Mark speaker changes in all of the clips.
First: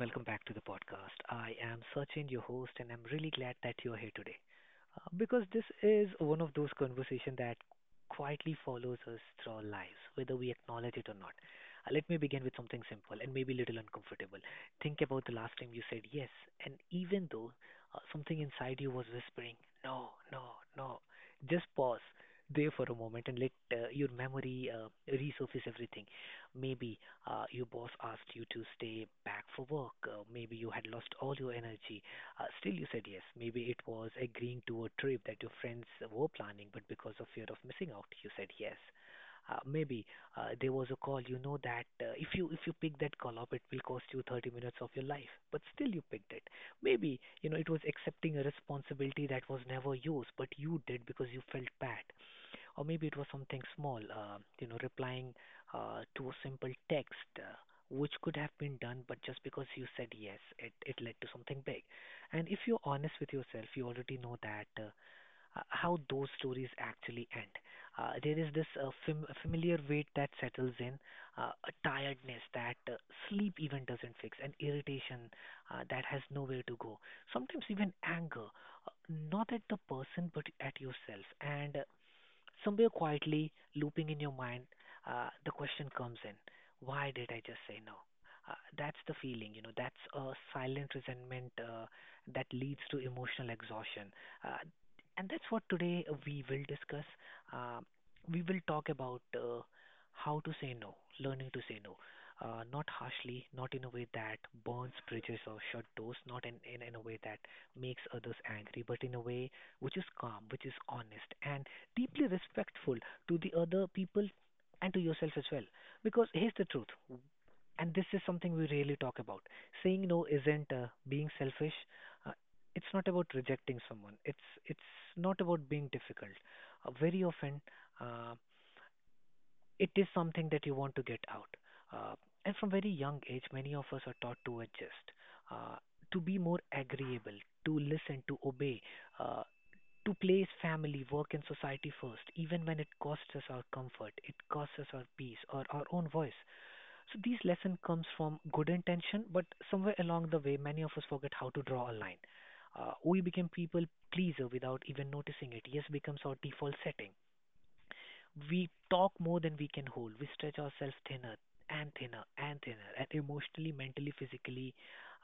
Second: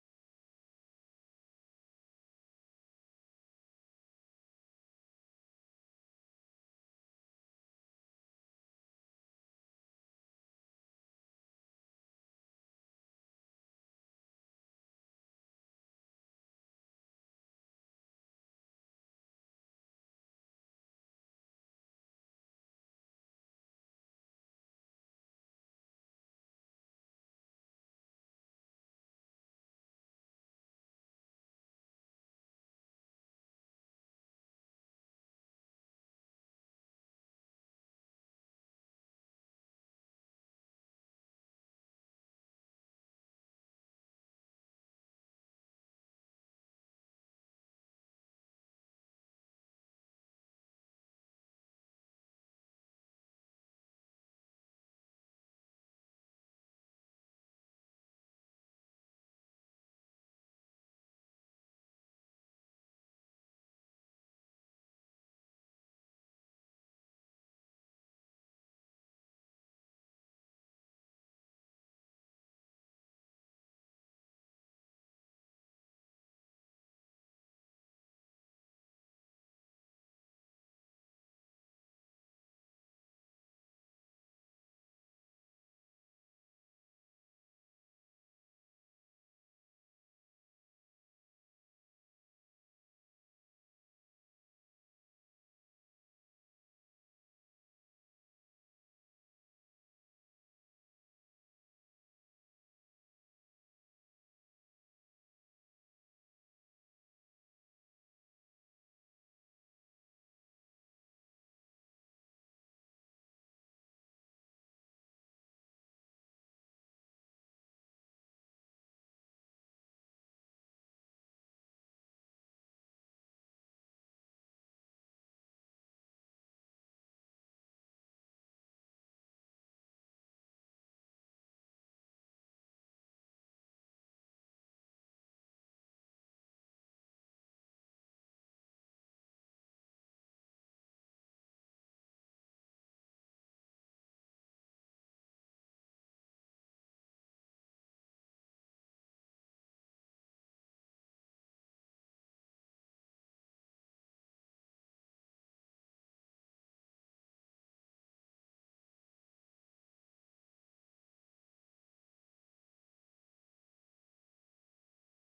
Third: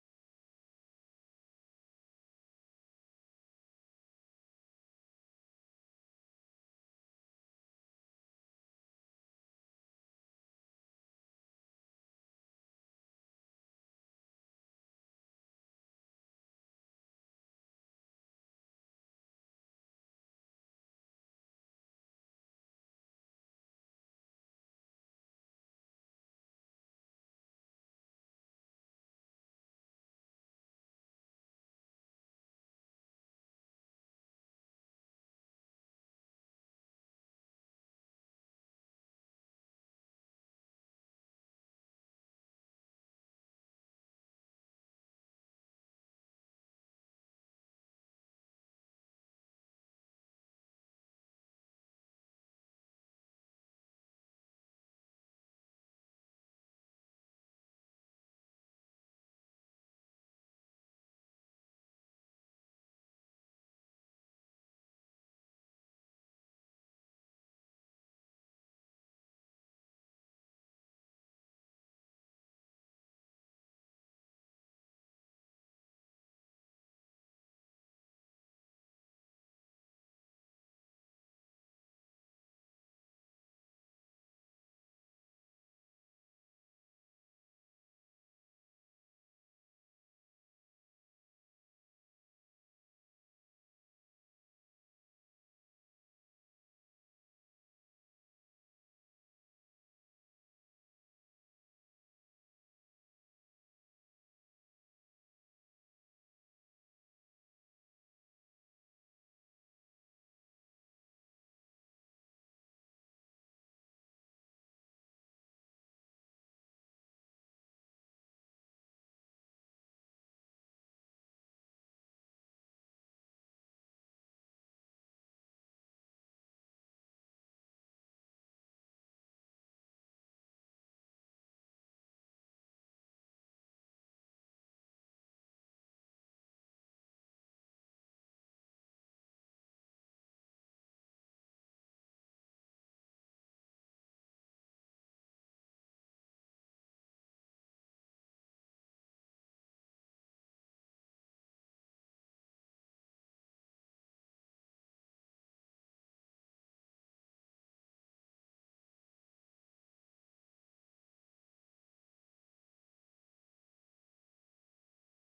Speaker 1: welcome back to the podcast. I am Sachin, your host, and I'm really glad that you're here today because this is one of those conversations that quietly follows us through our lives, whether we acknowledge it or not. Let me begin with something simple and maybe a little uncomfortable. Think about the last time you said yes, and even though something inside you was whispering, no, no, no, just pause there for a moment and let your memory resurface everything. Maybe your boss asked you to stay back for work. Maybe you had lost all your energy. Still, you said yes. Maybe it was agreeing to a trip that your friends were planning, but because of fear of missing out, you said yes. Maybe there was a call. You know that if you pick that call up, it will cost you 30 minutes of your life. But still, you picked it. Maybe you know it was accepting a responsibility that was never yours, but you did because you felt bad, or maybe it was something small, replying to a simple text, which could have been done, but just because you said yes, it led to something big. And if you're honest with yourself, you already know that how those stories actually end. There is this familiar weight that settles in, a tiredness that sleep even doesn't fix, an irritation that has nowhere to go. Sometimes even anger, uh, not at the person but at yourself. And somewhere quietly looping in your mind, the question comes in, why did I just say no? That's the feeling, you know, that's a silent resentment that leads to emotional exhaustion. Uh, and that's what today we will discuss. Uh, we will talk about how to say no, learning to say no. Not harshly, not in a way that burns bridges or shut doors, not in a way that makes others angry, but in a way which is calm, which is honest, and deeply respectful to the other people and to yourself as well. Because here's the truth, and this is something we really talk about. Saying no isn't being selfish. Uh, it's not about rejecting someone. It's not about being difficult. Very often, uh, it is something that you want to get out. Uh, and from very young age, many of us are taught to adjust, uh, to be more agreeable, to listen, to obey, uh, to place family, work, and society first, even when it costs us our comfort, it costs us our peace or our own voice. So these lesson comes from good intention, but somewhere along the way, many of us forget how to draw a line. We became people pleaser without even noticing it. Yes becomes our default setting. We talk more than we can hold. We stretch ourselves thinner and thinner and thinner, and emotionally, mentally, physically,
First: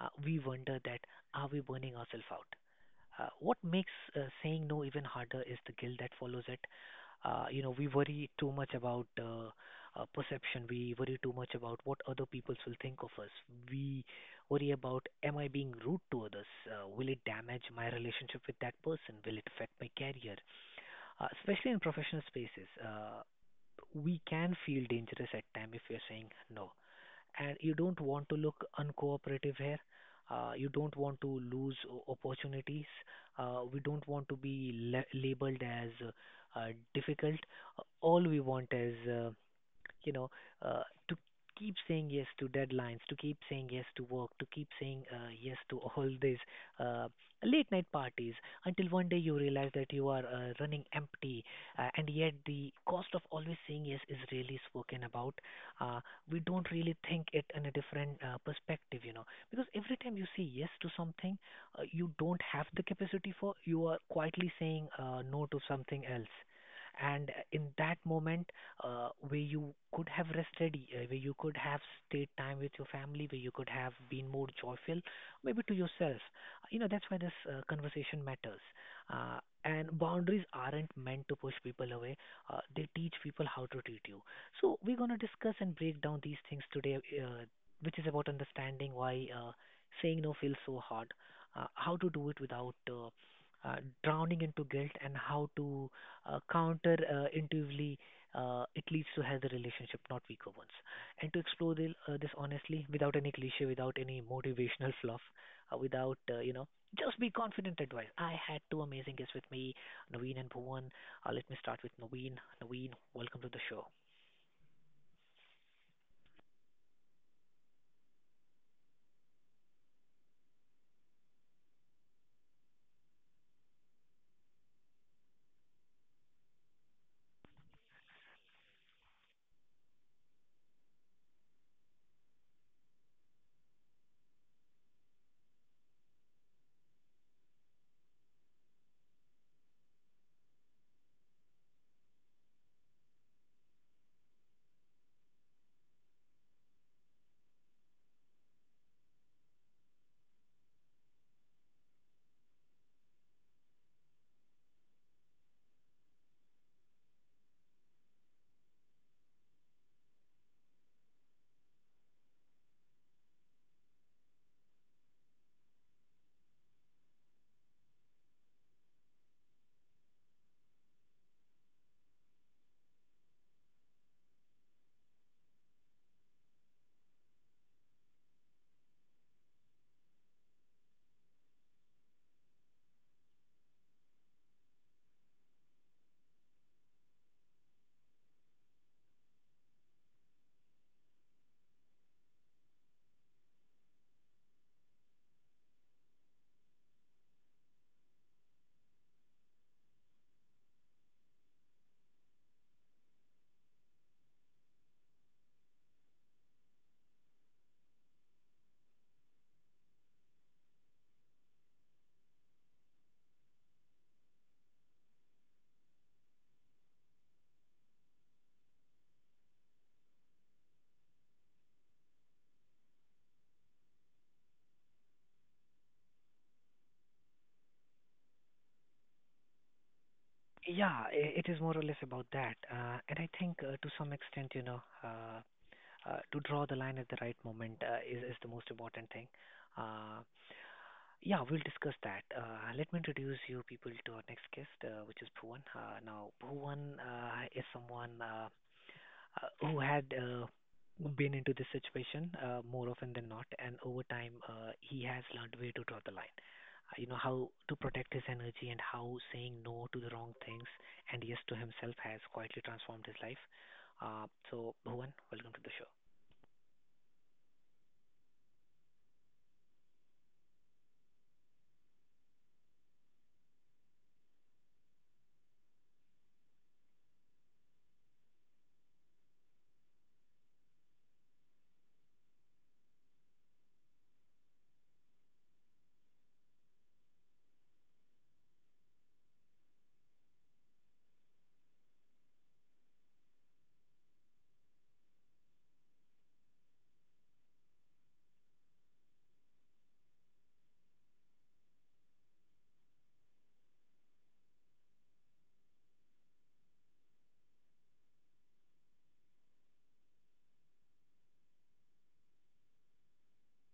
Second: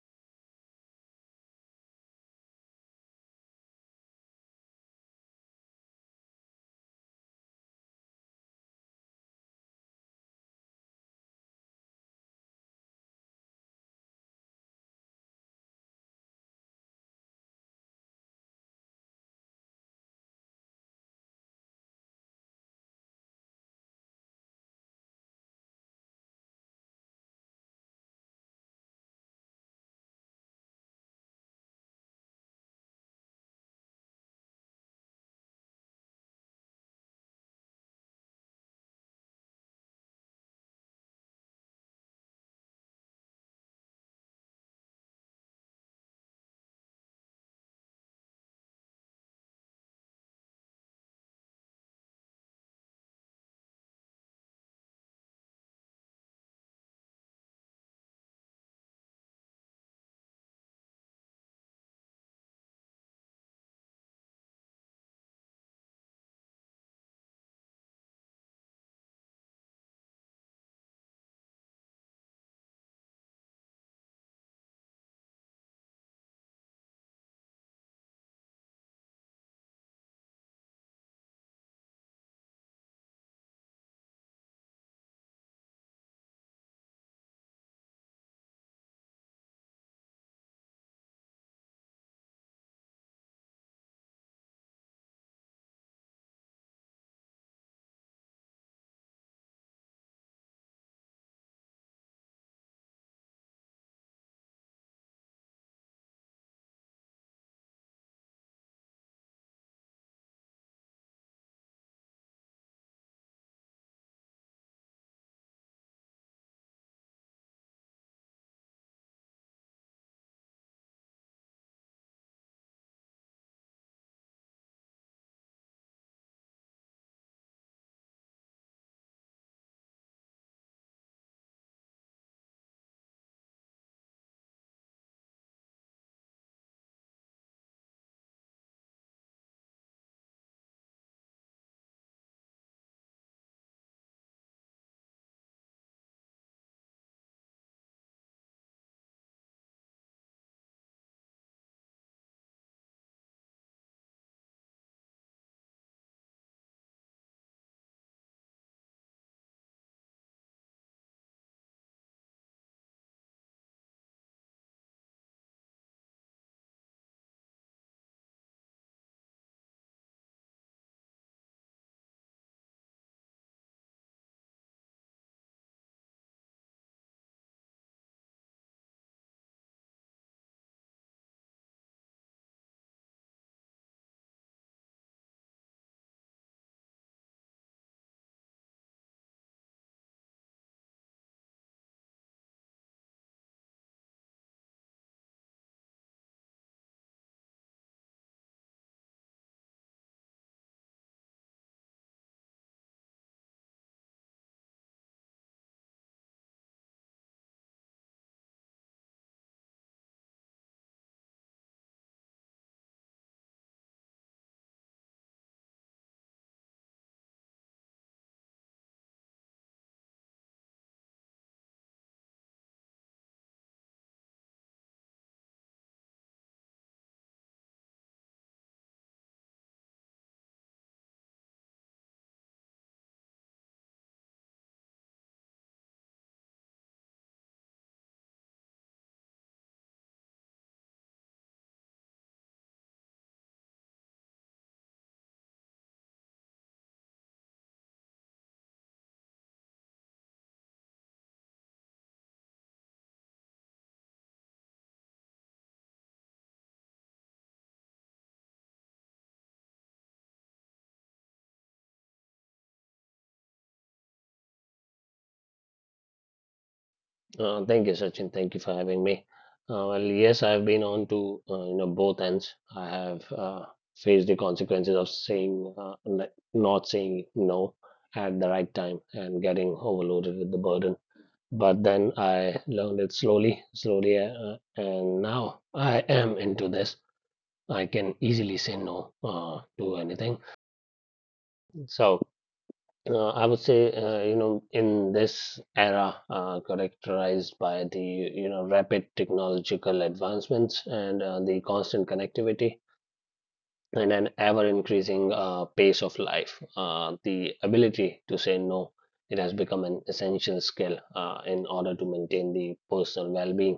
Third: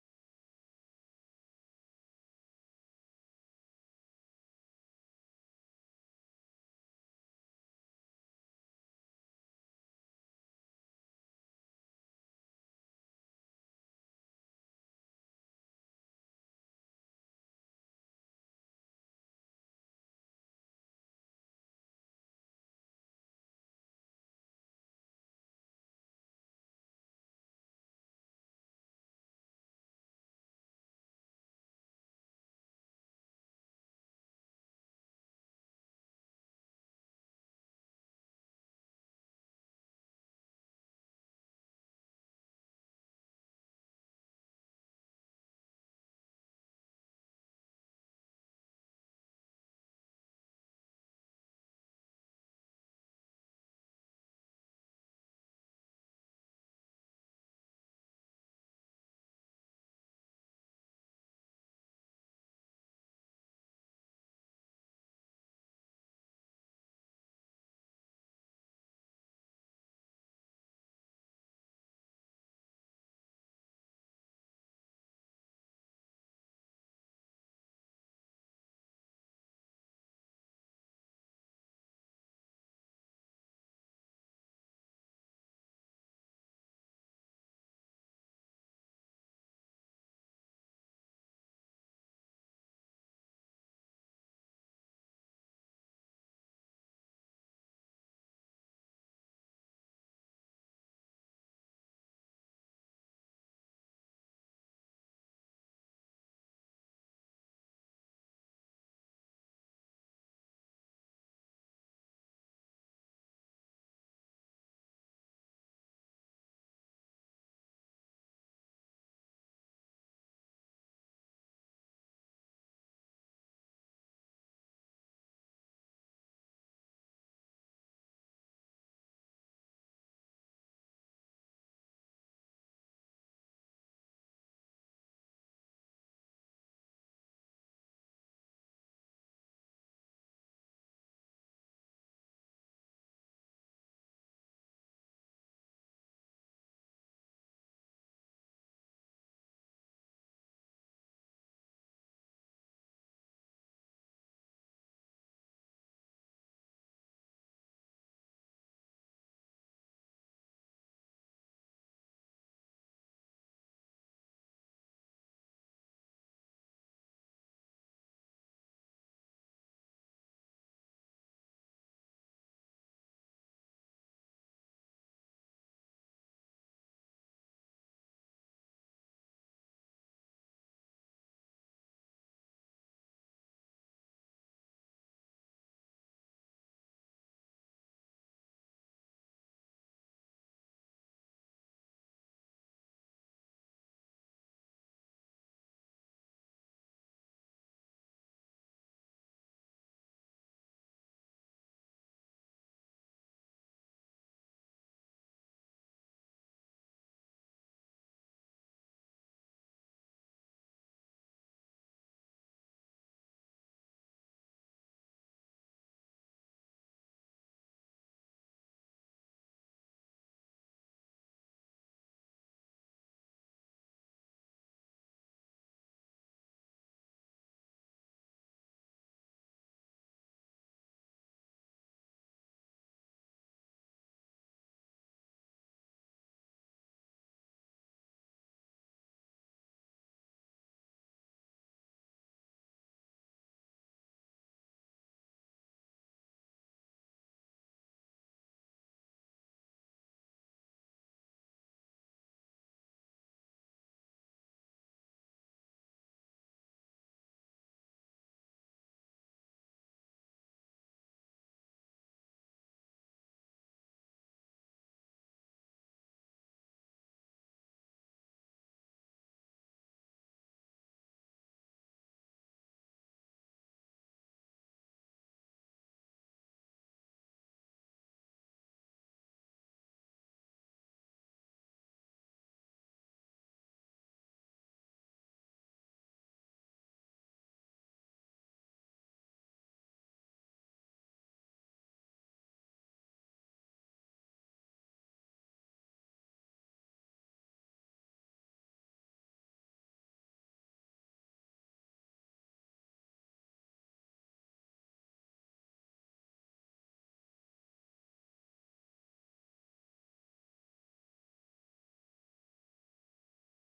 Speaker 1: we wonder that are we burning ourselves out? What makes saying no even harder is the guilt that follows it. You know, we worry too much about perception. We worry too much about what other people will think of us. We worry about, am I being rude to others? Will it damage my relationship with that person? Will it affect my career? Especially in professional spaces. We can feel dangerous at time if we are saying no. And you don't want to look uncooperative here. You don't want to lose opportunities. We don't want to be labeled as difficult. All we want is you know, uh, to keep saying yes to deadlines, to keep saying yes to work, to keep saying yes to all these uh, late night parties until one day you realize that you are running empty, and yet the cost of always saying yes is really spoken about. Uh, we don't really think it in a different perspective, you know, because every time you say yes to something you don't have the capacity for, you are quietly saying no to something else. And in that moment, where you could have rested, where you could have stayed time with your family, where you could have been more joyful, maybe to yourself. You know, that's why this conversation matters. Uh, and boundaries aren't meant to push people away, they teach people how to treat you. So, we're going to discuss and break down these things today, uh, which is about understanding why saying no feels so hard, how to do it without. Uh, drowning into guilt, and how to counter intuitively it leads to healthy relationship, not weaker ones. And to explore this honestly, without any cliche, without any motivational fluff, without just be confident advice. I had two amazing guests with me, Naveen and Bhuvan. Let me start with Naveen. Naveen, welcome to the show. Yeah, it is more or less about that. And I think to some extent, you know, to draw the line at the right moment is the most important thing. Uh, Yeah, we'll discuss that. Let me introduce you people to our next guest, which is Bhuvan. Now, Bhuvan is someone who had been into this situation more often than not, and over time, he has learned where to draw the line. You know, how to protect his energy and how saying no to the wrong things and yes to himself has quietly transformed his life. Uh, so, Bhuvan, welcome to the show.
Speaker 2: Thank you, Sachin. Thank you for having me. Well, yes, I've been on to you know both ends. I have faced the consequences of saying not saying no at the right time and getting overloaded with the burden. But then I learned it slowly, slowly, and now I am into this. I can easily say no to anything. So. I would say, you know, in this era characterized by the, you know, rapid technological advancements and the constant connectivity and an ever-increasing pace of life, the ability to say no, it has become an essential skill in order to maintain the personal well-being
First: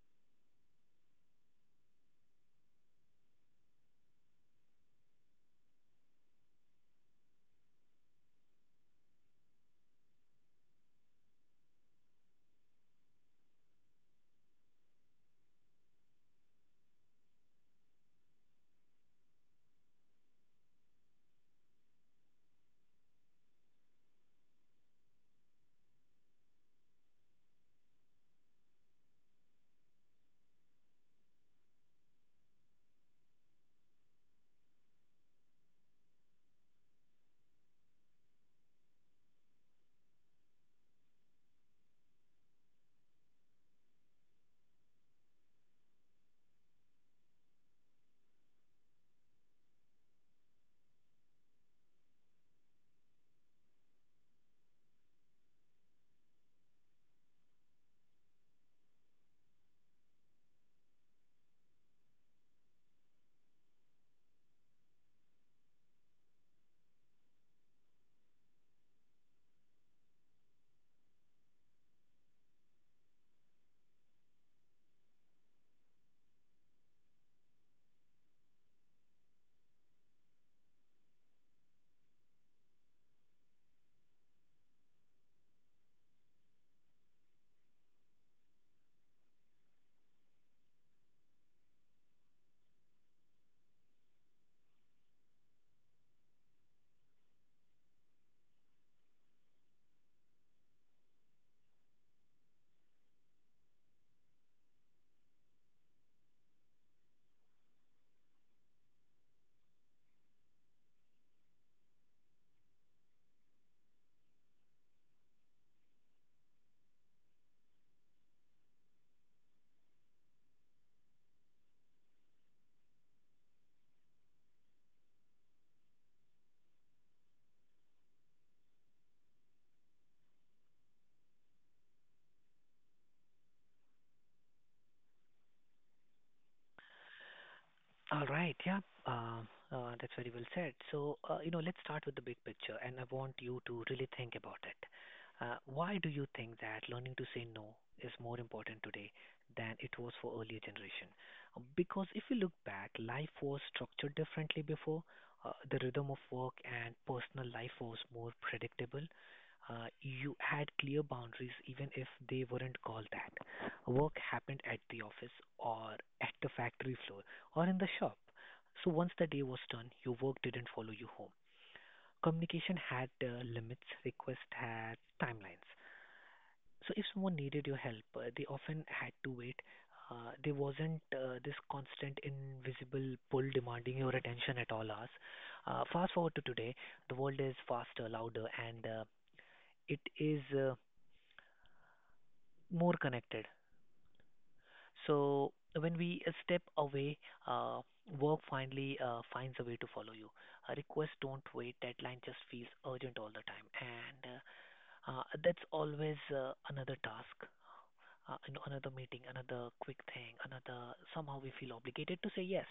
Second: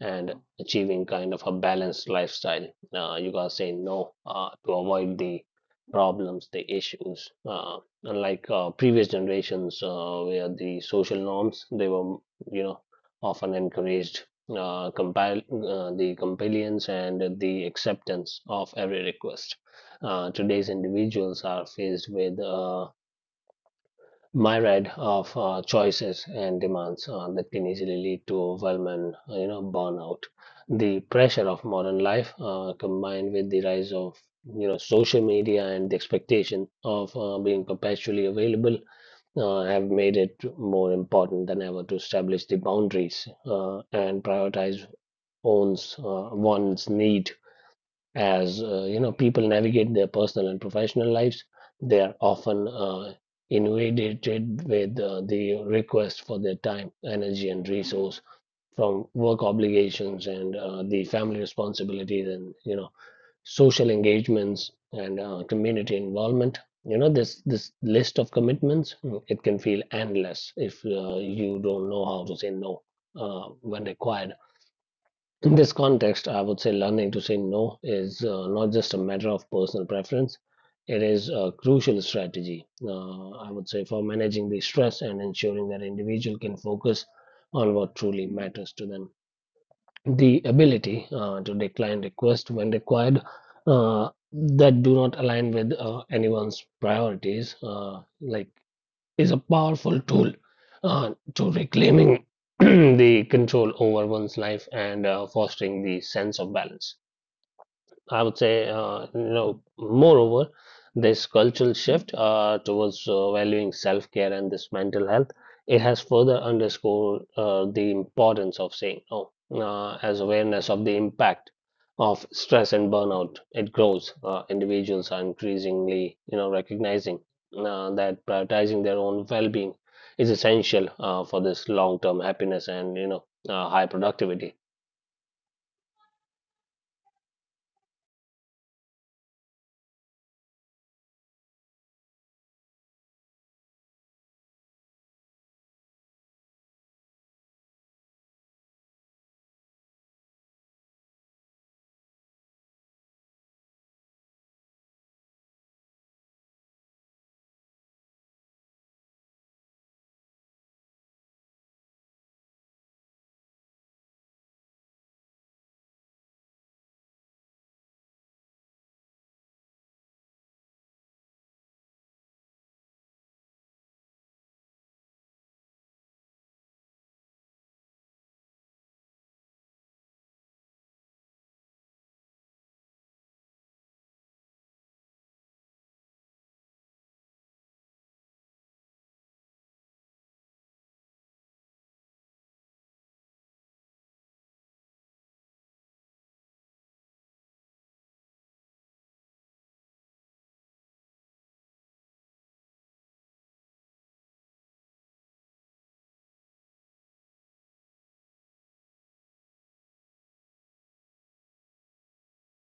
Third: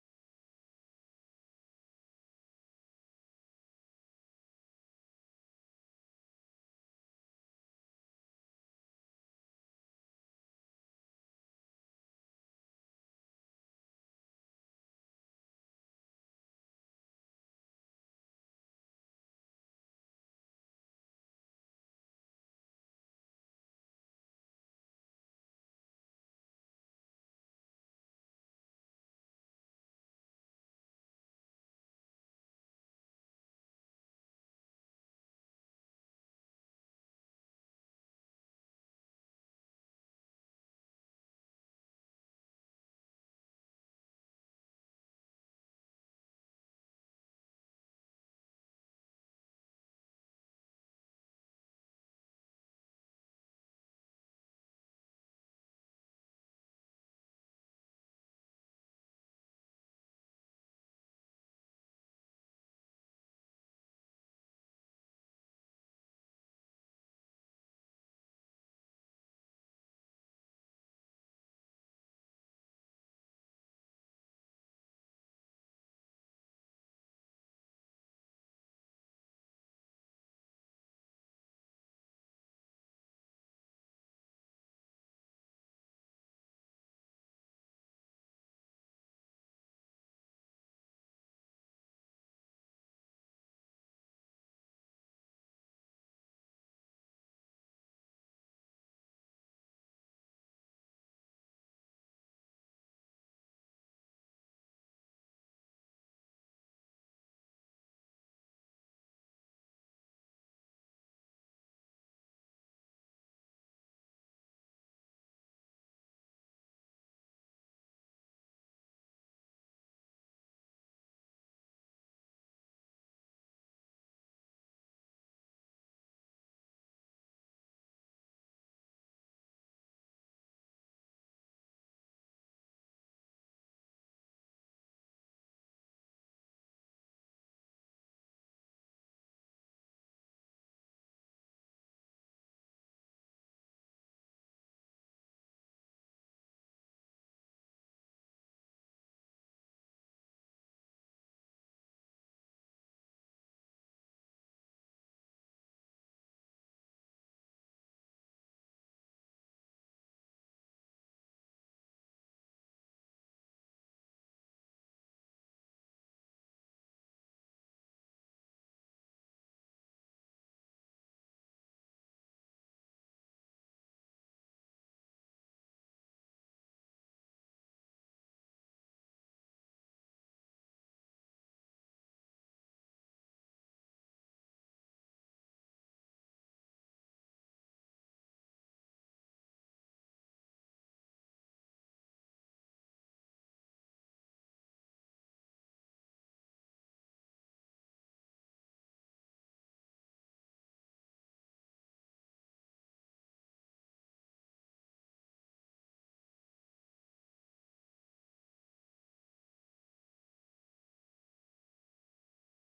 Speaker 2: and achieving kind of a balanced lifestyle. You gotta say no to avoid the problems, the issues. Unlike previous generations, where the social norms they were, you know, often encouraged compile the compliance and the acceptance of every request. Today's individuals are faced with myriad of choices and demands that can easily lead to overwhelming, you know, burnout. The pressure of modern life, combined with the rise of you know social media and the expectation of being perpetually available, have made it more important than ever to establish the boundaries and prioritize one's need as you know people navigate their personal and professional lives. They are often inundated with the request for their time, energy and resource from work obligations and the family responsibilities and you know social engagements and community involvement. You know this list of commitments, it can feel endless if you don't know how to say no when required. In this context, I would say learning to say no is not just a matter of personal preference, it is a crucial strategy, I would say, for managing the stress and ensuring that an individual can focus on what truly matters to them. The ability to decline requests when required that do not align with anyone's priorities, like is a powerful tool to reclaiming the control over one's life and fostering the sense of balance. I would say, you know, moreover, this cultural shift towards valuing self-care and this mental health, it has further underscored the importance of saying no, as awareness of the impact of stress and burnout, it grows. Individuals are increasingly, you know, recognizing that prioritizing their own well-being is essential for this long-term happiness and, you know, high productivity.
Speaker 1: All right. Yeah. That's very well said. So, you know, let's start with the big picture, and I want you to really think about it. Why do you think that learning to say no is more important today than it was for earlier generation? Because if you look back, life was structured differently before. The rhythm of work and personal life was more predictable. You had clear boundaries, even if they weren't called that. Work happened at the office or at the factory floor or in the shop. So once the day was done, your work didn't follow you home. Communication had limits, requests had timelines. So if someone needed your help, they often had to wait. There wasn't this constant invisible pull demanding your attention at all hours. Fast forward to today, the world is faster, louder, and it is more connected. So when we step away, uh, work finally finds a way to follow you. Requests don't wait. Deadline just feels urgent all the time, and that's always another task, you know, another meeting, another quick thing, another. Somehow we feel obligated to say yes.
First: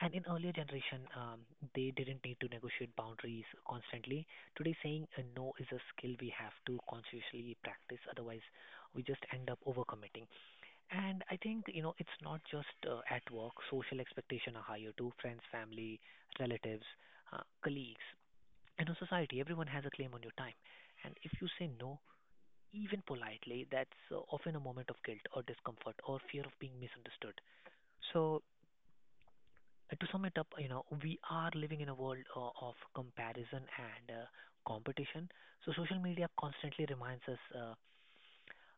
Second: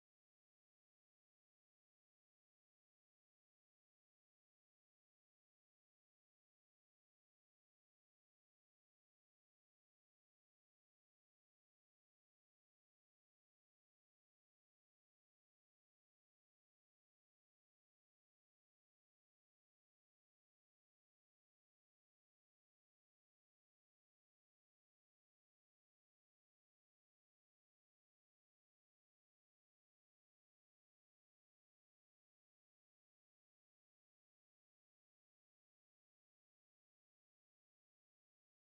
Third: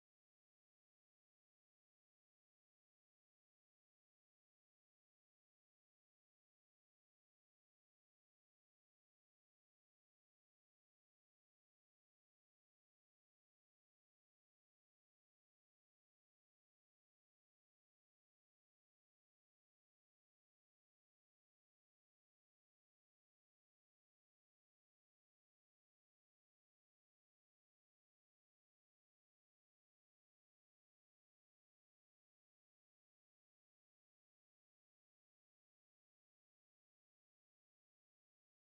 Speaker 1: And in earlier generation, they didn't need to negotiate boundaries constantly. Today, saying a no is a skill we have to consciously practice. Otherwise, we just end up overcommitting. And I think, you know, it's not just at work. Social expectations are higher too. Friends, family, relatives, colleagues, and in society, everyone has a claim on your time. And if you say no, even politely, that's often a moment of guilt or discomfort or fear of being misunderstood. So, to sum it up, you know, we are living in a world of comparison and competition. So, social media constantly reminds us uh,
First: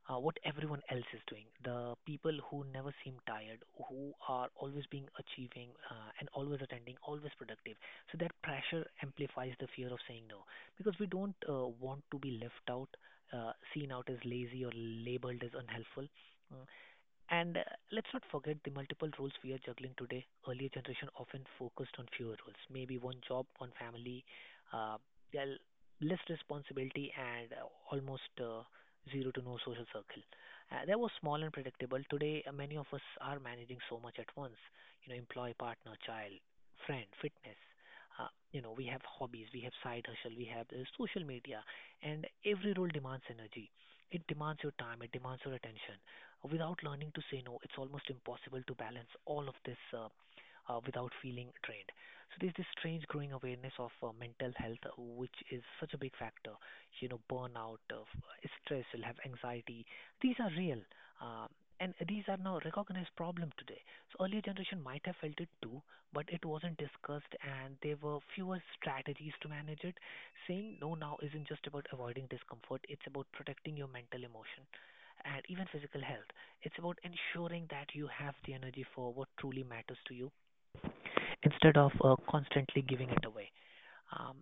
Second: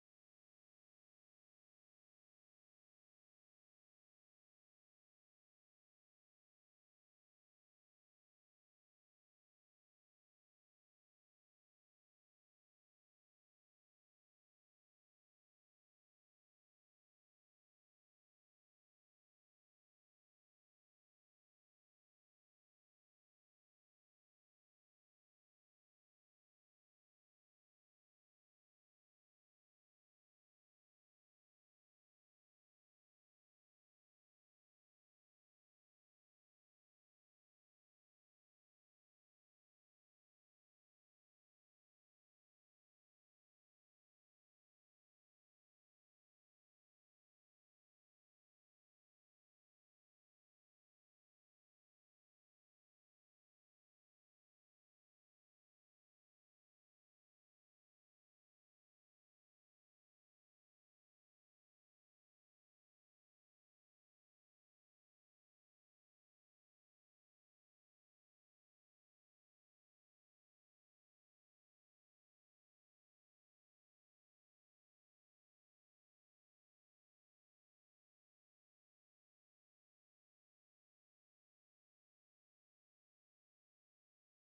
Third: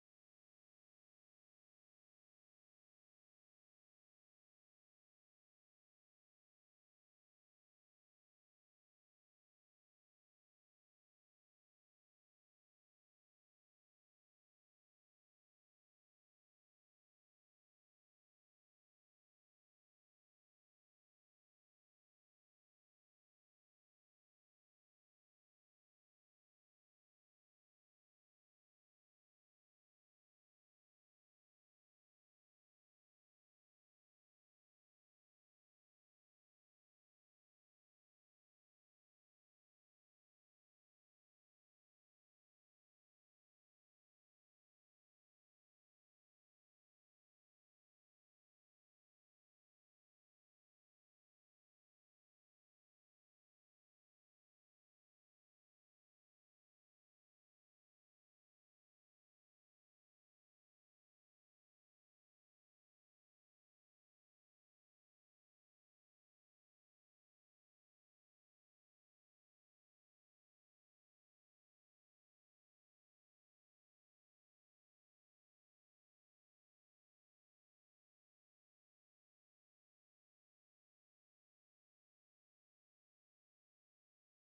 Speaker 1: uh, what everyone else is doing. The people who never seem tired, who are always being achieving and always attending, always productive. So that pressure amplifies the fear of saying no because we don't want to be left out, seen out as lazy or labeled as unhelpful. Mm, and let's not forget the multiple roles we are juggling today. Earlier generation often focused on fewer roles, maybe one job, one family, uh, yeah, less responsibility, and almost zero to no social circle. That was small and predictable. Today, many of us are managing so much at once. You know, employee, partner, child, friend, fitness. You know, we have hobbies, we have side hustle, we have social media, and every role demands energy. It demands your time, it demands your attention without learning to say no, it's almost impossible to balance all of this without feeling drained. So there's this strange growing awareness of mental health, which is such a big factor. You know, burnout, stress, you'll have anxiety. These are real. Um, and these are now recognized problem today. So earlier generation might have felt it too, but it wasn't discussed and there were fewer strategies to manage it. Saying no now isn't just about avoiding discomfort, it's about protecting your mental emotion and even physical health. It's about ensuring that you have the energy for what truly matters to you instead of constantly giving it away. Um,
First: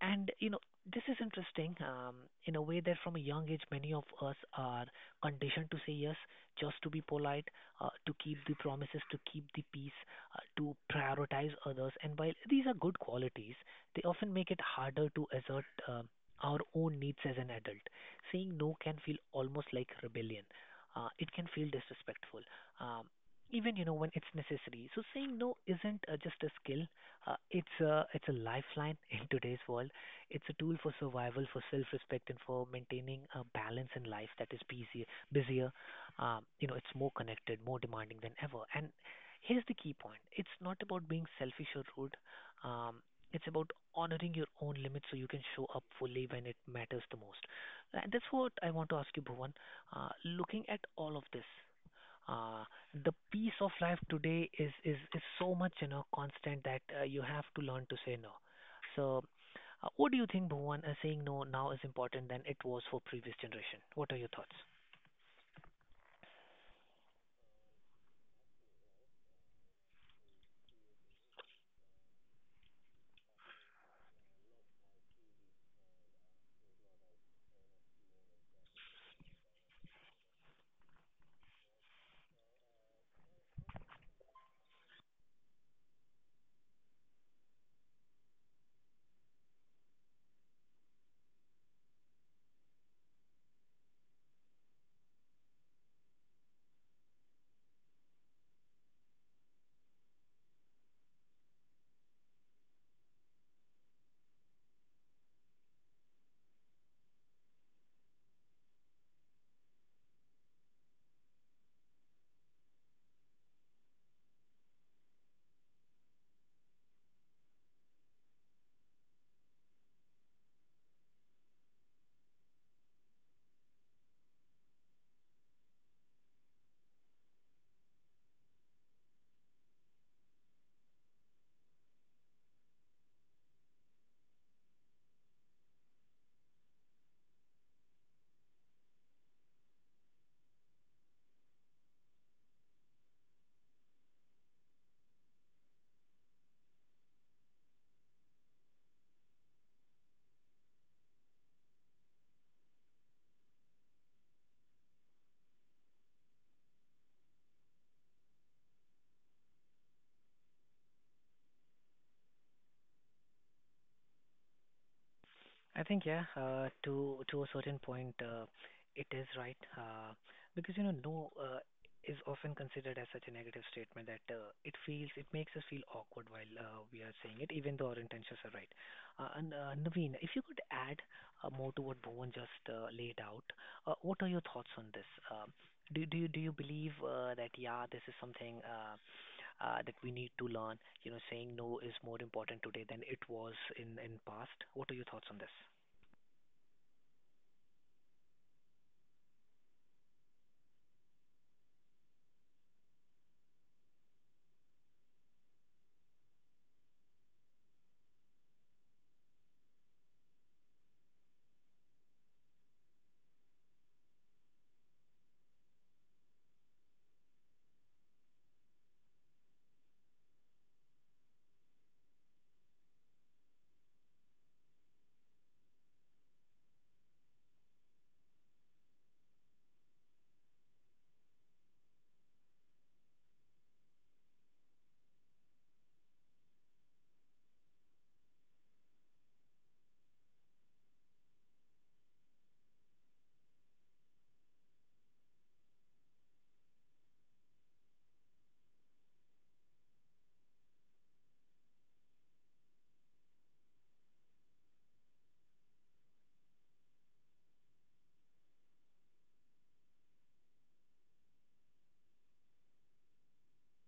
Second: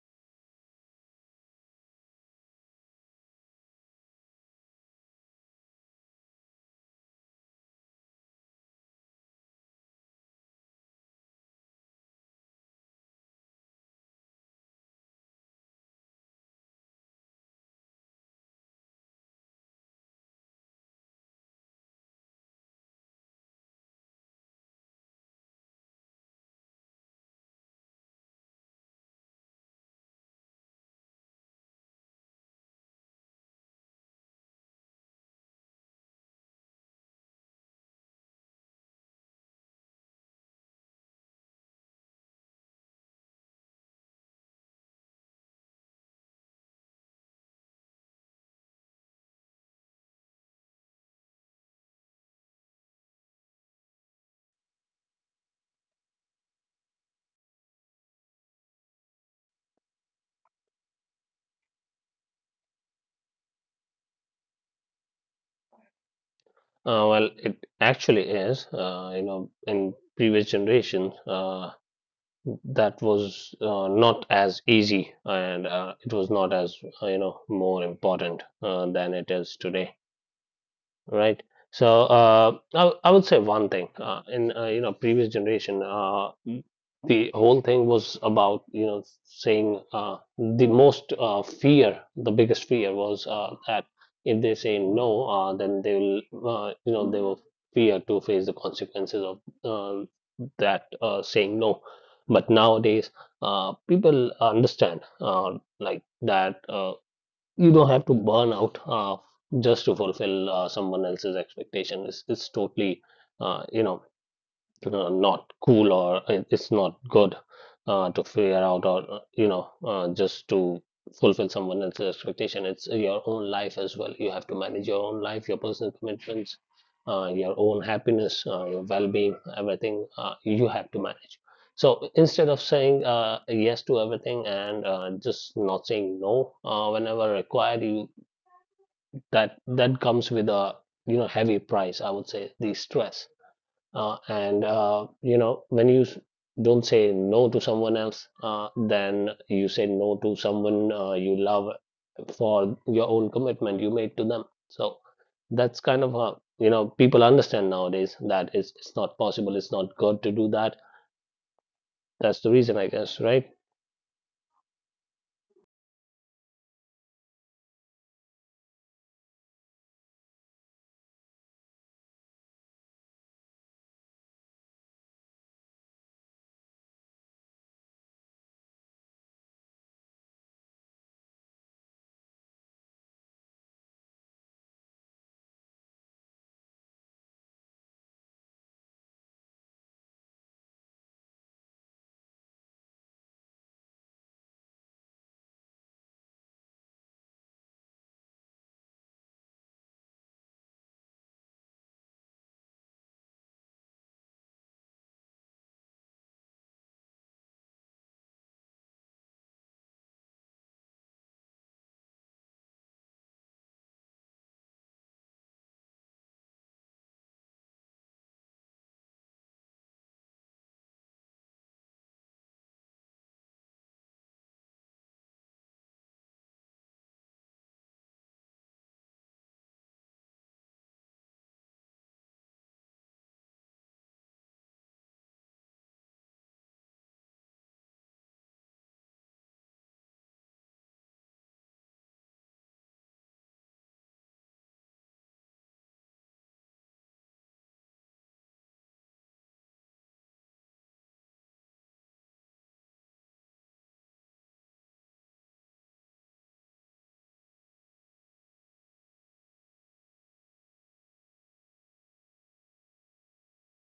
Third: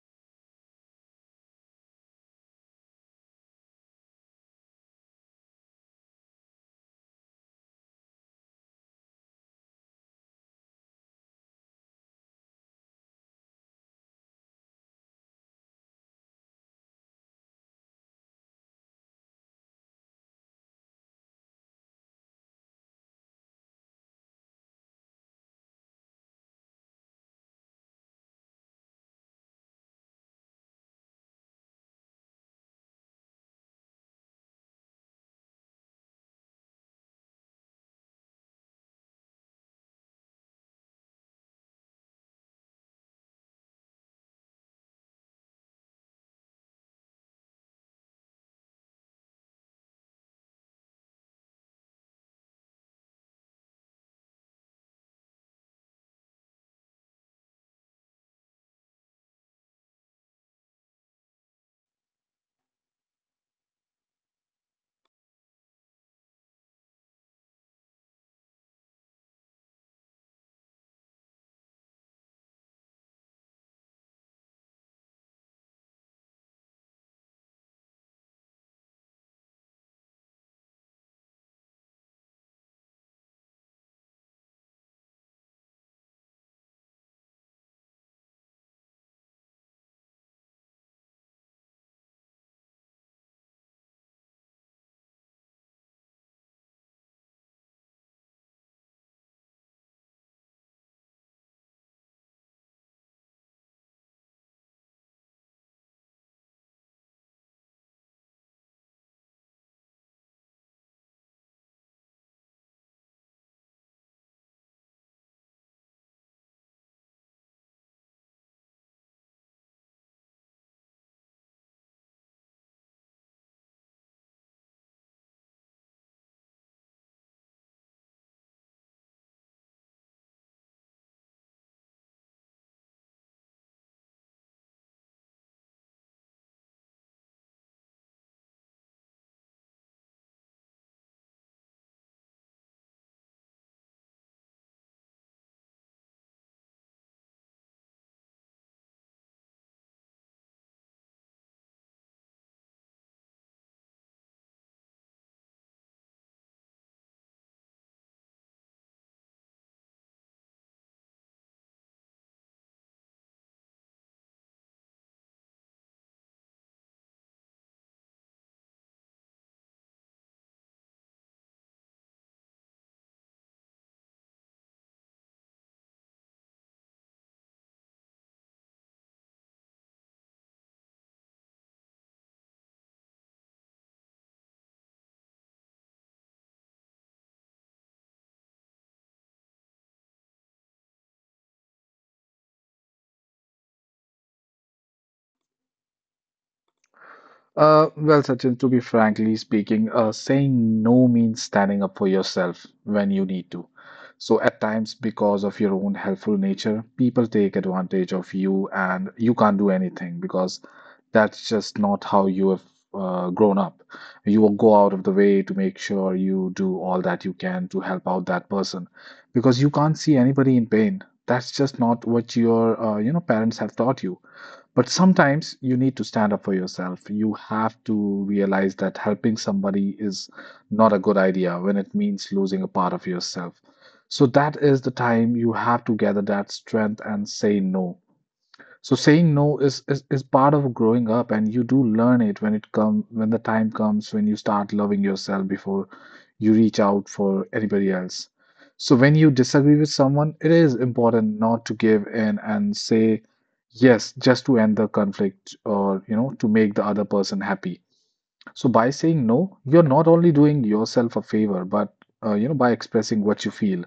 Speaker 1: and you know, this is interesting, in a way that from a young age, many of us are conditioned to say yes just to be polite, to keep the promises, to keep the peace, to prioritize others. And while these are good qualities, they often make it harder to assert our own needs as an adult. Saying no can feel almost like rebellion. It can feel disrespectful. Um, Even when it's necessary, so saying no isn't just a skill, it's a lifeline in today's world. It's a tool for survival, for self-respect, and for maintaining a balance in life that is busier. Busier, it's more connected, more demanding than ever. And here's the key point: it's not about being selfish or rude. Um, it's about honoring your own limits so you can show up fully when it matters the most. And that's what I want to ask you, Bhuvan. Looking at all of this uh, the piece of life today is so much constant that you have to learn to say no. So, what do you think, Bhuvan? Saying no now is important than it was for previous generation. What are your thoughts?
Speaker 2: Well, it actually is. You know, in previous generations, that was not as easy, and it was not as you know more important than it is today. Right. So I would say one thing in you know previous generation, the whole thing was about you know saying the most fear the biggest fear was that if they say no, then they will you know they will fear to face the consequences of uh, that saying no. But nowadays people understand like that, you don't have to burn out just to fulfill someone else's expectation. It's totally, you know, not cool or it's not good to figure out or you know just to fulfill someone else's expectation. It's your own life as well. You have to manage your own life, your personal commitments, your own happiness, your well-being, everything you have to manage. So instead of saying yes to everything and just not saying no whenever required, you, that comes with a you know heavy price. I would say the stress and you know when don't say no to someone else, then you say no to someone you love for your own commitment you made to them. So that's kind of how you know people understand nowadays that it's not possible, it's not good to do that. That's the reason, I guess, right?
Speaker 1: I think yeah, to a certain point, it is right, because no is often considered as such a negative statement that it makes us feel awkward while we are saying it, even though our intentions are right. And Naveen, if you could add more to what Bhuvan just laid out, what are your thoughts on this? Um, do you believe that yeah, this is something that we need to learn? You know, saying no is more important today than it was in past. What are your thoughts on this?
Speaker 3: Well, Sachin, to be frankly speaking, saying no means standing up for yourself when you need to. So, at times, because of your own helpful nature, people take advantage of you and you can't do anything because that's just not how you have grown up. You will go out of the way to make sure you do all that you can to help out that person because you can't see anybody in pain. That's just not what your you know parents have taught you. But sometimes you need to stand up for yourself. You have to realize that helping somebody is not a good idea when it means losing a part of yourself. So that is the time you have to gather that strength and say no. So saying no is part of growing up, and you do learn it when it come when the time comes when you start loving yourself before you reach out for anybody else. So when you disagree with someone, it is important not to give in and say yes just to end the conflict or you know to make the other person happy. So by saying no, you're not only doing yourself a favor, but you know by expressing what you feel,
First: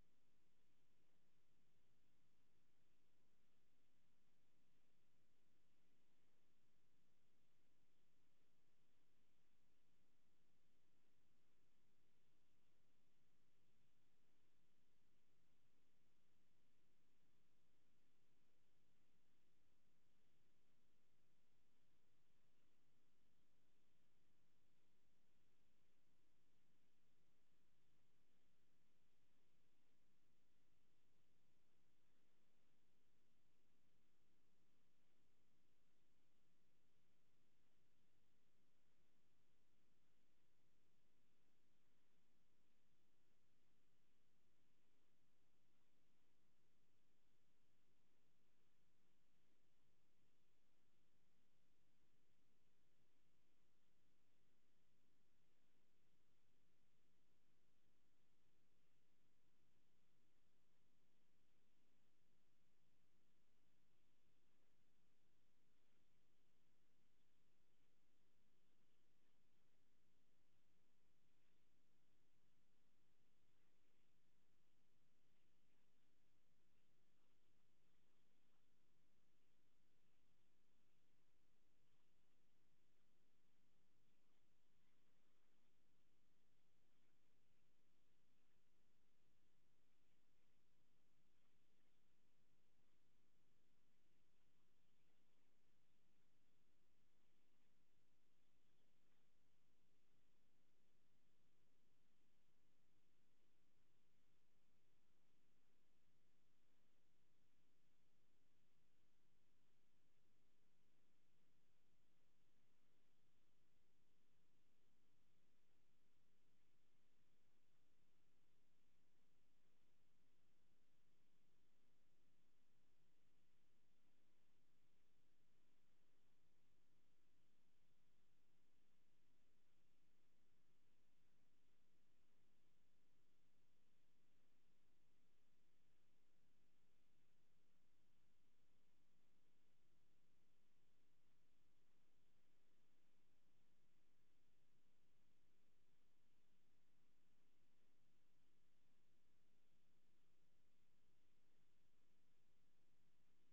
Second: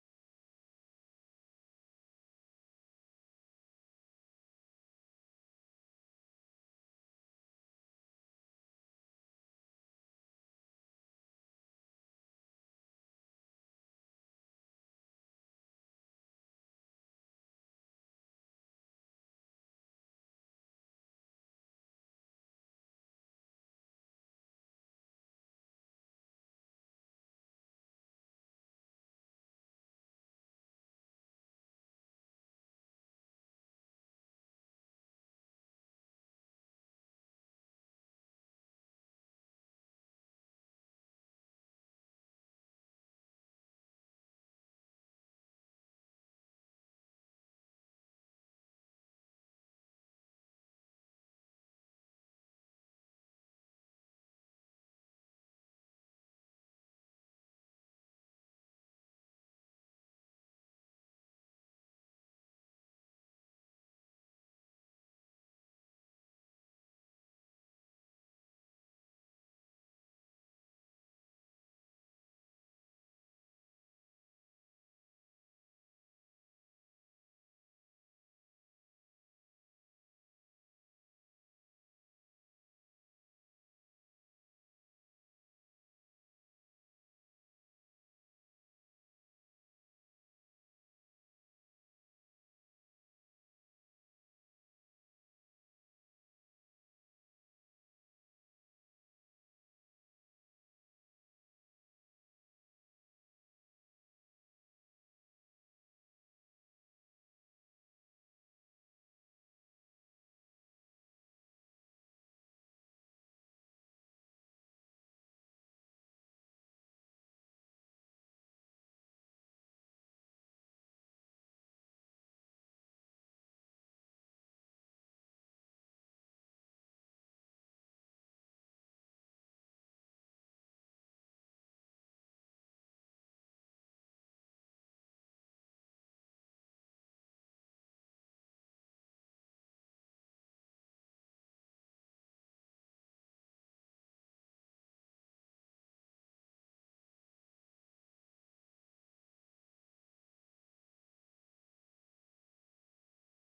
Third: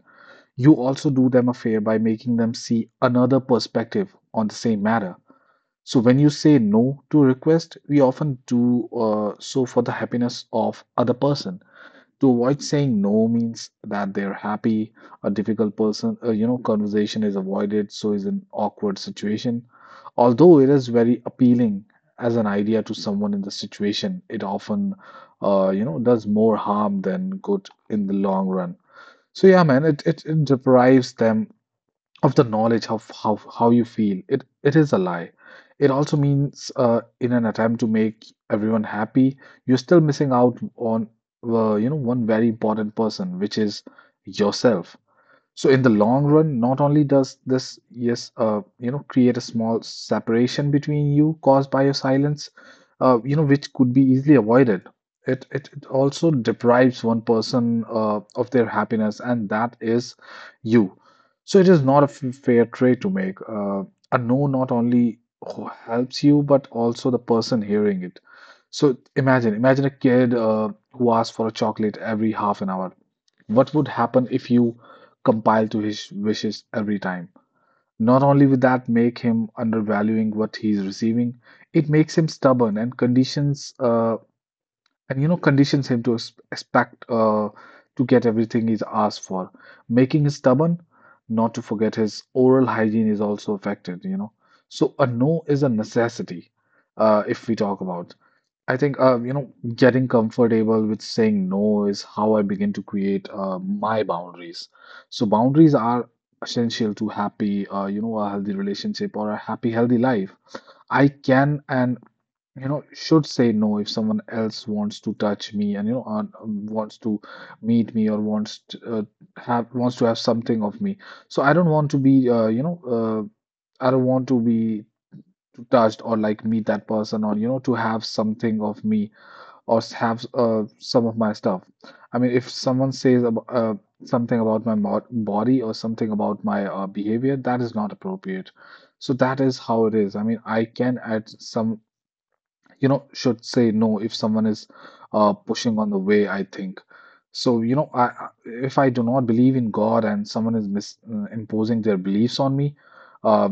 Speaker 3: you also do them a favor by making them see another perspective on the same matter. So when you say no to request, we often do so for the happiness of other person. To avoid saying no means that they're happy. A difficult person, you know, conversation is avoided, so is an awkward situation. Although it is very appealing as an idea to someone in the situation, it often, you know, does more harm than good in the long run. So yeah, man, it deprives them of the knowledge of how you feel. It it is a lie. It also means in an attempt to make everyone happy you're still missing out on you know one very important person which is yourself. So in the long run, not only does this, yes, you know, create a small separation between you caused by your silence, you know, which could be easily avoided. It also deprives one person of their happiness, and that is you. So it is not a fair trade to make. A no not only who helps you, but also the person hearing it. So imagine a kid who asks for a chocolate every half an hour. What would happen if you compile to his wishes every time? Not only will that make him undervaluing what he's receiving, it makes him stubborn and conditions and you know conditions him to expect to get everything he's asked for. Making him stubborn, not to forget his oral hygiene is also affected, you know. So a no is a necessity if we talk about. I think you know, getting comfortable with saying no is how I begin to create my boundaries. So boundaries are essential to happy, you know, a healthy relationship or a happy, healthy life. I can and you know should say no if someone else wants to touch me and you know wants to meet me or wants to have something of me. So I don't want to be you know I don't want to be touched or like meet that person or you know to have something of me or have some of my stuff. I mean, if someone says about, something about my body or something about my behavior, that is not appropriate. So that is how it is. I mean, I can at some you know, should say no if someone is pushing on the way, I think. So, you know, if I do not believe in God and someone is mis imposing their beliefs on me, uh,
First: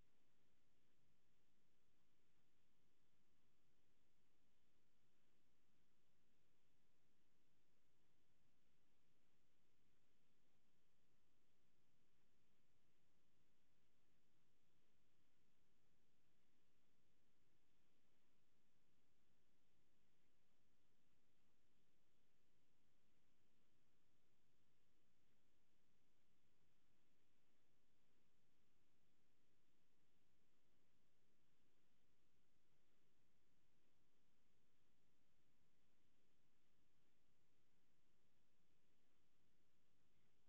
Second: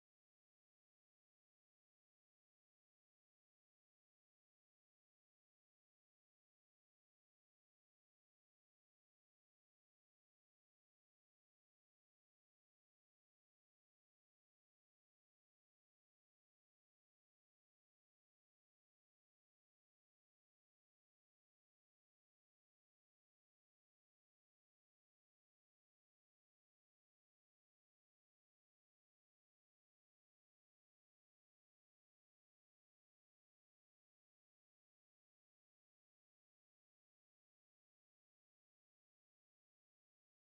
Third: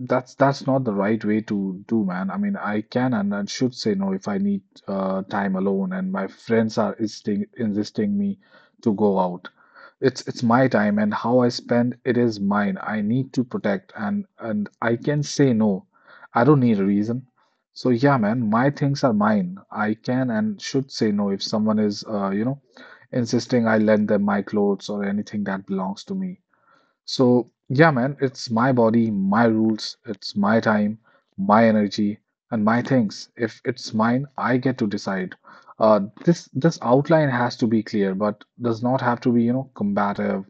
Speaker 3: that's not the right way to do, man. I mean, I can and I should say no if I need time alone and my friends are insisting me to go out. It's my time and how I spend it is mine. I need to protect and I can say no. I don't need a reason. So yeah, man, my things are mine. I can and should say no if someone is, you know, insisting I lend them my clothes or anything that belongs to me. So yeah, man, it's my body, my rules, it's my time, my energy, and my things. If it's mine, I get to decide. This outline has to be clear, but does not have to be, you know, combative,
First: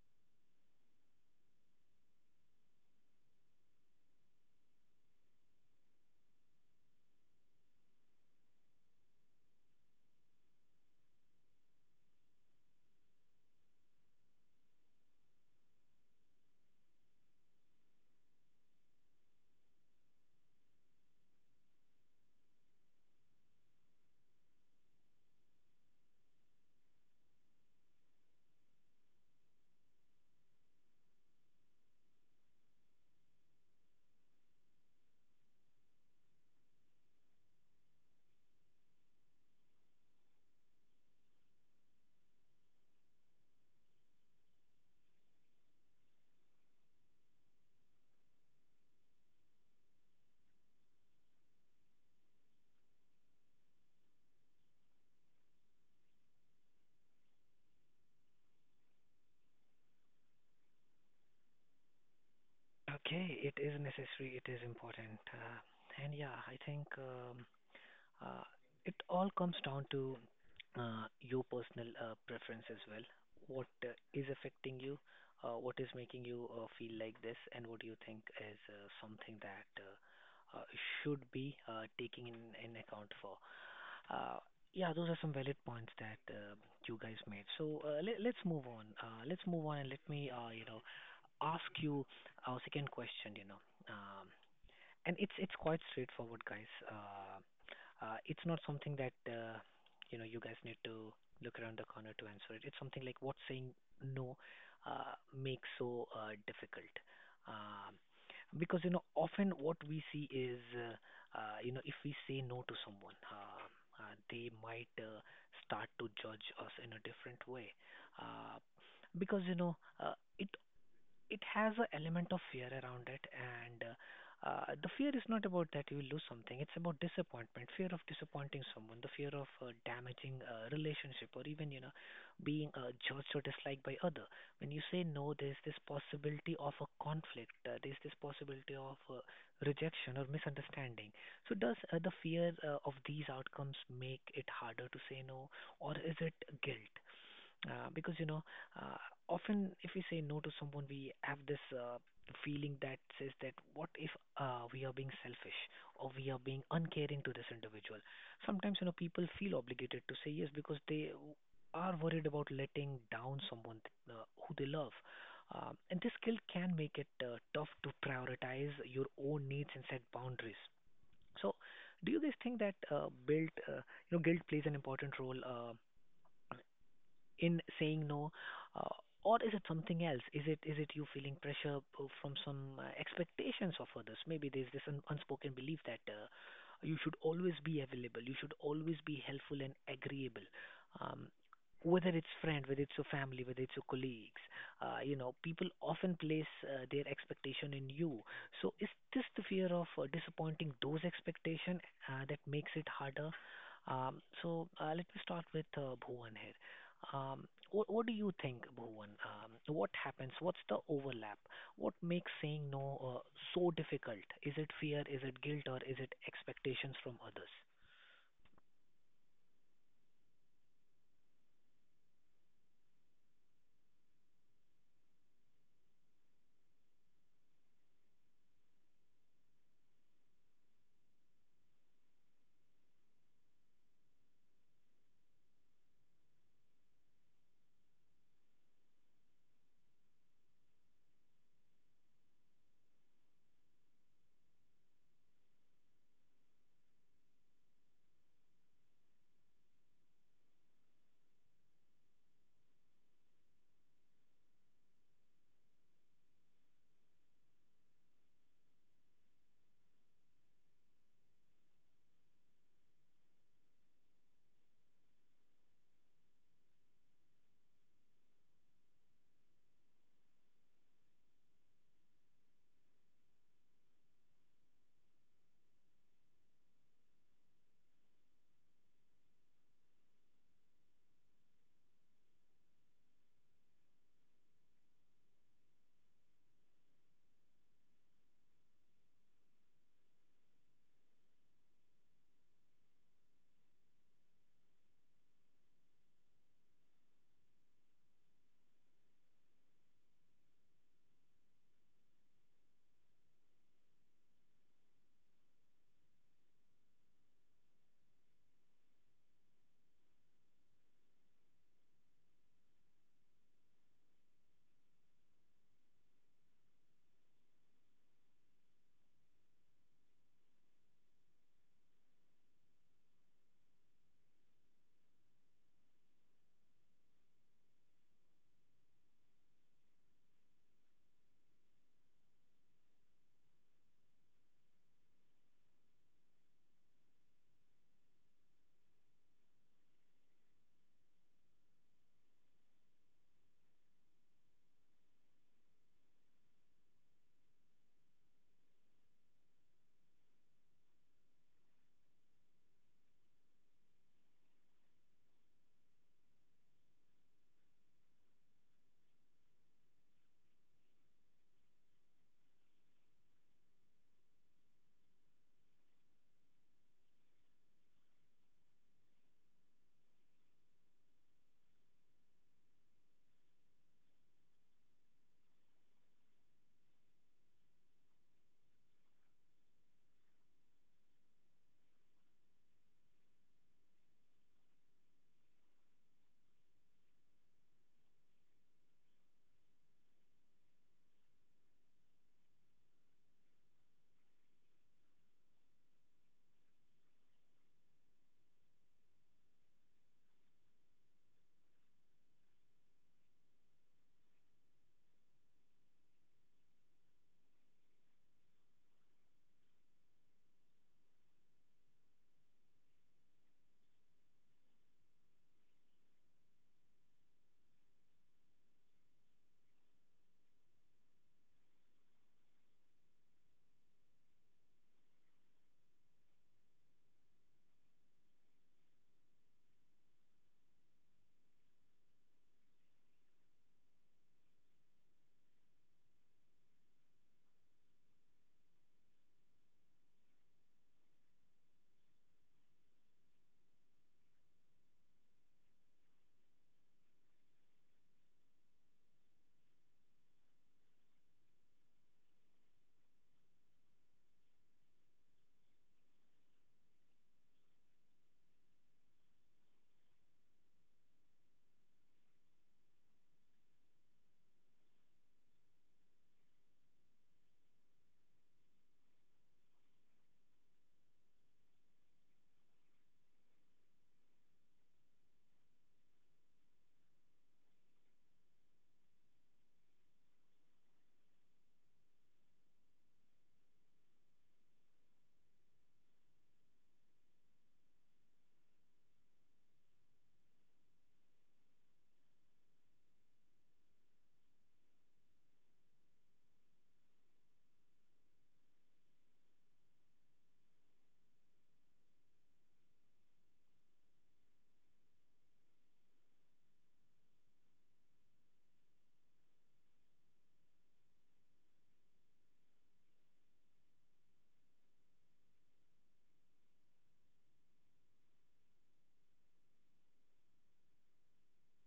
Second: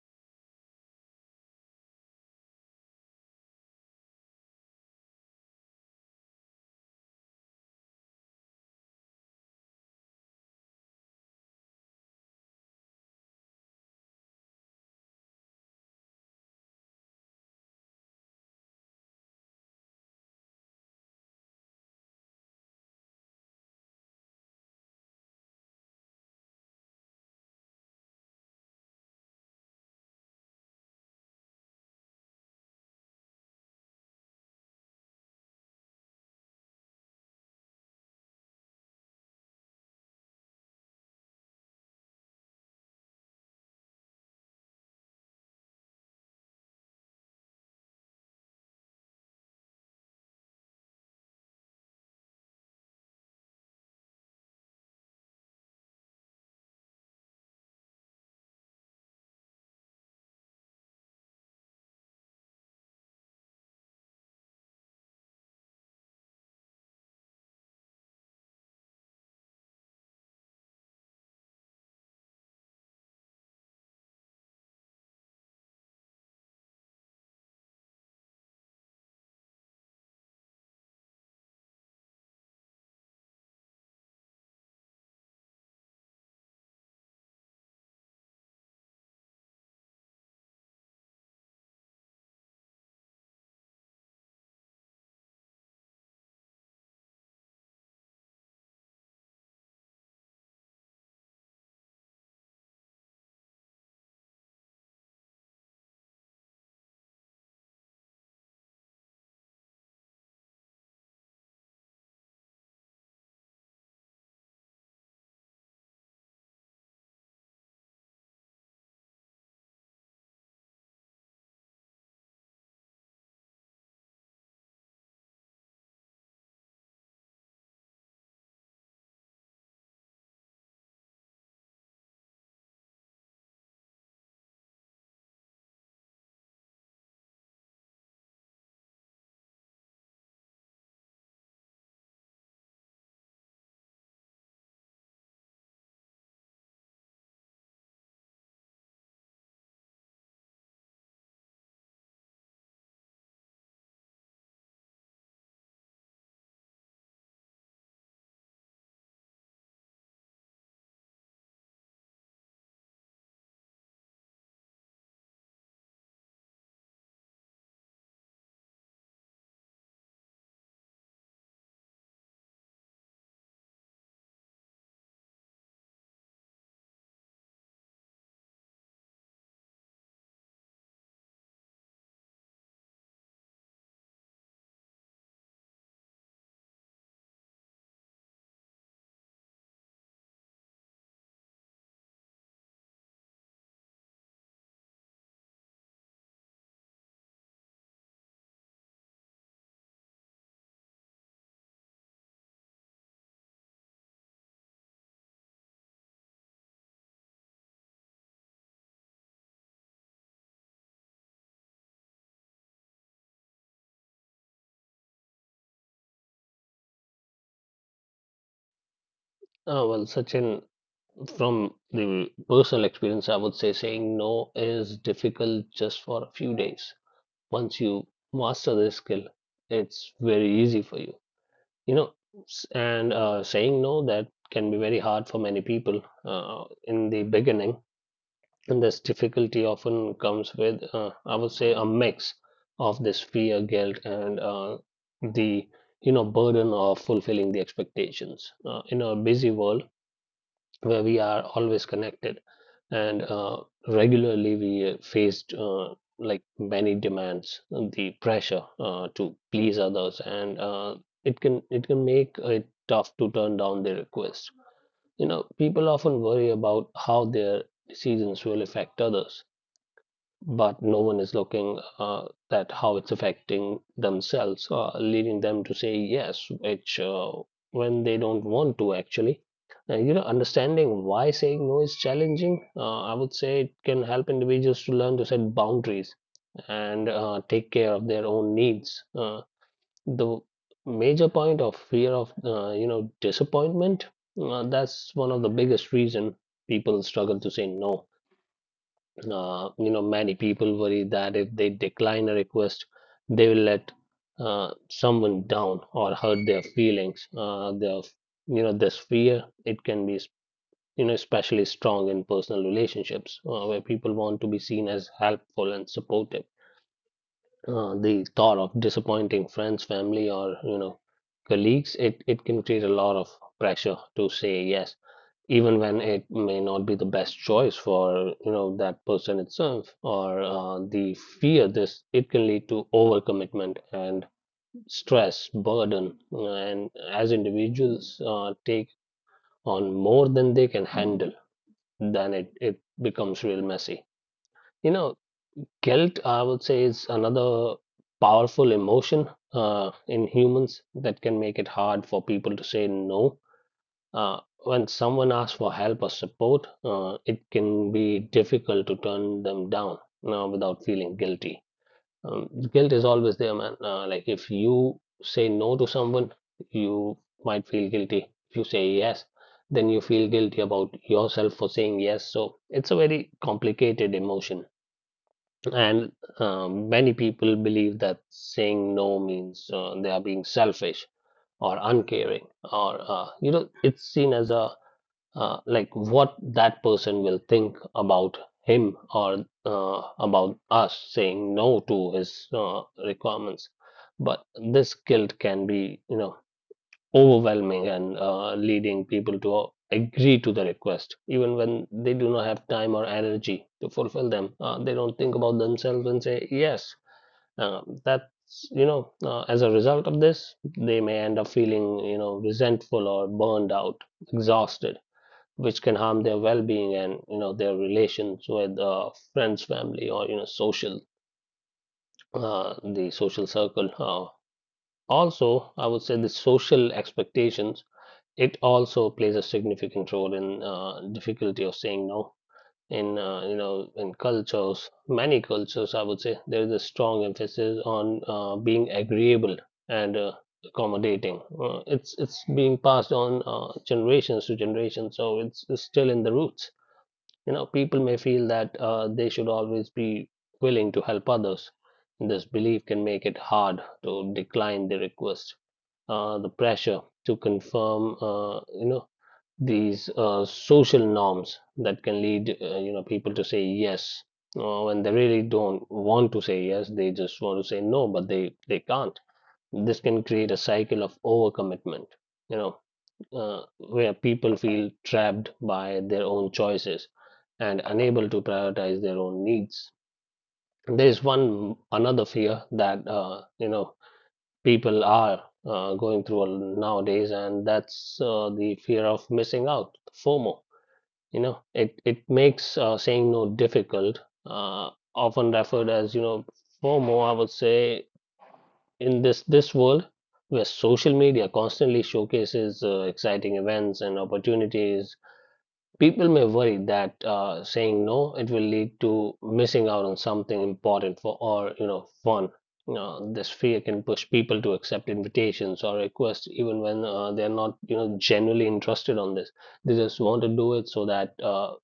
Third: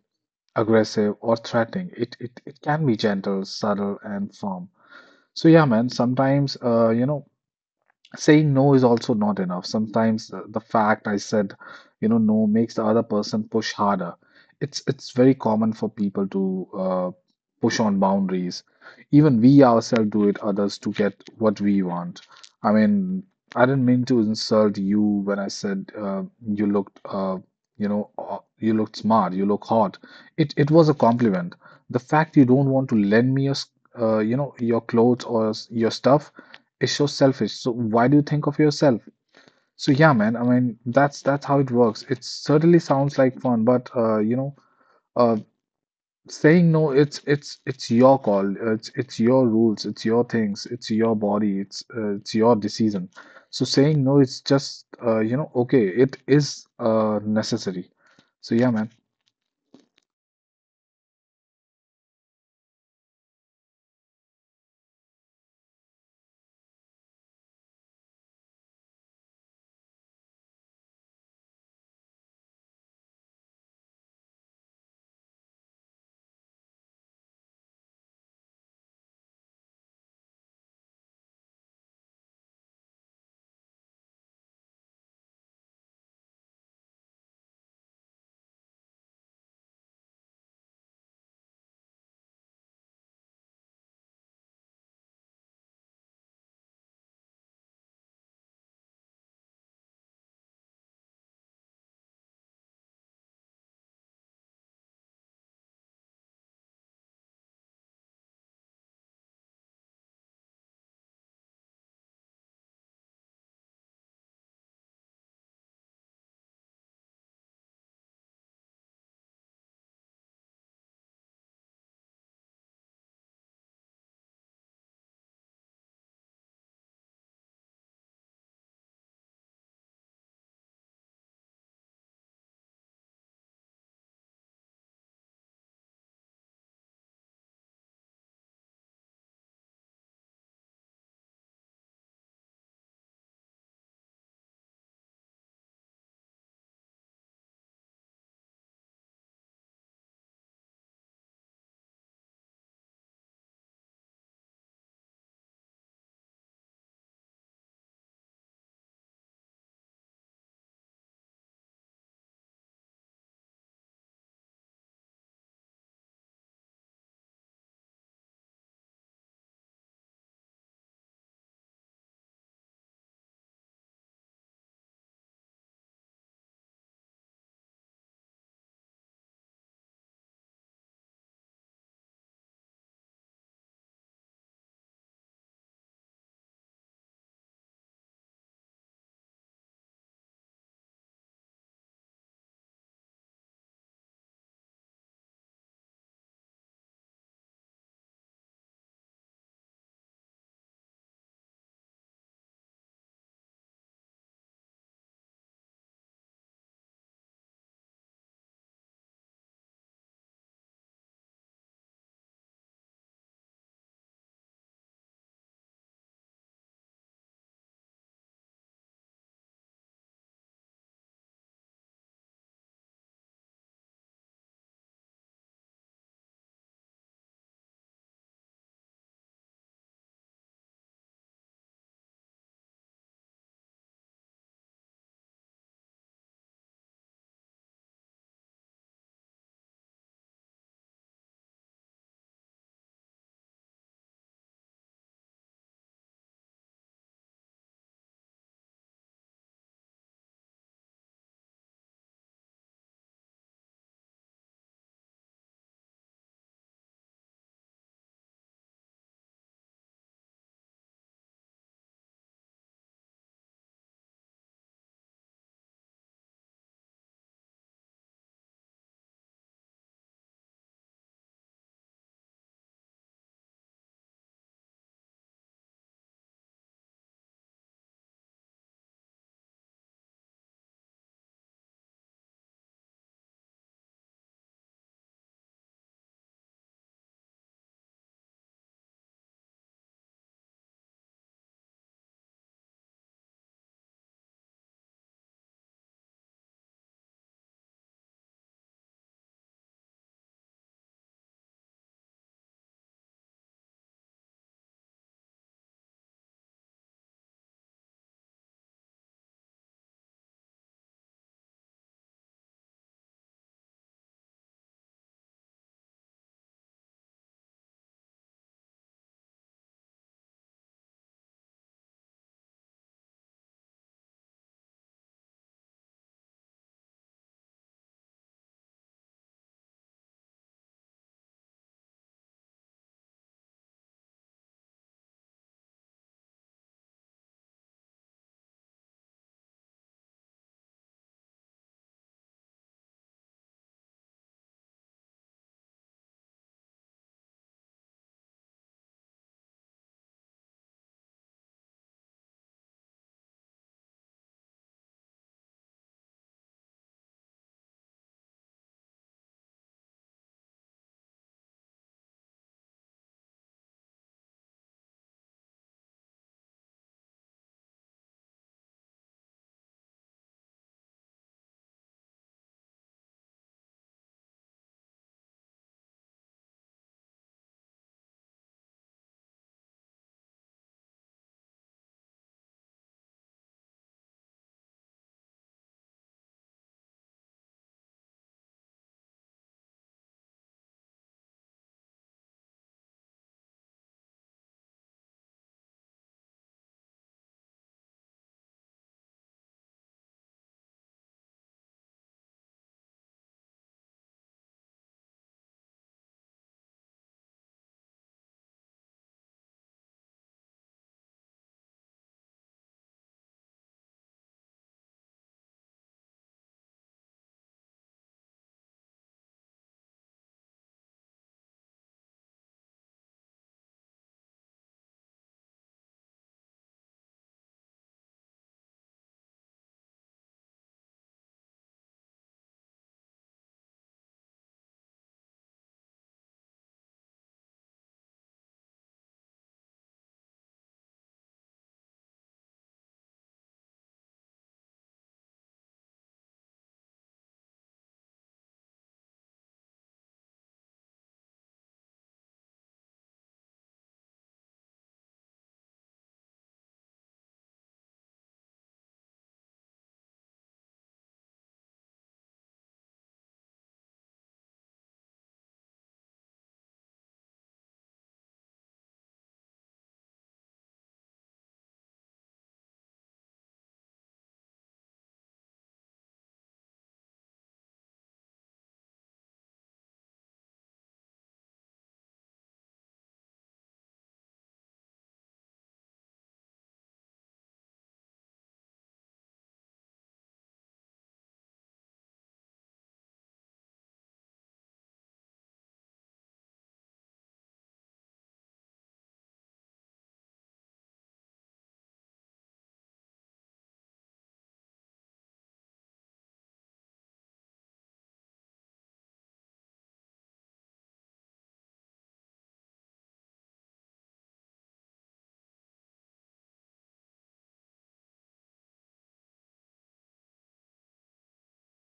Speaker 3: aggressive, or threatening. It can be gentle, subtle, and firm. So yeah, man, sometimes you know saying no is also not enough. Sometimes the fact I said, you know, no makes the other person push harder. It's very common for people to push on boundaries. Even we ourselves do it others to get what we want. I mean, I didn't mean to insult you when I said you looked smart, you look hot. It was a compliment. The fact you don't want to lend me your clothes or your stuff, it's so selfish. So why do you think of yourself? So yeah, man. I mean, that's how it works. It certainly sounds like fun, but uh, saying no, it's your call. It's your rules. It's your things. It's your body. It's your decision. So saying no, it's just you know, okay. It is necessary. So yeah, man.
Speaker 1: Okay, it is necessary, it is important. And yeah, I think uh, it all comes down to your personal preference as well. What is affecting you, what is making you feel like this, and what do you think is something that should be taking in account for. Uh, yeah, those are some valid points that you guys made. So let's move on. Let's move on and let me, ask you our second question, you know. Um, and it's quite straightforward, guys. It's not something that you guys need to look around the corner to answer it. It's something like what saying no makes so difficult. Um, because often what we see is if we say no to someone, they might start to judge us in a different way, uh, because it has an element of fear around it, and the fear is not about that you will lose something. It's about disappointment, fear of disappointing someone, the fear of damaging a relationship, or even being judged or disliked by other. When you say no, there's this possibility of a conflict, there's this possibility of rejection or misunderstanding. So does the fear of these outcomes make it harder to say no, or is it guilt? Because uh, often if we say no to someone, we have this feeling that says that what if we are being selfish or we are being uncaring to this individual. Sometimes you know people feel obligated to say yes because they are worried about letting down someone who they love. And this guilt can make it tough to prioritize your own needs and set boundaries. So, do you guys think that guilt plays an important role? In saying no, uh, or is it something else? Is it you feeling pressure from some expectations of others? Maybe there's this unspoken belief that you should always be available, you should always be helpful and agreeable. Um, whether it's friend, whether it's your family, whether it's your colleagues, people often place their expectation in you. So is this the fear of disappointing those expectation that makes it harder? So let me start with Bhuvan here. Um, what do you think, Bhuvan? What happens? What's the overlap? What makes saying no so difficult? Is it fear? Is it guilt? Or is it expectations from others?
Speaker 2: Well, Sachin, from the personal experience I would say saying no is difficult just for a few days. Once you master this skill, it's very easy for you, you know. S- and Saying no, that can be very hard for many people in the beginning, and this difficulty often comes with I would say a mix of this fear, guilt and the you know burden of fulfilling the expectations. In a busy world where we are always connected and regularly we faced like many demands, the pressure to please others and it can, it can make it tough to turn down their requests. You know, people often worry about how their decisions will affect others, but no one is looking at how it's affecting themselves, leading them to say yes, which when they don't want to actually. And you know, understanding why saying no is challenging, I would say it can help individuals to learn to set boundaries and take care of their own needs. The major point of fear of you know disappointment, that's one of the biggest reason people struggle to say no. You know, many people worry that if they decline a request, they will let someone down or hurt their feelings. Their, you know, this fear it can be, you know, especially strong in personal relationships where people want to be seen as helpful and supportive. The thought of disappointing friends, family, or you know, colleagues, it can create a lot of pressure to say yes even when it may not be the best choice for you know that person itself or the fear. This it can lead to overcommitment and stress burden, and as individuals take on more than they can handle, then it becomes real messy, you know. Guilt I would say is another powerful emotion in humans that can make it hard for people to say no. When someone asks for help or support, it can be difficult to turn them down without feeling guilty. Guilt is always there, man. Like if you say no to someone, you might feel guilty. If you say yes, then you feel guilty about yourself for saying yes. So it's a very complicated emotion. And many people believe that saying no means they are being selfish or uncaring, or, you know, it's seen as a like what that person will think about him or about us saying no to his requirements. But this guilt can be, you know, overwhelming and leading people to agree to the request, even when they do not have time or energy to fulfill them. They don't think about themselves and say yes. That's you know, as a result of this, they may end up feeling you know resentful or burned out, exhausted, which can harm their well-being and you know their relations with friends, family or you know social, the social circle. Also I would say the social expectations, it also plays a significant role in difficulty of saying no. In you know in cultures, many cultures I would say there is a strong emphasis on being agreeable and accommodating. It's being passed on generations to generations, so it's still in the roots. You know, people may feel that they should always be willing to help others. This belief can make it hard to decline the request. The pressure to confirm, you know, these social norms that can lead, you know, people to say yes when they really don't want to say yes. They just want to say no, but they can't. This can create a cycle of overcommitment. You know, uh, where people feel trapped by their own choices and unable to prioritize their own needs. There is one another fear that you know people are going through nowadays, and that's the fear of missing out, FOMO. You know, it makes saying no difficult. Often referred as you know FOMO, I would say in this world where social media constantly showcases exciting events and opportunities. People may worry that saying no it will lead to missing out on something important for or you know fun. You know, this fear can push people to accept invitations or requests even when they're not you know genuinely interested on this. They just want to do it so that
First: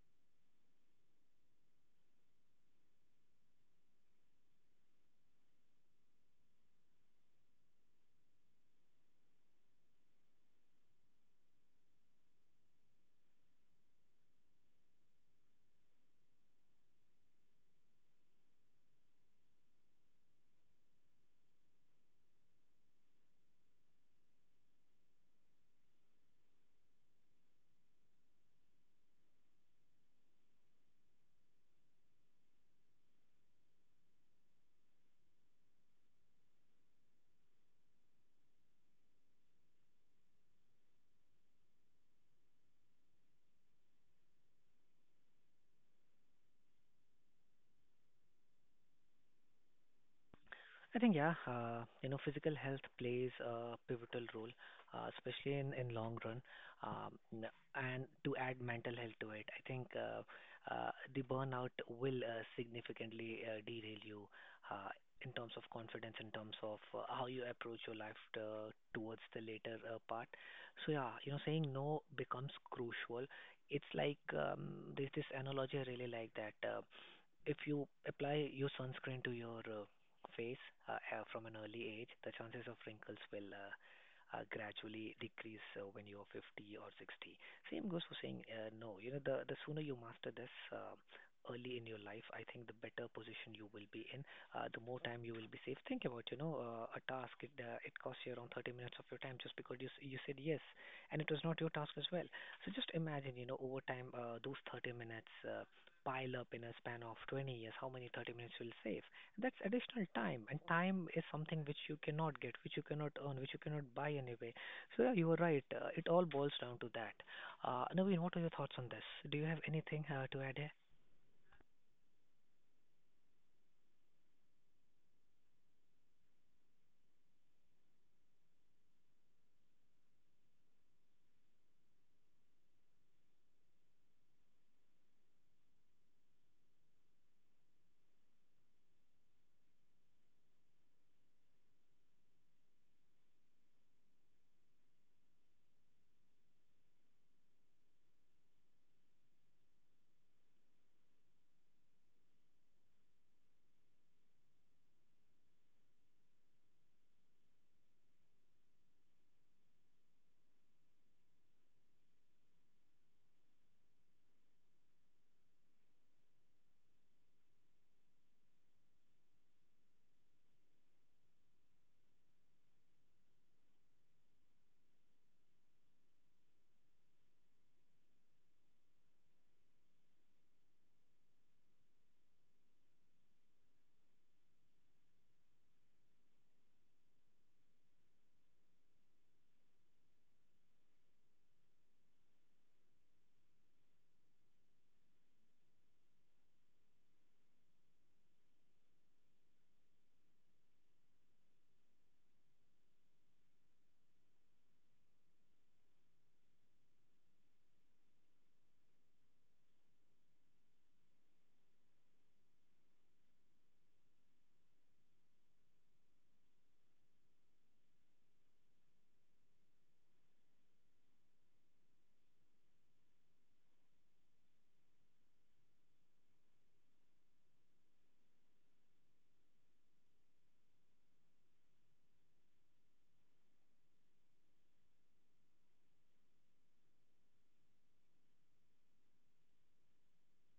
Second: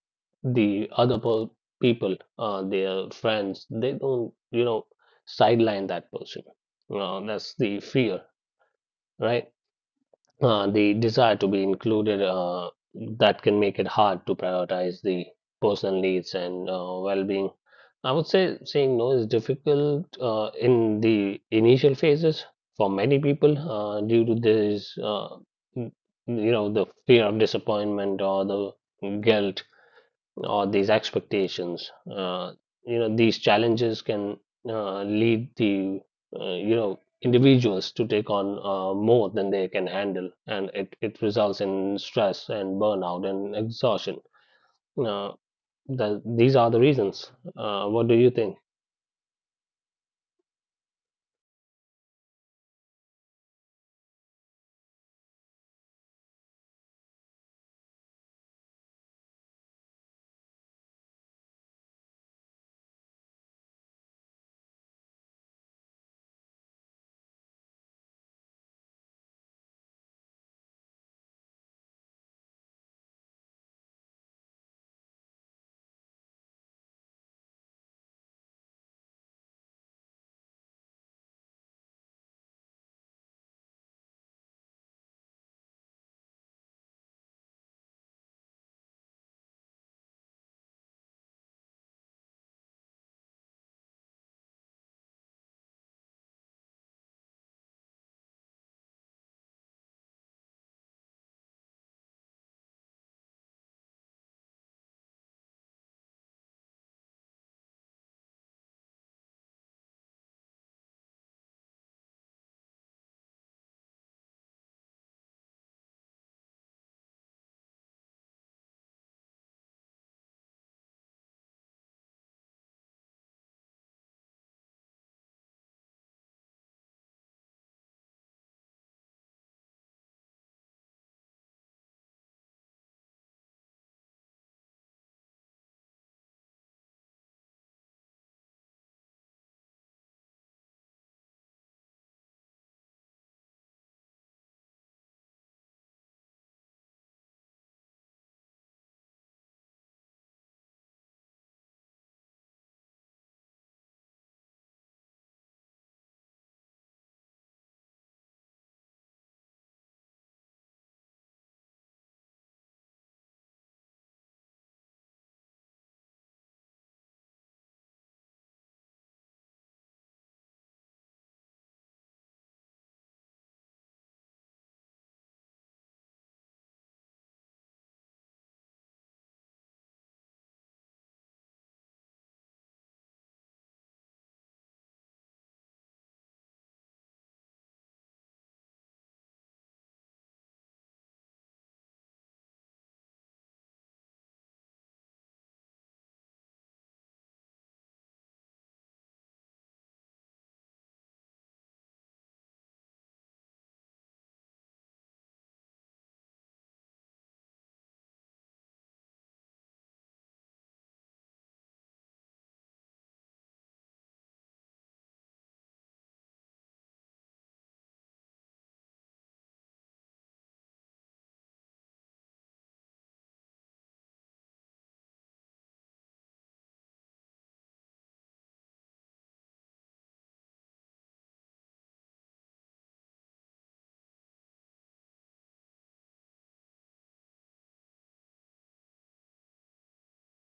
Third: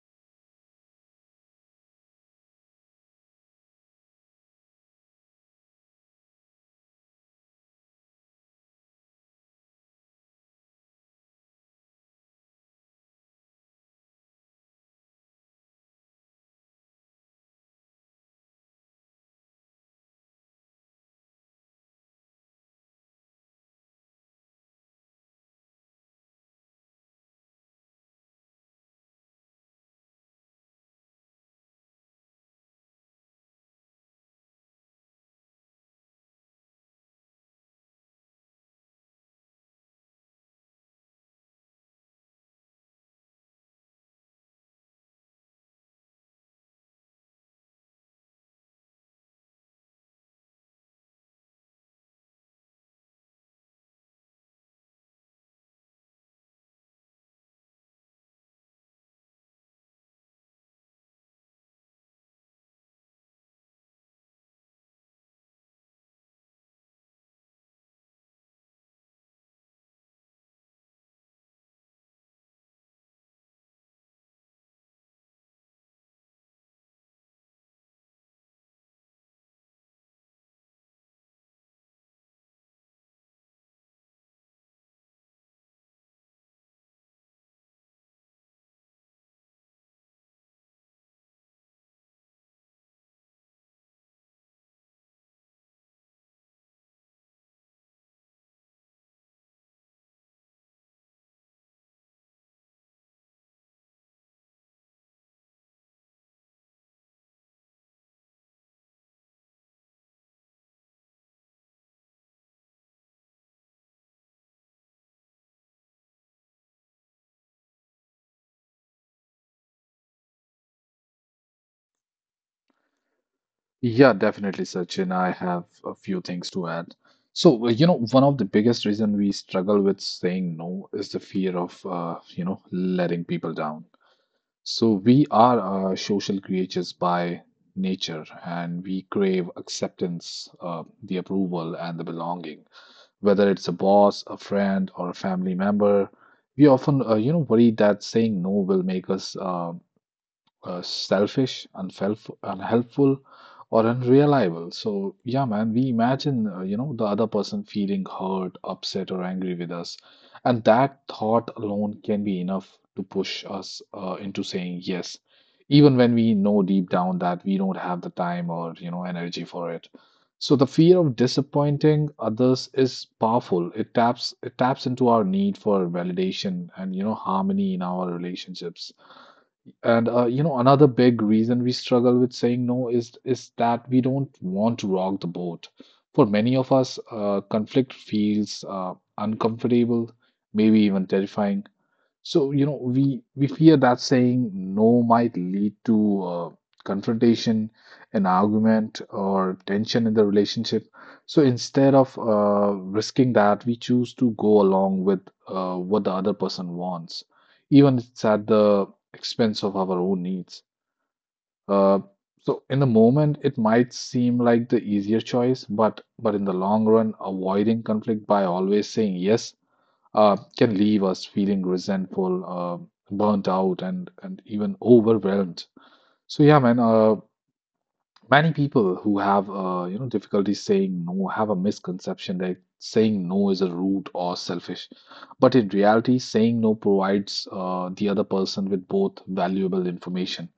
Speaker 2: the other per- people, their friends, they don't sideline that person. You know, that's the fear, right? The desire to be included, that can make it hard to prioritize the personal needs and well-being. I would say saying no is difficult in the initial phases for many people due to this, n- you know, the fear of disappointment or the guilt or these expectations. You know, these challenges can lead the you know, individuals to take on more than they can handle, and it results in stress and burnout and exhaustion. Uh, these are the reasons. What do you think?
Speaker 1: I think, yeah, physical health plays a pivotal role, especially in long run. And to add mental health to it, I think the burnout will significantly derail you uh, in terms of confidence, in terms of how you approach your life towards the later part. So yeah, you know, saying no becomes crucial. It's like there's this analogy I really like that. If you apply your sunscreen to your face from an early age, the chances of wrinkles will gradually decrease when you're 50 or 60. Same goes for saying no. You know, the sooner you master this early in your life, I think the better position you will be in. The more time you will be safe. Think about a task. It it costs you around 30 minutes of your time just because you said yes, and it was not your task as well. So just imagine, you know, over time, those 30 minutes, pile up in a span of 20 years, how many 30 minutes you'll save. That's additional time, and time is something which you cannot get, which you cannot earn, which you cannot buy anyway. So yeah, you are right. It all boils down to that. Naveen, what are your thoughts on this? Do you have anything to add here?
Speaker 3: Yeah, definitely, Sachin. I have a few things to add. So, you know, one of the biggest reason we struggle with saying no is the fear of, you know, letting people down. So we are social creatures by nature, and we crave acceptance, the approval, and the belonging. Whether it's a boss, a friend, or a family member, we often, you know, worry that saying no will make us, selfish, unhelpful, or unreliable. So, yeah, man, we imagine, you know, the other person feeling hurt, upset, or angry with us. And that thought alone can be enough to push us into saying yes, even when we know deep down that we don't have the time or, you know, energy for it. So the fear of disappointing others is powerful. It taps into our need for validation and, you know, harmony in our relationships. And you know, another big reason we struggle with saying no is that we don't want to rock the boat. For many of us, conflict feels uncomfortable, maybe even terrifying. So, you know, we fear that saying no might lead to confrontation, an argument, or tension in the relationship. So instead of risking that, we choose to go along with what the other person wants, even if it's at the expense of our own needs. Uh, so in the moment, it might seem like the easier choice, but in the long run, avoiding conflict by always saying yes can leave us feeling resentful, burnt out, and even overwhelmed. So yeah, man. Many people who have you know difficulty saying no have a misconception that saying no is a rude or selfish, but in reality, saying no provides the other person with both valuable information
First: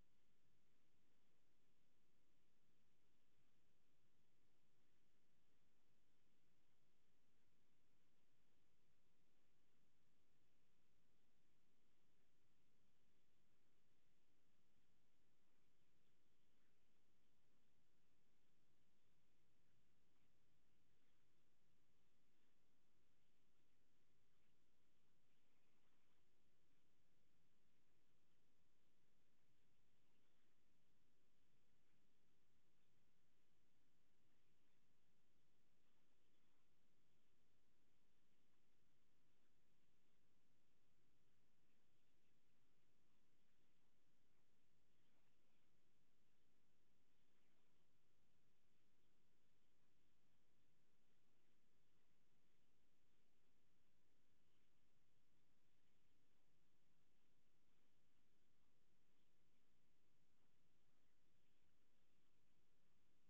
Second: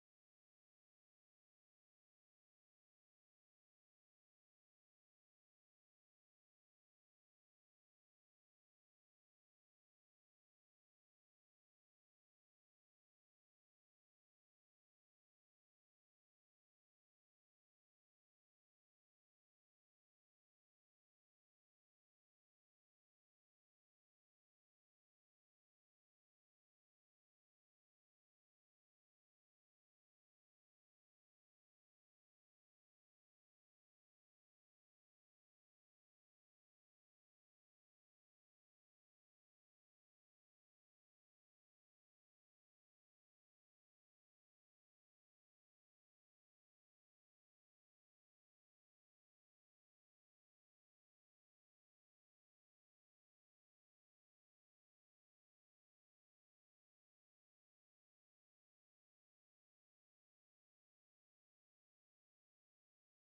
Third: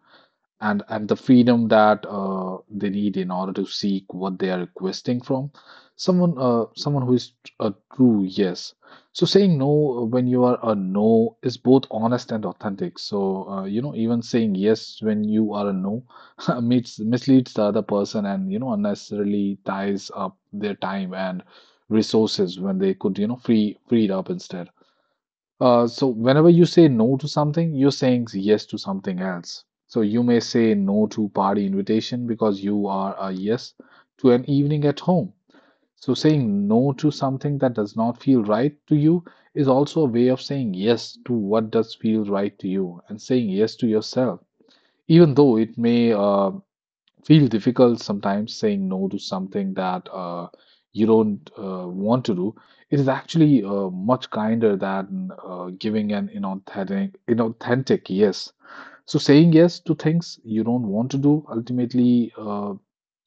Speaker 3: and the freedom that they need in order to seek what they are requesting from someone who is a true yes. So saying no when you are a no is both honest and authentic. So you know even saying yes when you are a no misleads the other person and you know unnecessarily ties up their time and resources when they could you know free it up instead. So whenever you say no to something, you're saying yes to something else. So you may say no to party invitation because you are a yes to an evening at home. So saying no to something that does not feel right to you is also a way of saying yes to what does feel right to you and saying yes to yourself, even though it may feel difficult sometimes saying no to something that you don't want to do. It is actually much kinder than giving an inauthentic yes. So saying yes to things you don't want to do ultimately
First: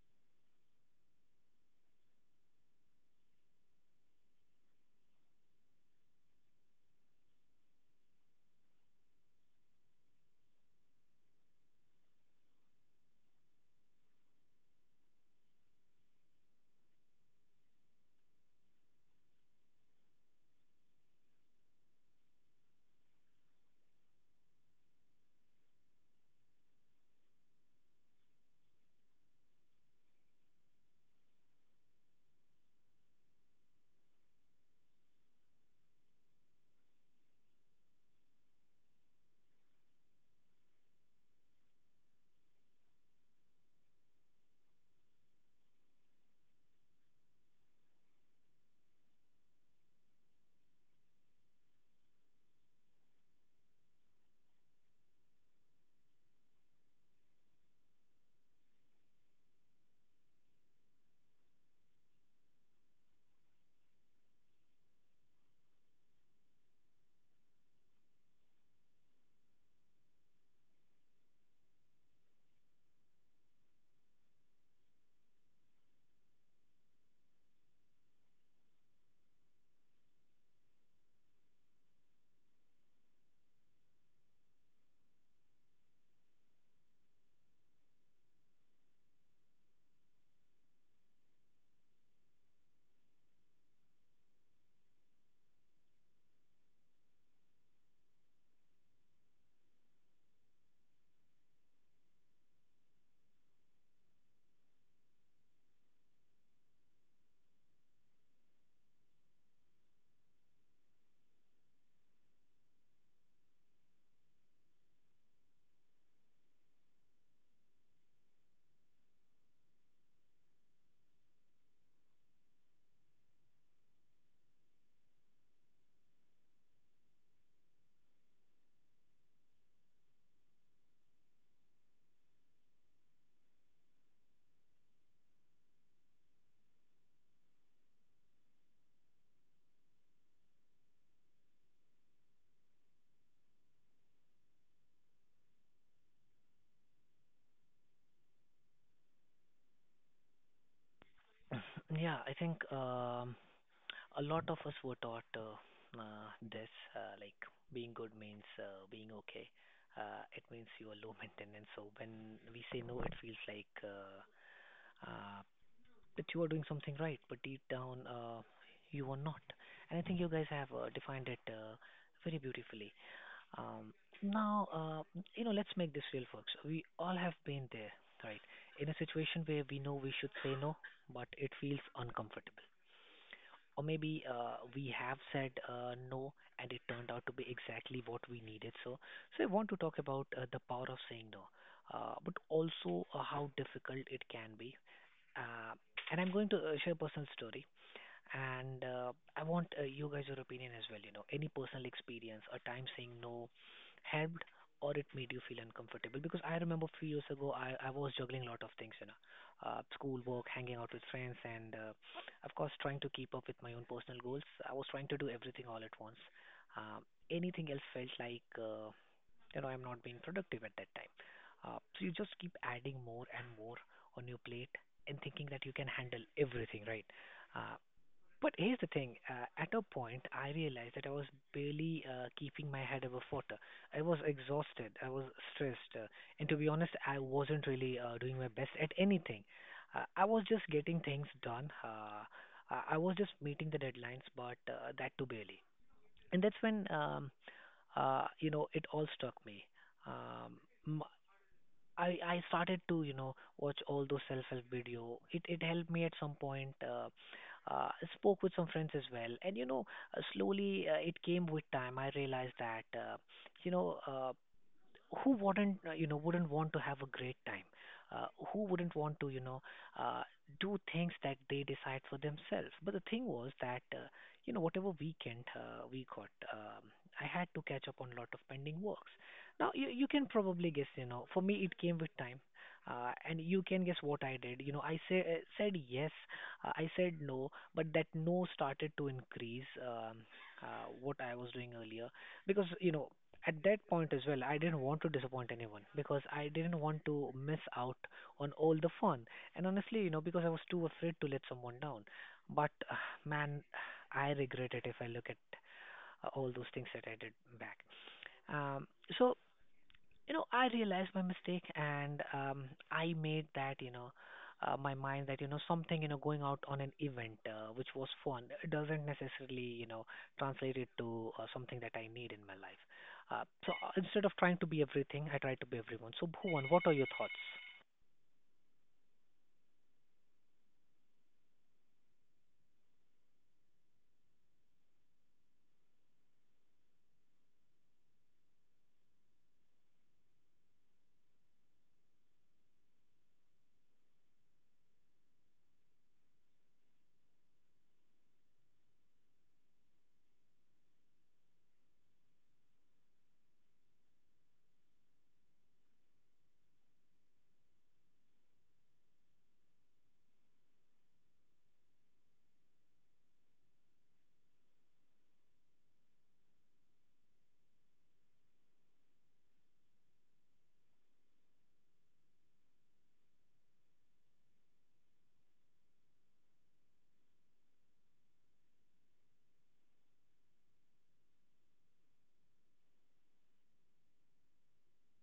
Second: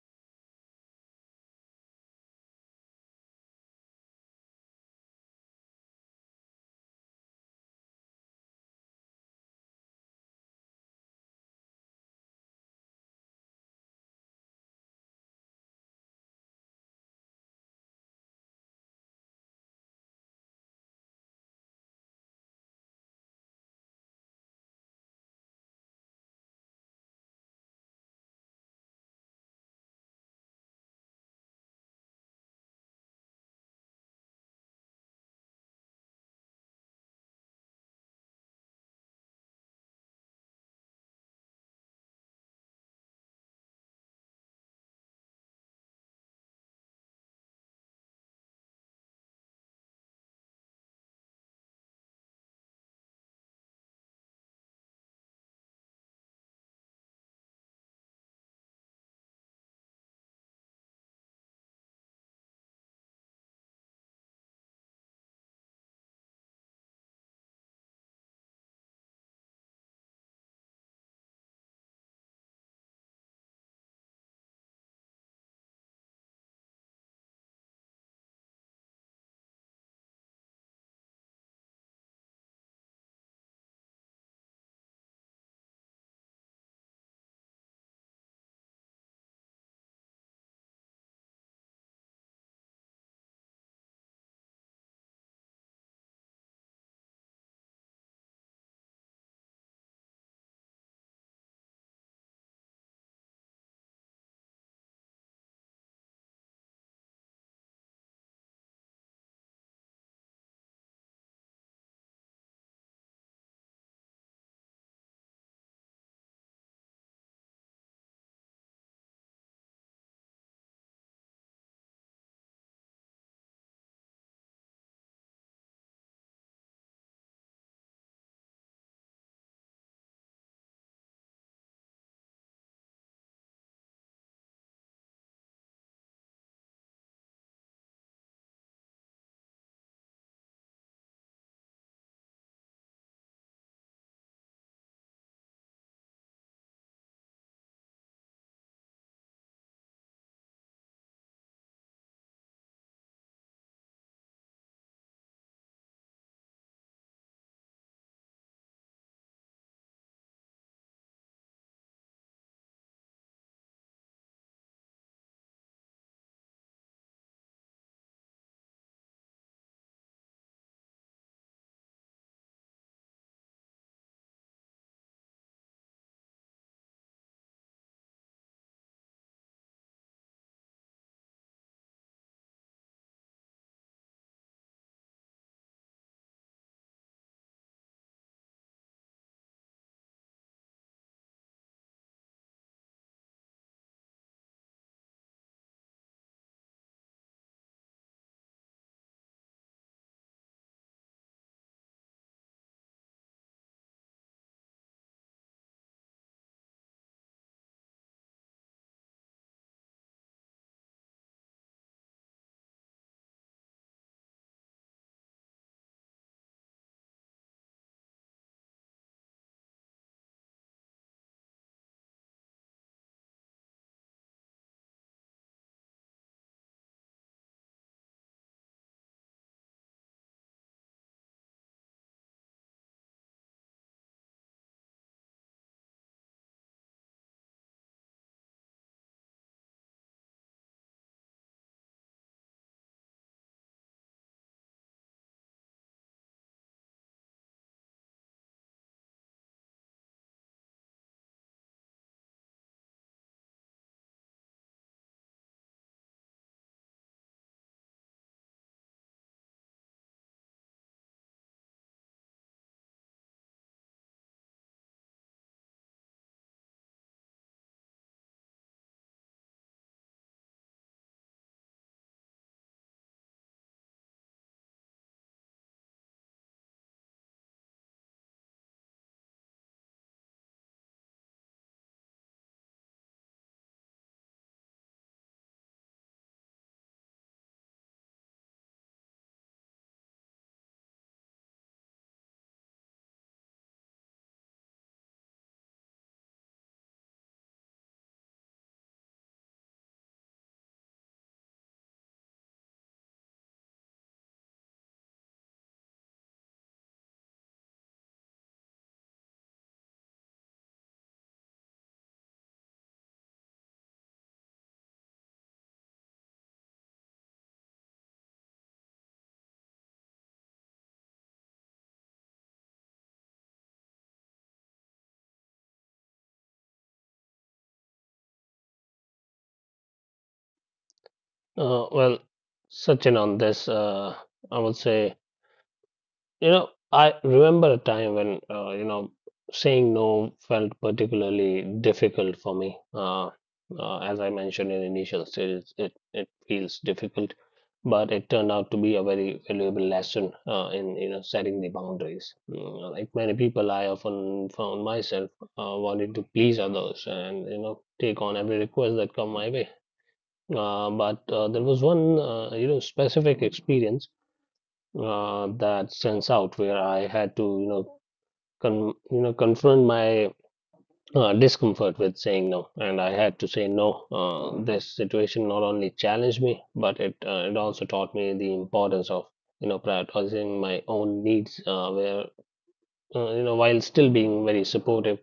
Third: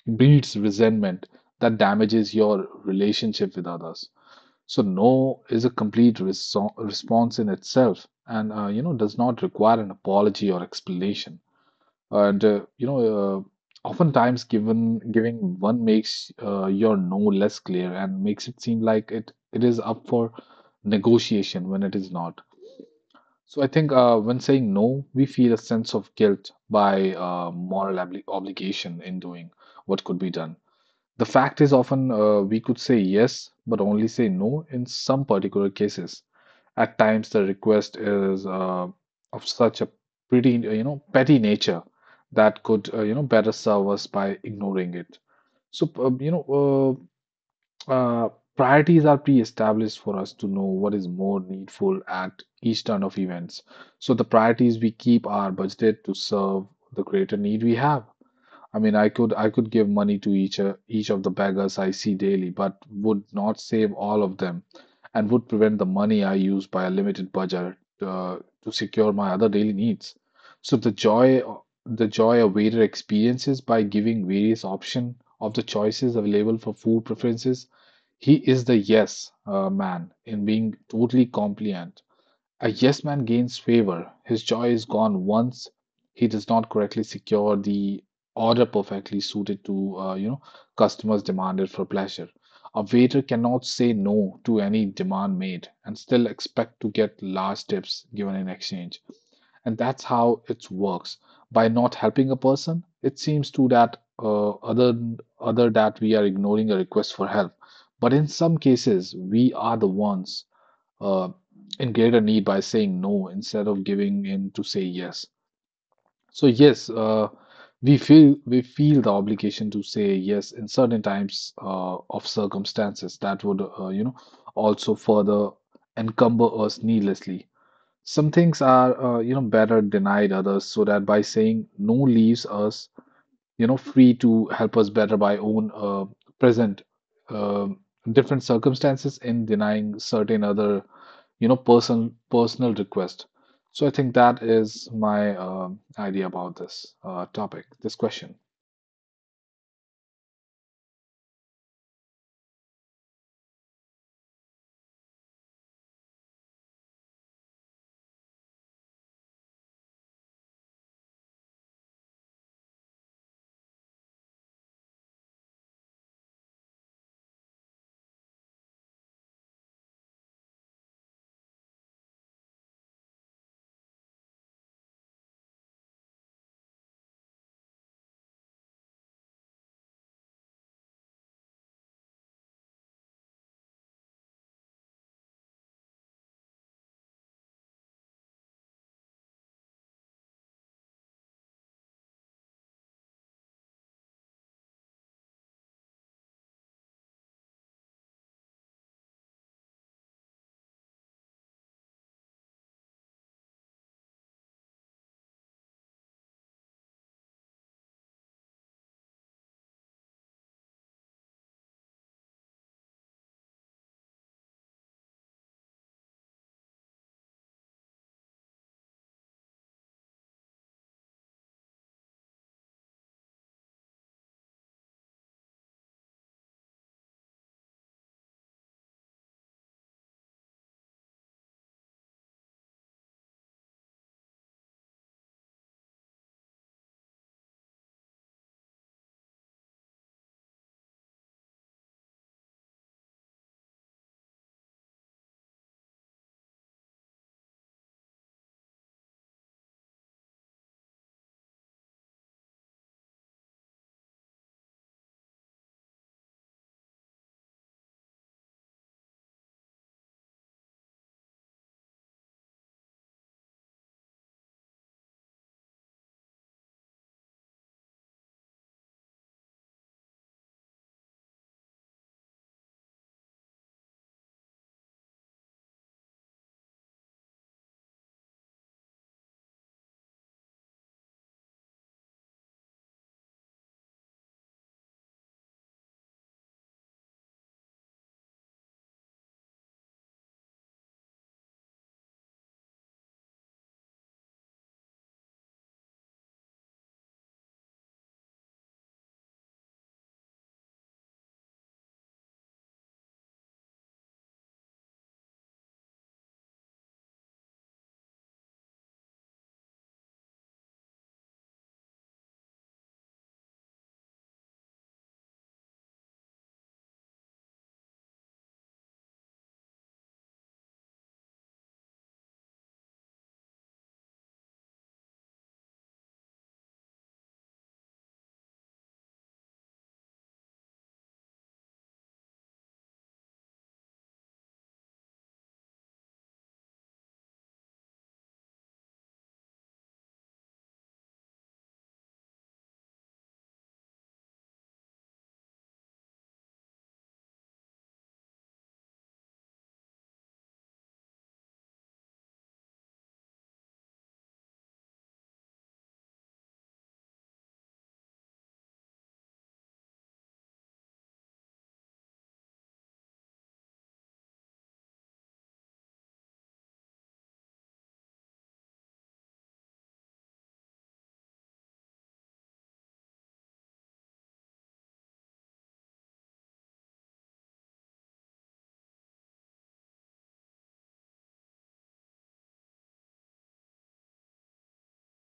Speaker 3: breeds resentment that damages your relationship with others. So no is a complete response in itself, and does not require an apology or explanation. And uh, you know, Oftentimes given giving one makes your no less clear and makes it seem like it is up for negotiation when it is not. So I think when saying no, we feel a sense of guilt by moral obligation in doing what could be done. The fact is often we could say yes, but only say no in some particular cases. At times, the request is of such a petty nature that could, better serve us by ignoring it. So, uh, you know, uh, uh, Priorities are pre-established for us to know what is more needful at each turn of events. So, the priorities we keep are budgeted to serve the greater need we have. I mean, I could give money to each of the beggars I see daily, but would not save all of them, and would prevent the money I use by a limited budget uh, to secure my other daily needs. So the joy a waiter experiences by giving various option of the choices available for food preferences, he is the yes man in being totally compliant. A yes man gains favor. His joy is gone once he does not correctly secure the order perfectly suited to customers demanded for pleasure. A waiter cannot say no to any demand made and still expect to get large tips given in exchange. And that's how it works. By not helping a person, it seems to that other that we are ignoring a request for help. But in some cases, we are the ones uh, in greater need by saying no instead of giving in to say yes. So yes, we feel the obligation to say yes in certain times of circumstances that would also further encumber us needlessly. Some things are better denied others so that by saying no leaves us, you know, free to help us better by own present um different circumstances in denying certain other, you know, personal request. So I think that is my idea about this topic, this question.
Speaker 1: Yeah, I think a lot of us were taught this, like being good means being okay. It means you are low maintenance. So when we say no, it feels like uh, that you are doing something right, but deep down, you are not. And I think you guys have defined it very beautifully. Um, Now, let's make this real, folks. We all have been there, right? In a situation where we know we should say no, but it feels uncomfortable. Or maybe we have said no and it turned out to be exactly what we needed. So, so I want to talk about the power of saying no, but also how difficult it can be, uh, and I'm going to share a personal story. And I want you guys your opinion as well. You know, any personal experience, a time saying no, helped or it made you feel uncomfortable. Because I remember few years ago, I was juggling a lot of things. You know, school work, hanging out with friends, and of course trying to keep up with my own personal goals. I was trying to do everything all at once. Um, anything else felt like I'm not being productive at that time. So you just keep adding more and more on your plate and thinking that you can handle everything, right? Uh, but here's the thing: at a point, I realized that I was barely keeping my head above water. I was exhausted, I was stressed, and to be honest, I wasn't really doing my best at anything. I was just getting things done. I was just meeting the deadlines, but that too barely. And that's when it all struck me. Um, m- I started to watch all those self-help video. It helped me at some point. I spoke with some friends as well, and you know, slowly it came with time. I realized that you know. Who wouldn't wouldn't want to have a great time uh, who wouldn't want to uh, do things that they decide for themselves? But the thing was that whatever weekend we got, I had to catch up on a lot of pending works. Now you can probably guess, for me it came with time. And you can guess what I did. You know, I say, said yes, I said no, but that no started to increase what I was doing earlier, because at that point as well, I didn't want to disappoint anyone because I didn't want to miss out on all the fun. And honestly, you know, because I was too afraid to let someone down. But man, I regret it if I look at all those things that I did back. Um, so I realized my mistake and I made that you know my mind that something, going out on an event which was fun, doesn't necessarily translate it to something that I need in my life. So instead of trying to be everything, I try to be everyone. So Bhuvan, what are your thoughts?
Speaker 2: Well, searching on this, I would say, you know, I remember a time when, you know, saying no felt particularly difficult for me. As I mentioned in initial stages, it feels difficult, but it turned out to be a very valuable lesson in, you know, setting the boundaries. Mm. Like many people, I often found myself wanting to please others and, you know, take on every request that come my way. But there was one, you know, specific experience that stands out where I had to, you know, you know, confront my discomfort with saying no, and I had to say no. This situation not only challenged me, but it also taught me the importance of, you know, prioritizing my own needs, where you know, while still being very supportive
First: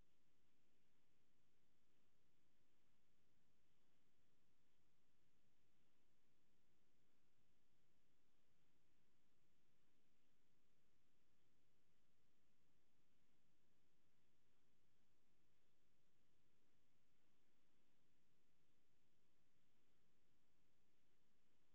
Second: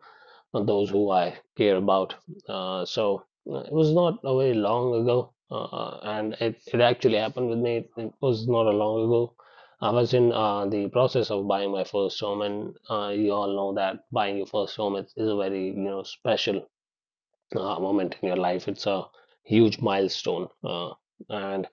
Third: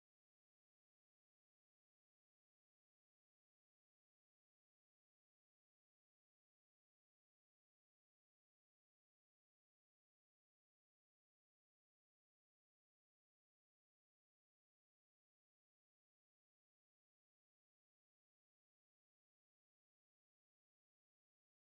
Speaker 2: and those who I care about. So it was not a very long ago, and it actually happened with me. It was not a long ago. I was in the process of buying my first home, and you all know that buying your first home is a very, you know, special moment in your life. It's a huge milestone, and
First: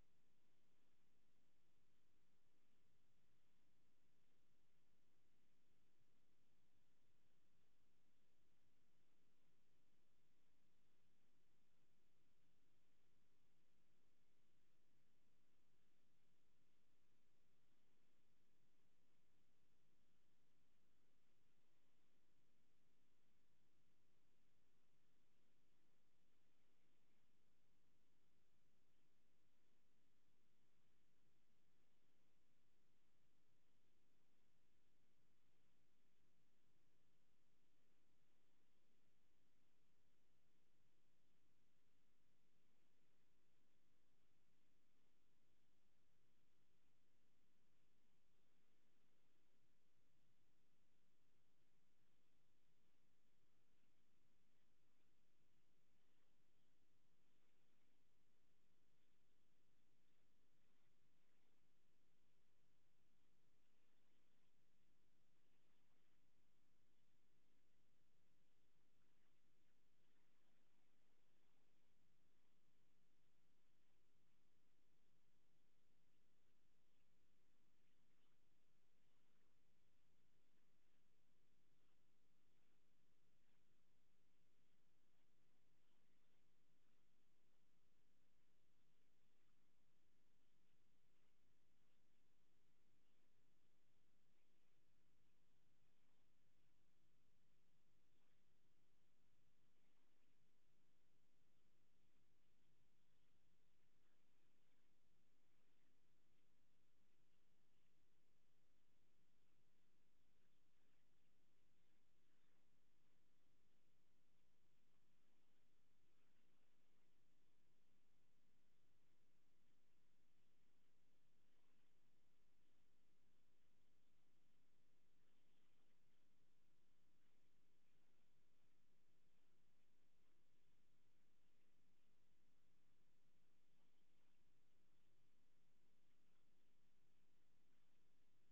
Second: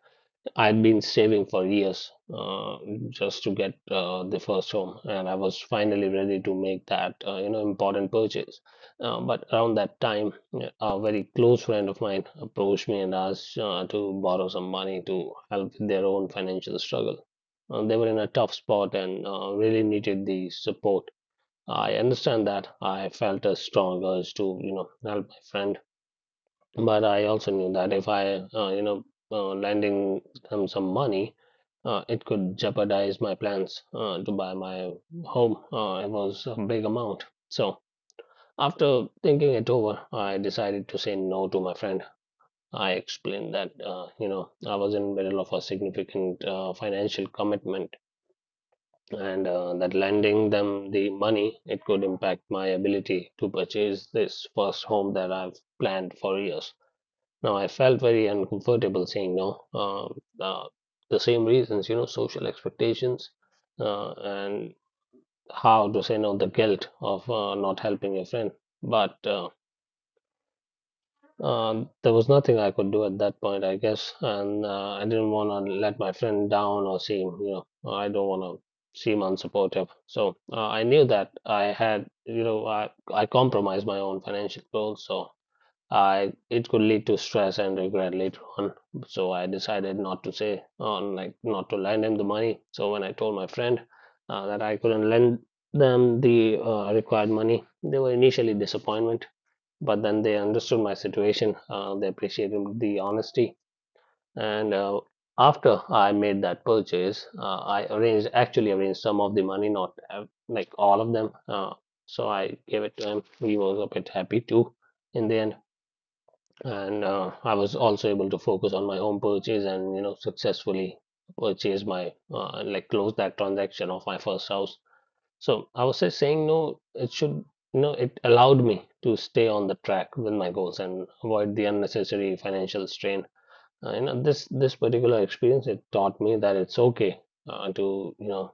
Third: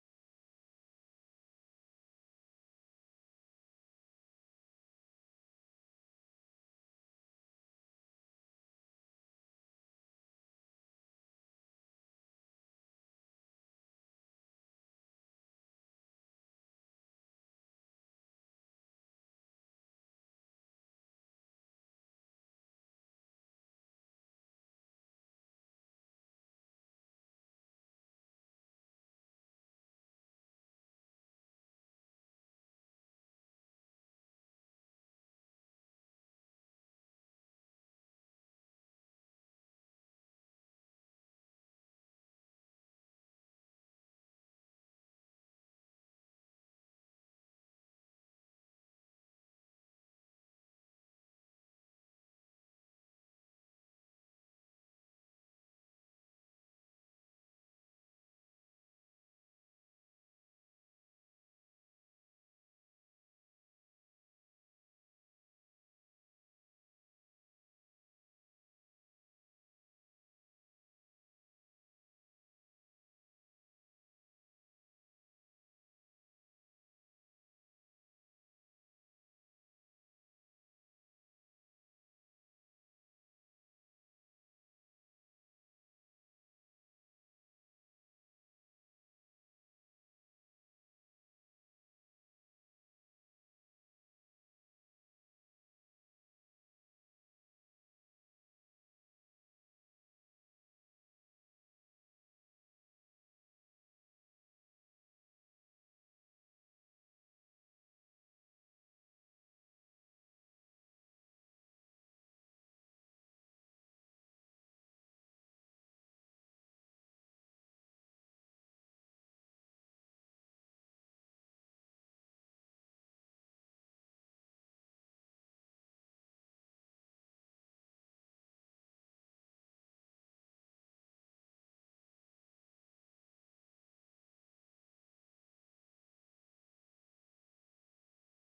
Speaker 2: I'd been saving for years just to get the first home, and I was finally ready to make that, you know, important purchase. But around that time, a very close friend of mine approached me and asked to borrow some money to help with their own financial struggle. They were in a tough spot and really needed the support. I understand that I felt a strong urge to, you know, help my friend, but I also knew that if I, you know, lending them some money, it could jeopardize my plans to buy my home. It was a big amount. So after thinking it over, I decided to say no to my friend. I explained that, you know, I was in the middle of a significant financial commitment and that lending them the money, it could impact my ability to purchase this first home that I've planned for years. Now, I felt very uncomfortable saying no. The same reasons, you know, social expectations and how to say no, the guilt of not helping your friend. But there was nothing I could do at that point, I guess. And I didn't want to let my friend down or seem, you know, I don't want to seem unsupportive. So I knew that I had, you know, I compromised my own financial goals. So I, it could lead to stress and regret later on. So I decided not to say on, like, not to lend him the money. So when I told my friend that I couldn't lend them the required money, they were initially disappointed, but then they understood my situation. They appreciated the honesty, and after I made that purchase, I arranged actually arranged some of the money, not like all of them. So I gave it to him. He was a bit happy too in the end, and I was also able to focus on my home purchase and, you know, successfully purchase my, like, close that transaction of my first house. So I was just saying no. It should, you know, it allowed me to stay on the track with my goals and avoid the unnecessary financial strain. You know, this particular experience, it taught me that it's okay to, you know,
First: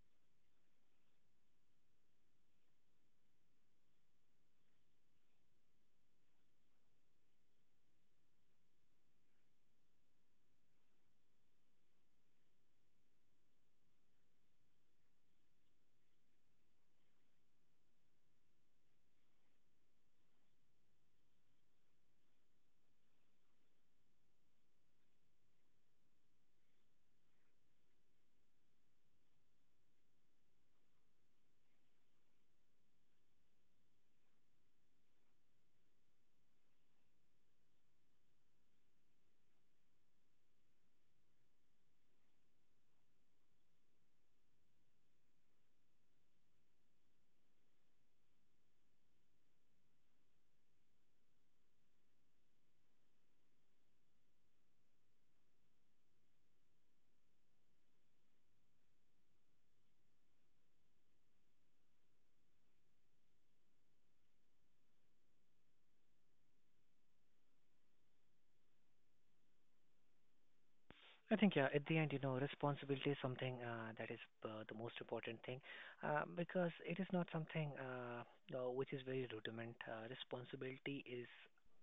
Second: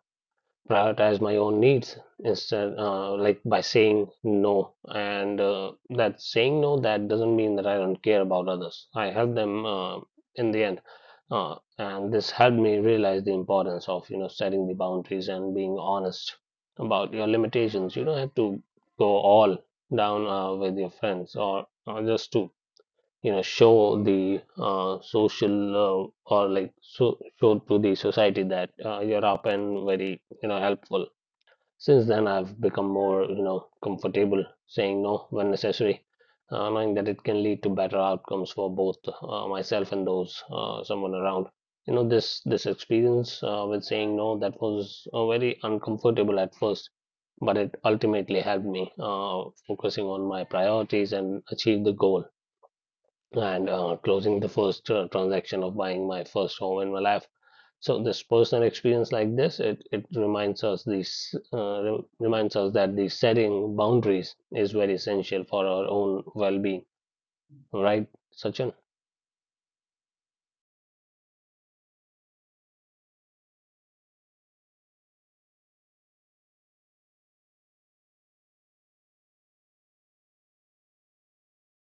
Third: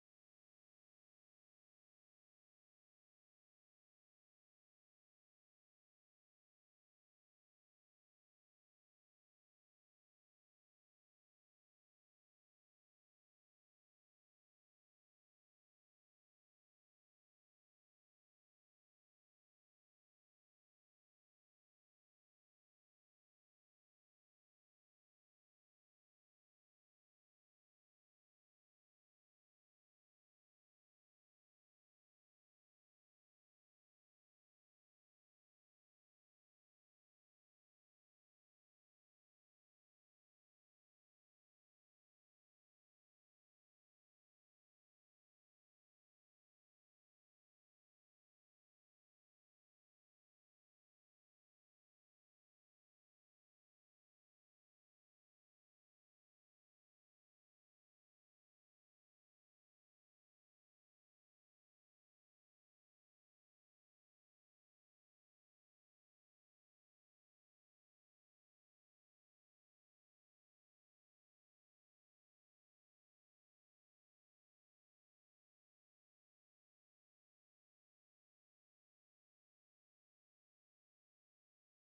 Speaker 2: prioritize my own needs instead, like, by saying no. And that saying no, that doesn't mean that I don't care about others. I help them in the end. And this helped me realize the importance of, you know, setting the boundaries and being honest about your limitations. You don't have to go all down with your friends, or just to, you know, show the social, or, like, so show to the society that you're up and very, you know, helpful. Since then, I've become more, you know, comfortable saying no when necessary, knowing that it can lead to better outcomes for both myself and those, someone around. You know, this experience with saying no, that was very uncomfortable at first, but it ultimately helped me focusing on my priorities and achieve the goal and closing the first transaction of buying my first home in my life. So this personal experience like this, it reminds us, these reminds us that the setting boundaries is very essential for our own well-being, right, Sachin?
Speaker 1: I think, yeah, at the end, you know, responsibility is something that is the most important thing, because it is not something which is very rudiment. Responsibility is,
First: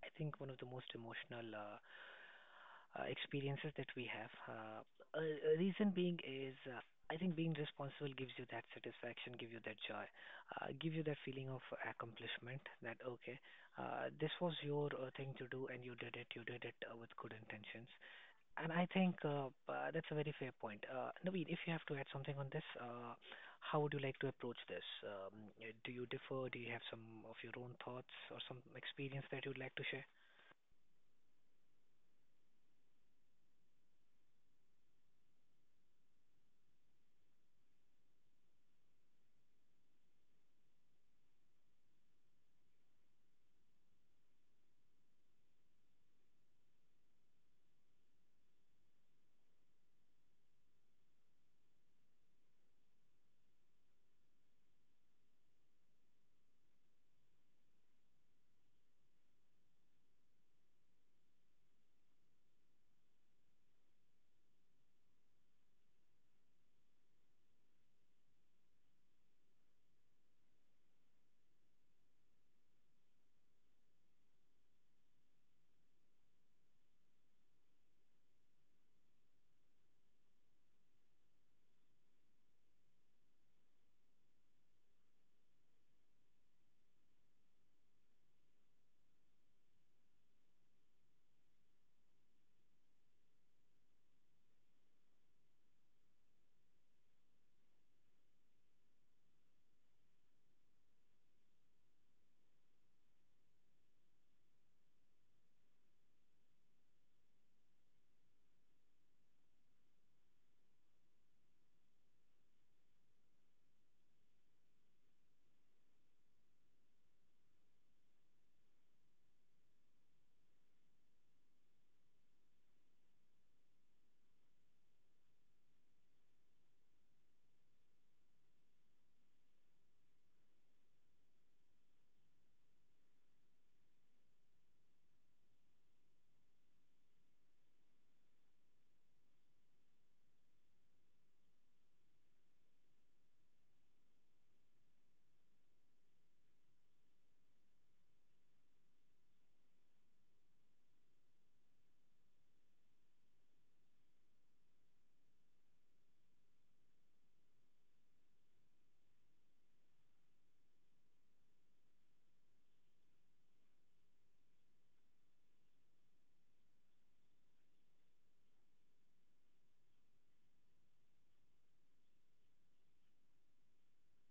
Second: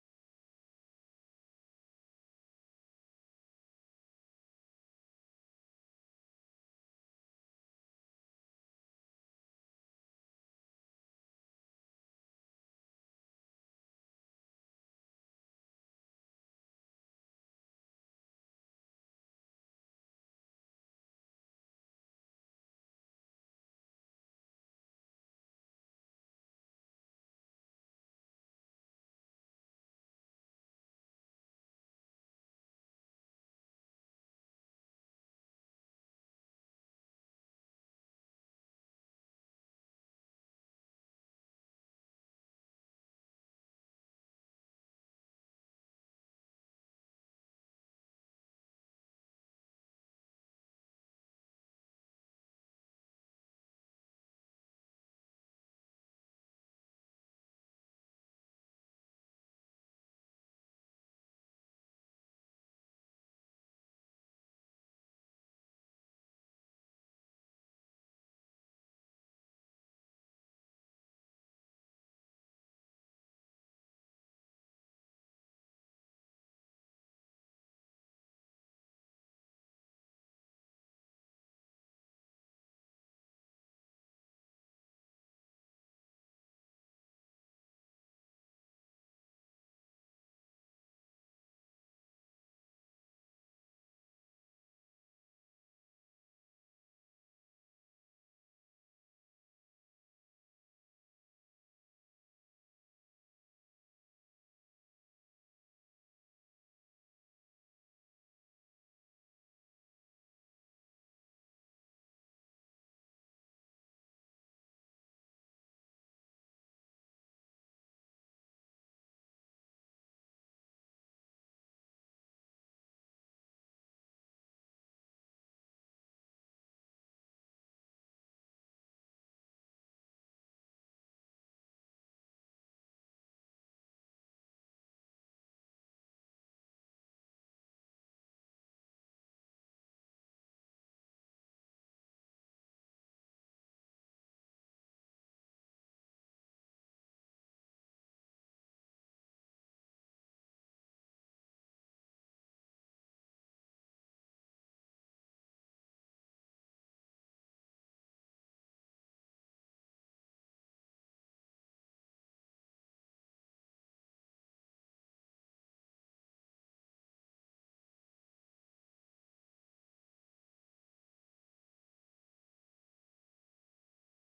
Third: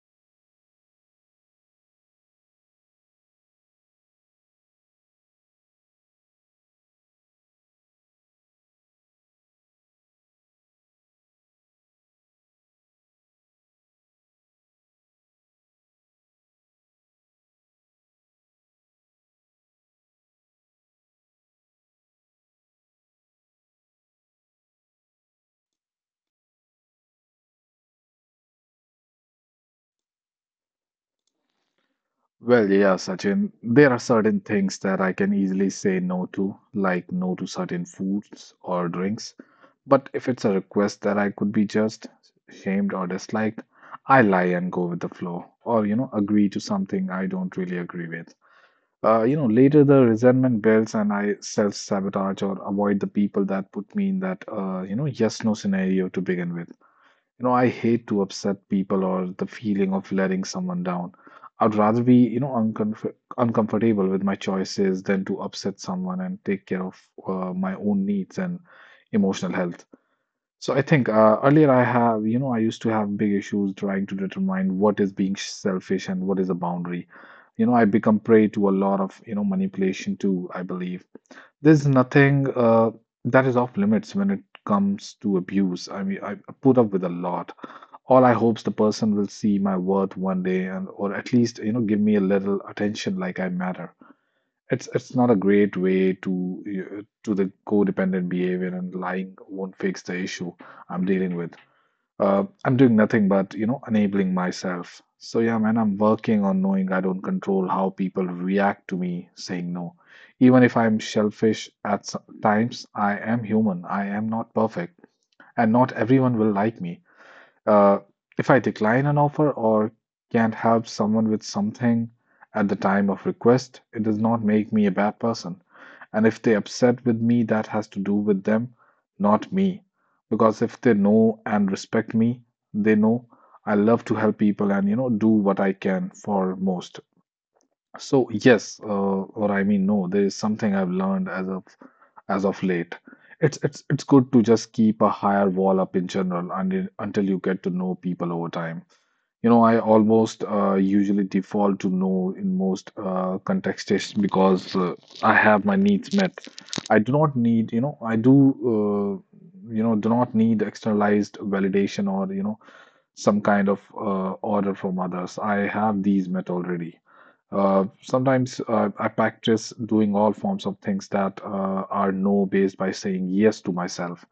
Speaker 1: I think, one of the most emotional experiences that we have. A reason being is, I think, being responsible gives you that satisfaction, give you that joy, give you that feeling of accomplishment that, okay, this was your thing to do and you did it with good intentions. And I think that's a very fair point. Naveen, if you have to add something on this, how would you like to approach this? Do you differ? Do you have some of your own thoughts or some experience that you'd like to share?
Speaker 3: Well, yeah, Sachin, there are certain things that I can easily say no to, like no to certain foods or drinks. But if it's a request that I could be just shamed, or disliked, I lie and go with the flow, or, you know, agree to something I don't really agree with. Later the resentment builds and I self-sabotage or avoid the people that put me in that, yes-no scenario to begin with. You know, I hate to upset people or the feeling of letting someone down. I'd rather be, you know, uncomfortable with my choices than to upset someone and take care of my own needs and emotional health. So I think earlier I have, you know, I used to have big issues trying to determine what is being selfish and what is a boundary. You know, I become prey to a lot of, you know, manipulation too, I believe. There's nothing that is off limits when it comes to abuse. I mean, I put up with a lot. All I hope is the person will see my worth one day, and or at least you know give me a little attention like I matter. It's not a great way to the codependent behavior, and lying won't fix the issue I'm dealing with. I'm doing nothing but, you know, enabling myself. So yeah, man, I'm working on knowing I don't control how people react to me saying no. Even if I'm selfish at some times, I am human. I am not perfect, and not everyone will like me. Uh, if I decline an offer or can't help someone with something at the time of request, it does not make me a bad person. And if they upset with me, that has to do with them, not me. Because if they know and respect me, they know I love to help people and, you know, do what I can for most. So yes, or I mean no, there is something I've learned as of late. It's good to just keep a higher wall up in general and until you get to know people over time. You know, I almost usually default to no in most contexts because I have my needs met. I do not need, you know, do not need externalized validation or, you know, some kind of order from others. I have these met already. Sometimes I practice doing all forms of things that are no based by saying yes to myself.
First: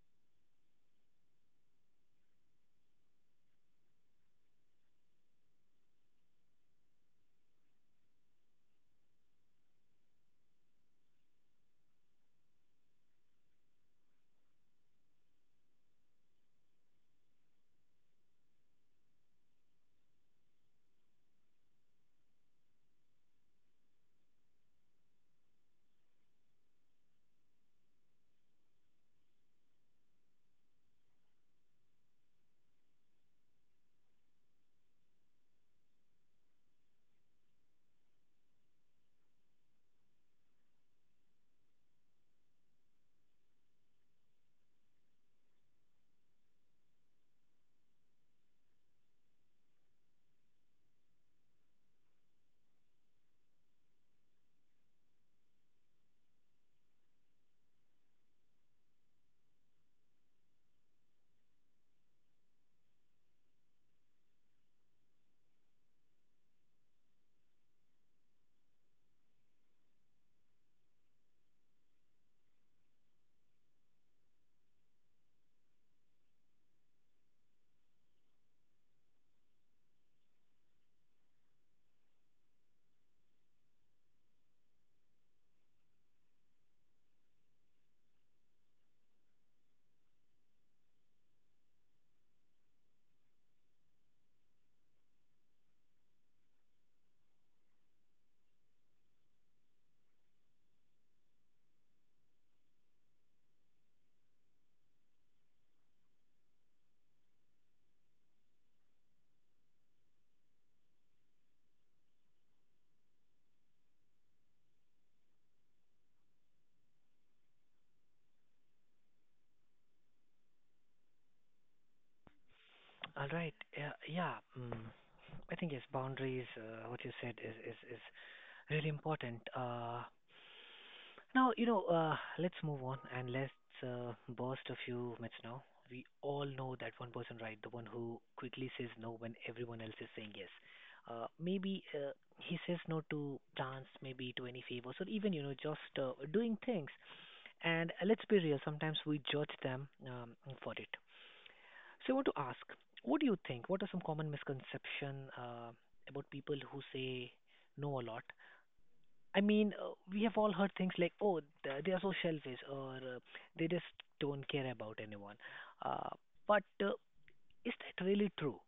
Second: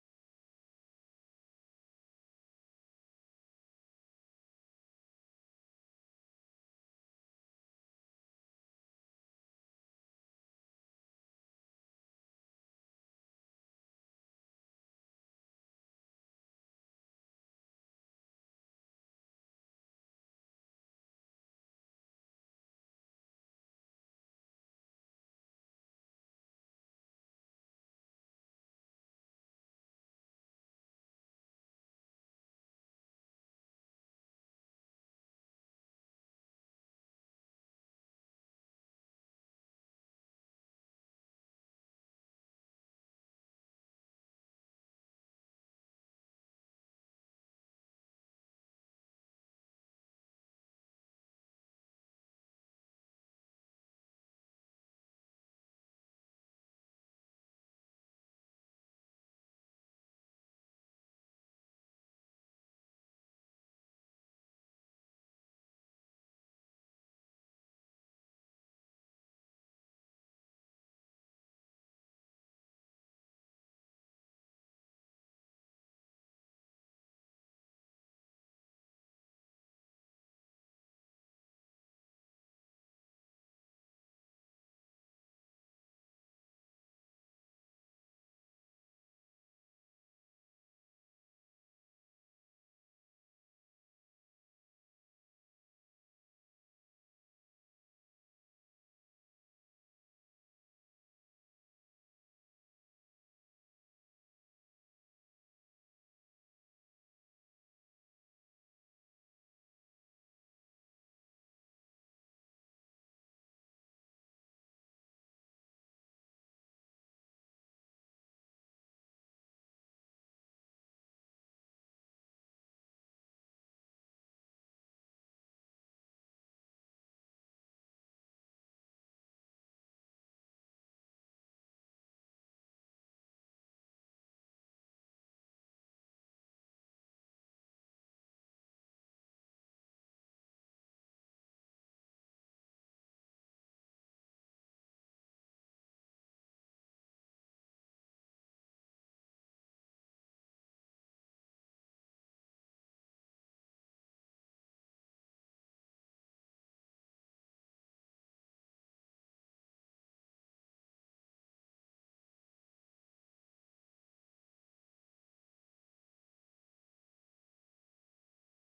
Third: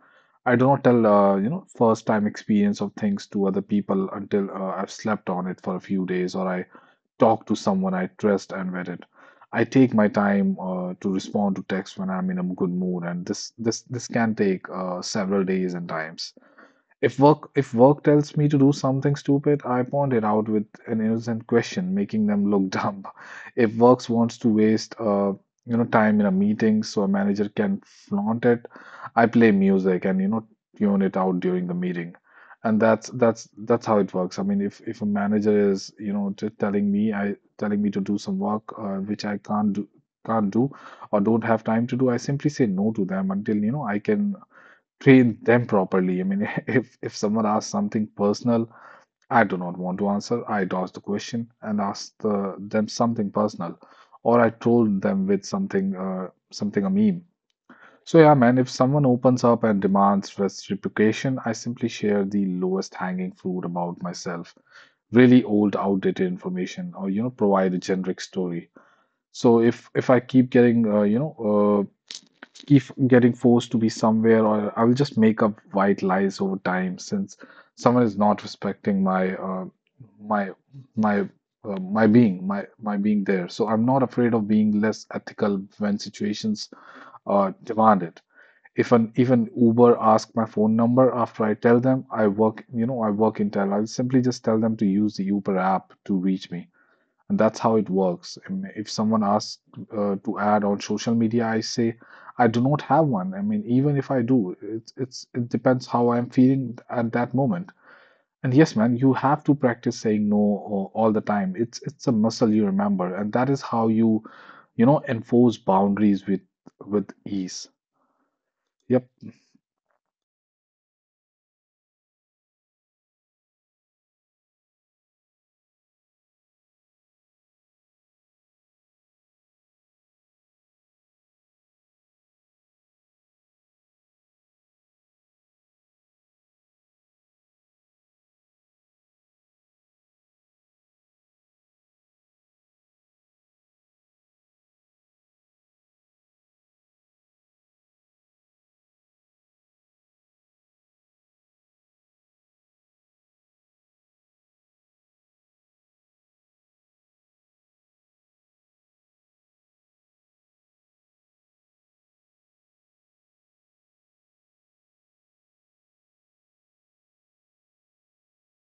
Speaker 3: I do not tell, first time experience of things to other people until I've slept on it for a few days or I talk to someone I trust and vet it. I take my time to respond to text when I'm in a good mood, and this can take several days and times. If work tells me to do something stupid, I point it out with an innocent question, making them look dumb. If works wants to waste time in a meeting so a manager can flaunt it, I play music and you know tune it out during the meeting. And that's how it works. I mean, if a manager is you know t telling me I telling me to do some work which I can't do or don't have time to do, I simply say no to them until you know I can train them properly. I mean, if someone asks something personal, I do not want to answer. I dodge the question and ask them something personal, or I troll them with something a meme. So yeah, man, if someone opens up and demands reciprocation, I simply share the lowest hanging fruit about myself, really old, outdated information, or you know, provide a generic story. So if I keep getting uh, keep getting forced to be somewhere or I will just make up white lies over time since someone is not respecting my my my being my my being there so I'm not afraid of being less ethical when situations demand it if an uber asks my phone number after I tell them I work in tel I'll simply just tell them to use the uber app to reach me and that's how it works. I mean, if someone asks to add on social media, I say I do not have one. I mean, even if I do, it depends how I'm feeling at that moment. And yes, man, you have to practice saying no all the time. It's a muscle you remember, and that is how you, you know, enforce boundaries with ease. Yep.
Speaker 1: All right. Yeah. Yeah. Mm. I think yes, boundaries. What you said is really important. Now, you know, let's move on, and let's burst a few myths now. We all know that one person, right? The one who quickly says no when everyone else is saying yes. Maybe he says no to dance, maybe to any favors, or even, you know, just doing things. And let's be real, sometimes we judge them for it. So I want to ask, what do you think? What are some common misconceptions about people who say no a lot? I mean, we have all heard things like, "Oh, they are so selfish," or "They just don't care about anyone." Uh, but is that really true?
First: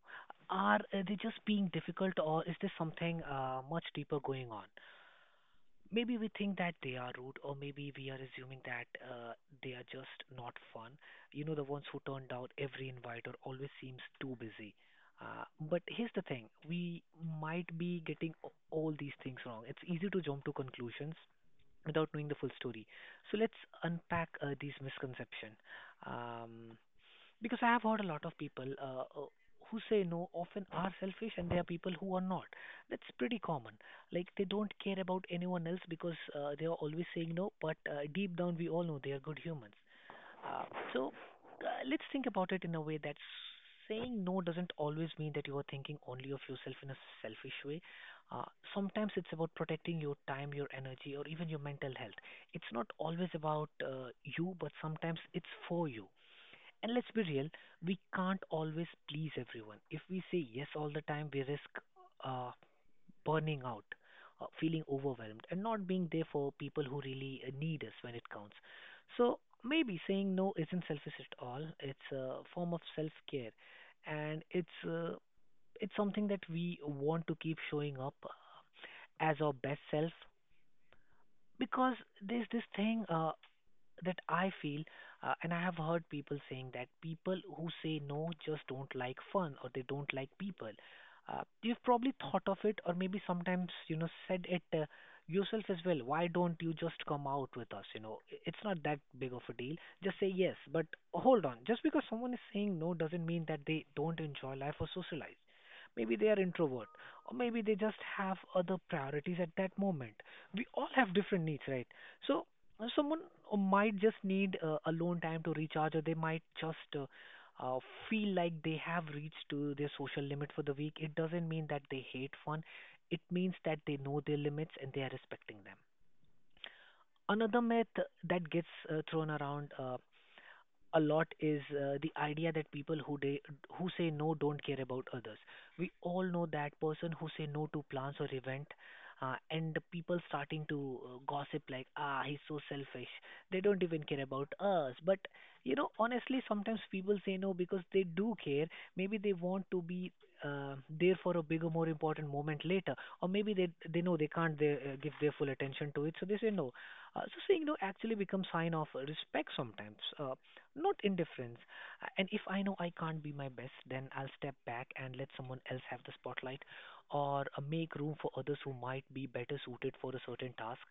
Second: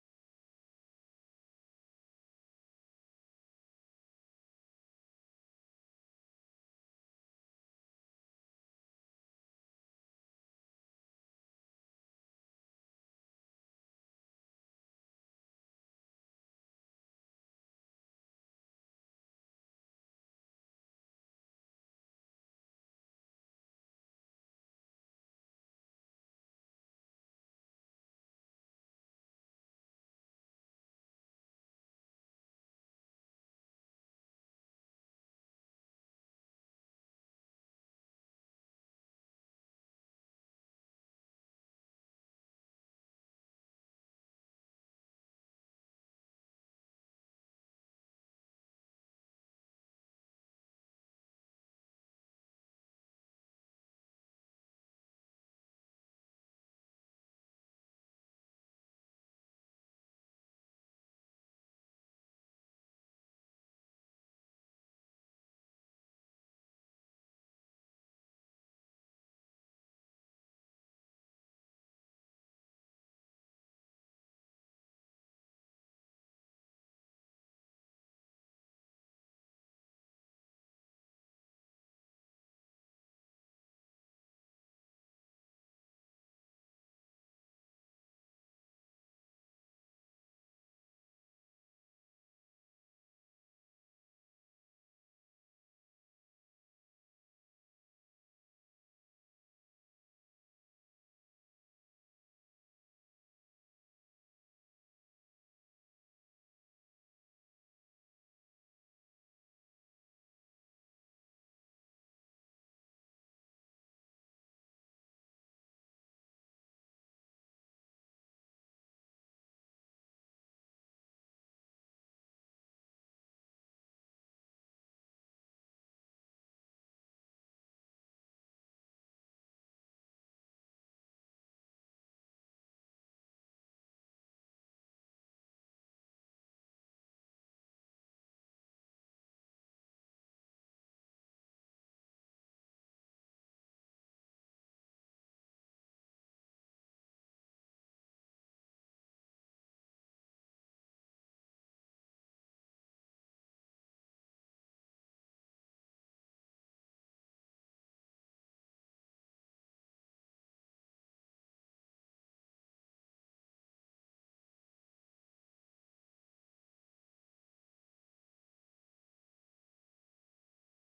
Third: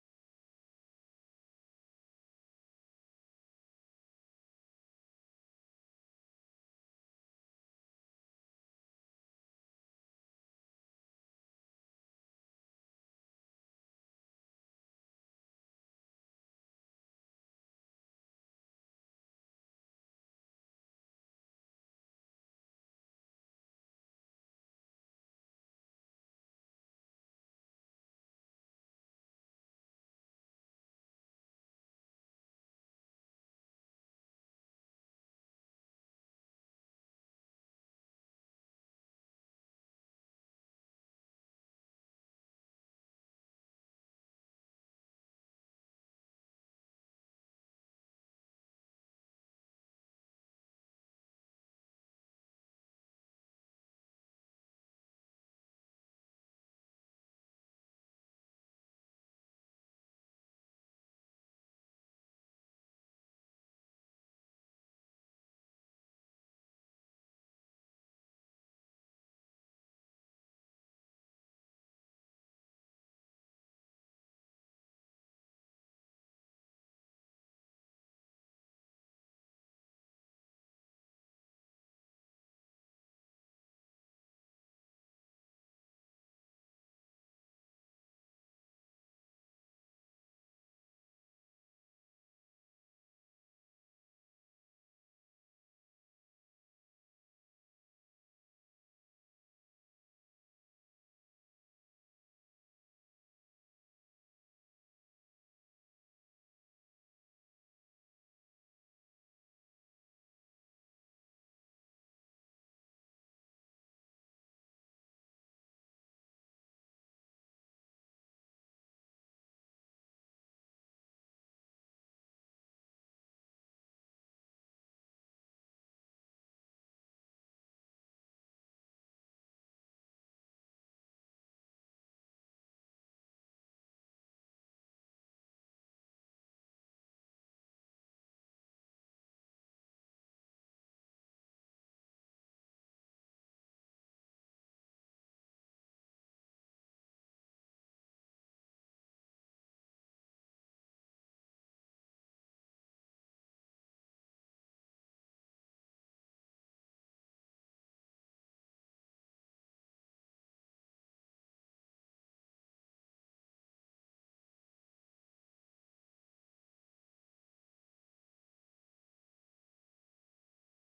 Speaker 1: Are they just being difficult, or is there something much deeper going on? Maybe we think that they are rude, or maybe we are assuming that they are just not fun. You know, the ones who turn down every invite or always seems too busy. Uh, but here's the thing: we might be getting all these things wrong. It's easy to jump to conclusions without knowing the full story. So let's unpack these misconceptions. Um, because I have heard a lot of people who say no often are selfish, and there are people who are not. That's pretty common. Like they don't care about anyone else because they are always saying no, but deep down we all know they are good humans. Uh, so let's think about it in a way that saying no doesn't always mean that you are thinking only of yourself in a selfish way. Uh, Sometimes it's about protecting your time, your energy, or even your mental health. It's not always about you, but sometimes it's for you. And let's be real, we can't always please everyone. If we say yes all the time, we risk uh, burning out, feeling overwhelmed, and not being there for people who really need us when it counts. So maybe saying no isn't selfish at all. It's a form of self-care, and it's something that we want to keep showing up as our best self. Because there's this thing that I feel, and I have heard people saying that people who say no just don't like fun or they don't like people. You've probably thought of it, or maybe sometimes you know said it yourself as well. Why don't you just come out with us? You know, it's not that big of a deal. Just say yes. But hold on, just because someone is saying no doesn't mean that they don't enjoy life or socialize. Maybe they are introvert, or maybe they just have other priorities at that moment. We all have different needs, right? So Someone might just need alone time to recharge, or they might just uh, feel like they have reached to their social limit for the week. It doesn't mean that they hate fun. It means that they know their limits and they are respecting them. Another myth that gets thrown around a lot is the idea that people who say no don't care about others. We all know that person who say no to plans or event, and the people starting to gossip like, ah, he's so selfish. They don't even care about us. But you know, honestly, sometimes people say no because they do care. Maybe they want to be there for a bigger, more important moment later, or maybe they know they can't give their full attention to it, so they say no. So saying no actually becomes sign of respect sometimes. Not indifference. And if I know I can't be my best, then I'll step back and let someone else have the spotlight or make room for others who might be better suited for a certain task.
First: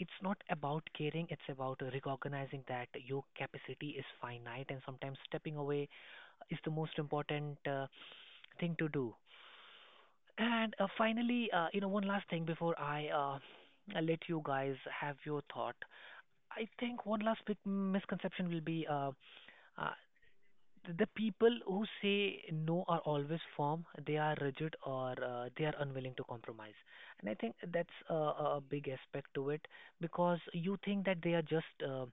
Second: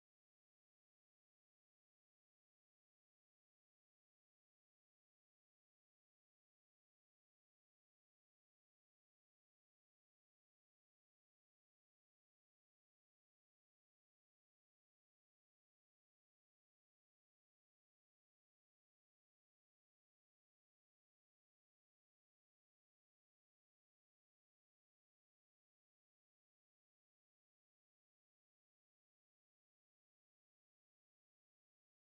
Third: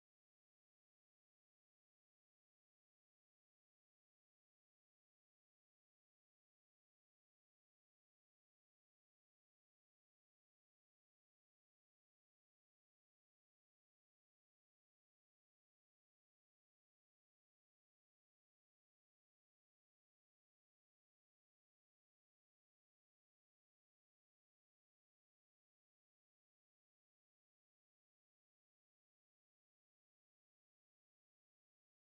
Speaker 1: It's not about caring, it's about recognizing that your capacity is finite, and sometimes stepping away is the most important thing to do. And finally, you know, one last thing before I let you guys have your thought. I think one last big misconception will be uh, the people who say no are always firm, they are rigid, or they are unwilling to compromise. And I think that's a big aspect to it, because you think that they are just uh,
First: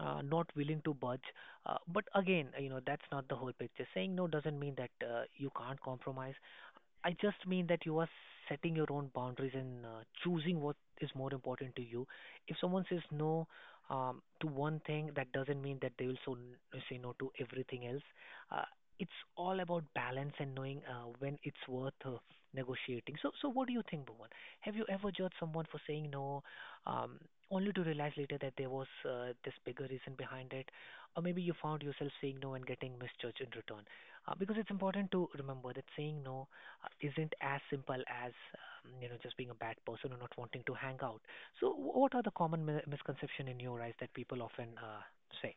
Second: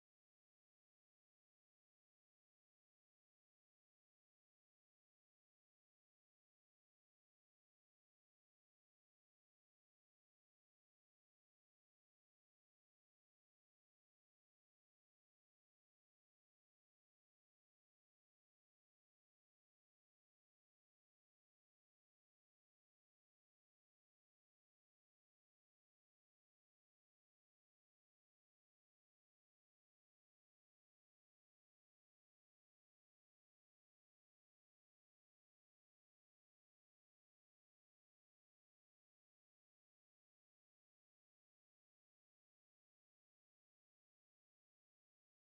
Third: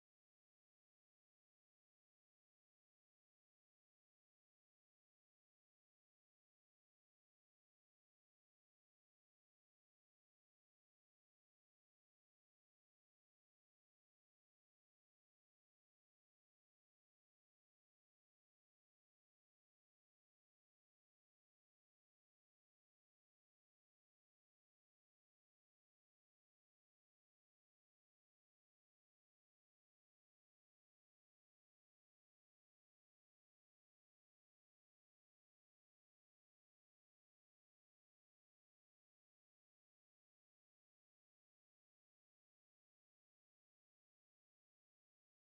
Speaker 1: uh, not willing to budge, but again, you know, that's not the whole picture. Saying no doesn't mean that you can't compromise. I just mean that you are setting your own boundaries, and choosing what is more important to you. If someone says no to one thing, that doesn't mean that they will say no to everything else. Uh, it's all about balance and knowing when it's worth negotiating. So, so what do you think, Bhuvan? Have you ever judged someone for saying no, um, only to realize later that there was this bigger reason behind it, or maybe you found yourself saying no and getting misjudged in return? Because it's important to remember that saying no isn't as simple as you know just being a bad person or not wanting to hang out. So, what are the common misconception in your eyes that people often say?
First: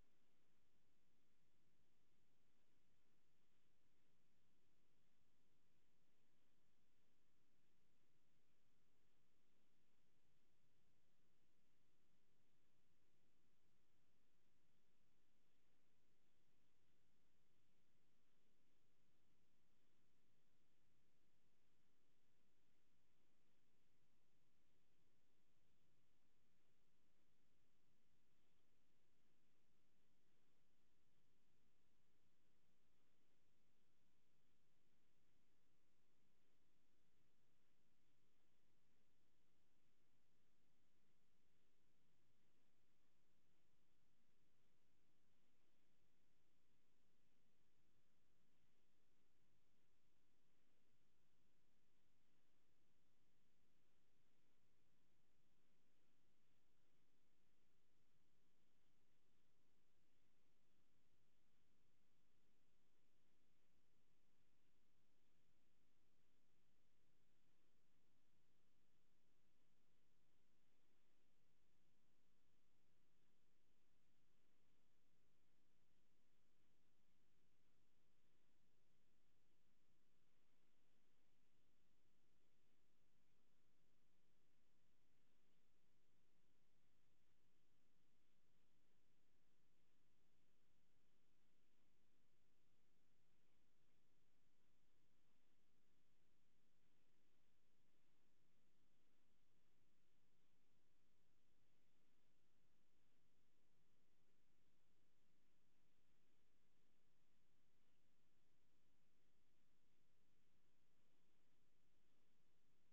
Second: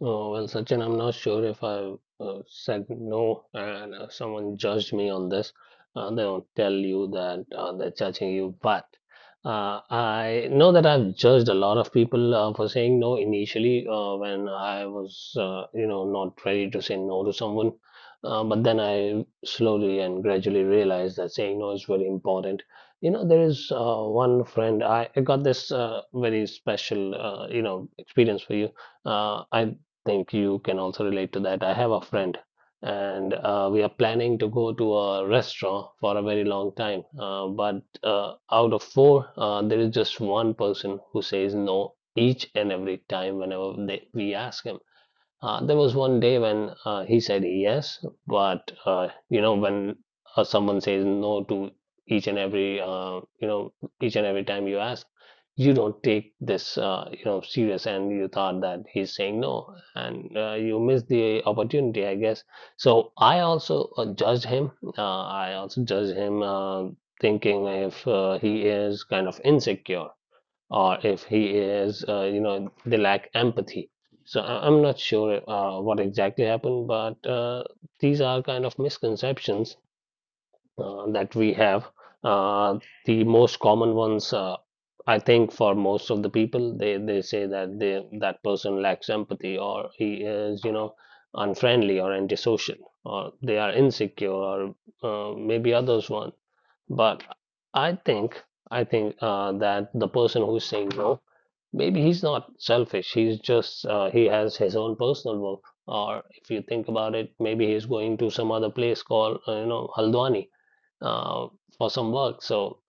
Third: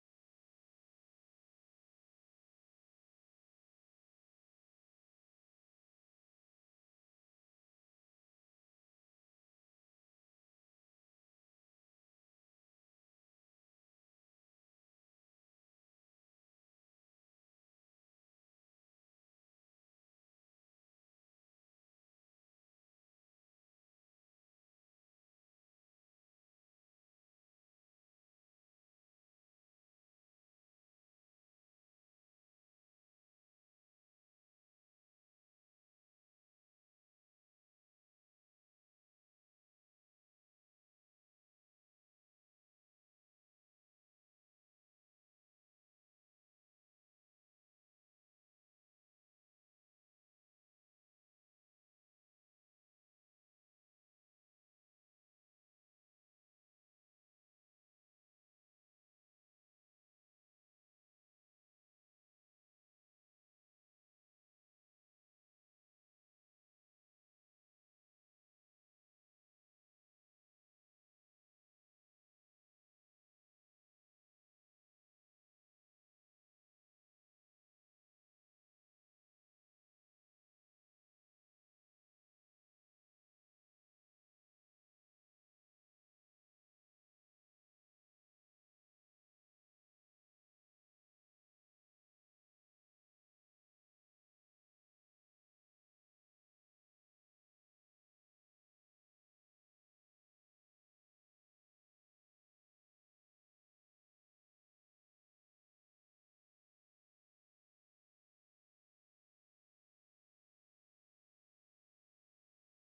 Speaker 2: Oh, well, Sachin, I'm not sure if I said no and someone judged me on this. They do not tell you that they're judging you, but I know that I've judged a lot of people for saying no initially when I was, you know, not ready to say no to someone. But then I slowly and gradually realized that saying no is very important. You know, there is one friend, I got this very special, you know, experience for you. I think you can also relate to that. I have a friend, and we are planning to go to a restaurant for a very long time. But out of four, there is just one person who says no each and every time whenever we ask him. There was one day when he said yes, but you know, when someone says no to each and every, you know, each and every time you ask, you don't take this, you know, serious, and you thought that he's saying no, and you missed the opportunity, I guess. So I also judged him. I also judged him, thinking if he is kind of insecure, or if he is, you know, they lack empathy. So I'm not sure what exactly happened, but these are kind of misconceptions that we have. Uh, the most common ones, I think, for most of the people, they say that they that person lacks empathy, or he is, you know, unfriendly or antisocial, or they are insecure, or maybe others one. But I think, I think that the person who's saying no, maybe he's not selfish. He's just he has his own personal work. Or if you think about it, maybe he's going to some other place called, you know, Haldwani uh, for some work. So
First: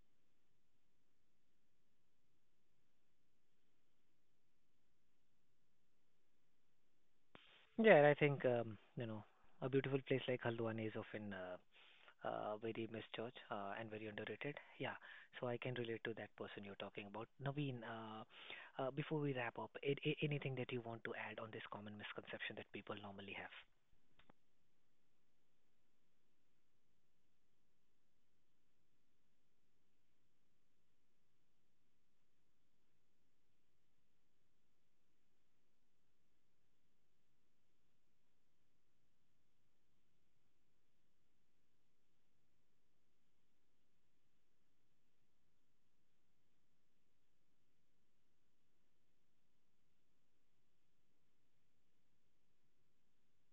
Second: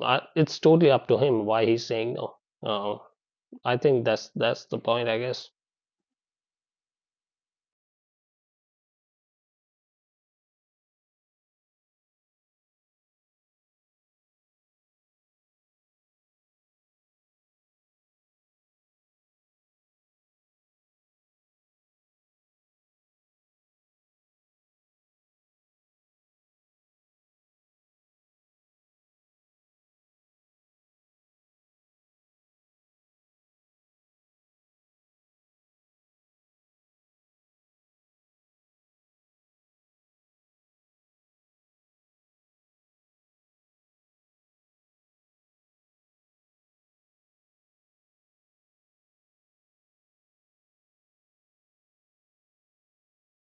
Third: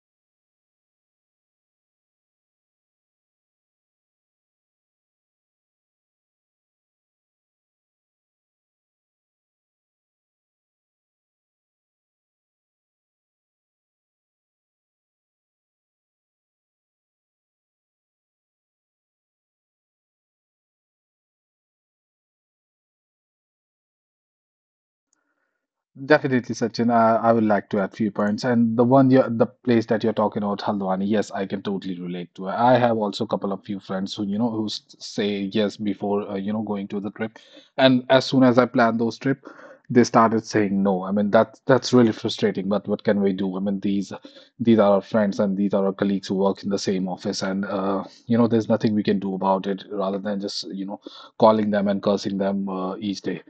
Speaker 2: I, it's totally up to him why he's saying no. Uh, I think that's the point, I guess.
Speaker 1: Yeah, and I think you know a beautiful place like Haldwani is often very misjudged and very underrated. Yeah, so I can relate to that person you're talking about. Naveen, before we wrap up, anything that you want to add on this common misconception that people normally have?
Speaker 3: Definitely, Sachin. I would like to add few points. And the place that you're talking about, Haldwani, yes, I can totally relate to it. I have also a couple of few friends who, you know, say yes before, going to the trip. And as soon as I plan those trip, they started saying no. I mean, that's really frustrating. But what can we do? I mean, these are our friends and these are our colleagues who work in the same office, and there's nothing we can do about it rather than just, you know, calling them and cursing them each day.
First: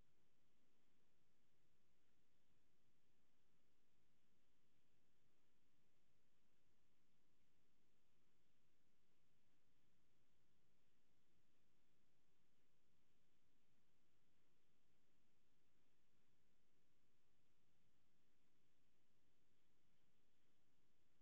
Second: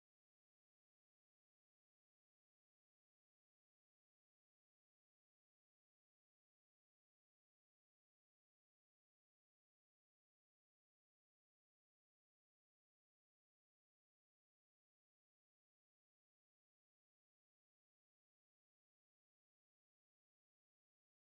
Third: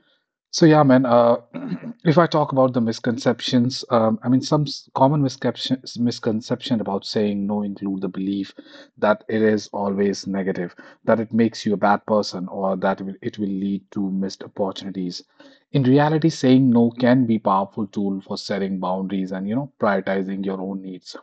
Speaker 3: So yeah, man. If I talk about the misconceptions, I mean some s- common misconception misconception about saying no include the belief that it is always negative, that it makes you a bad person, or that it will lead to missed opportunities. In reality, saying no can be powerful tool for setting boundaries and you know prioritizing your own needs.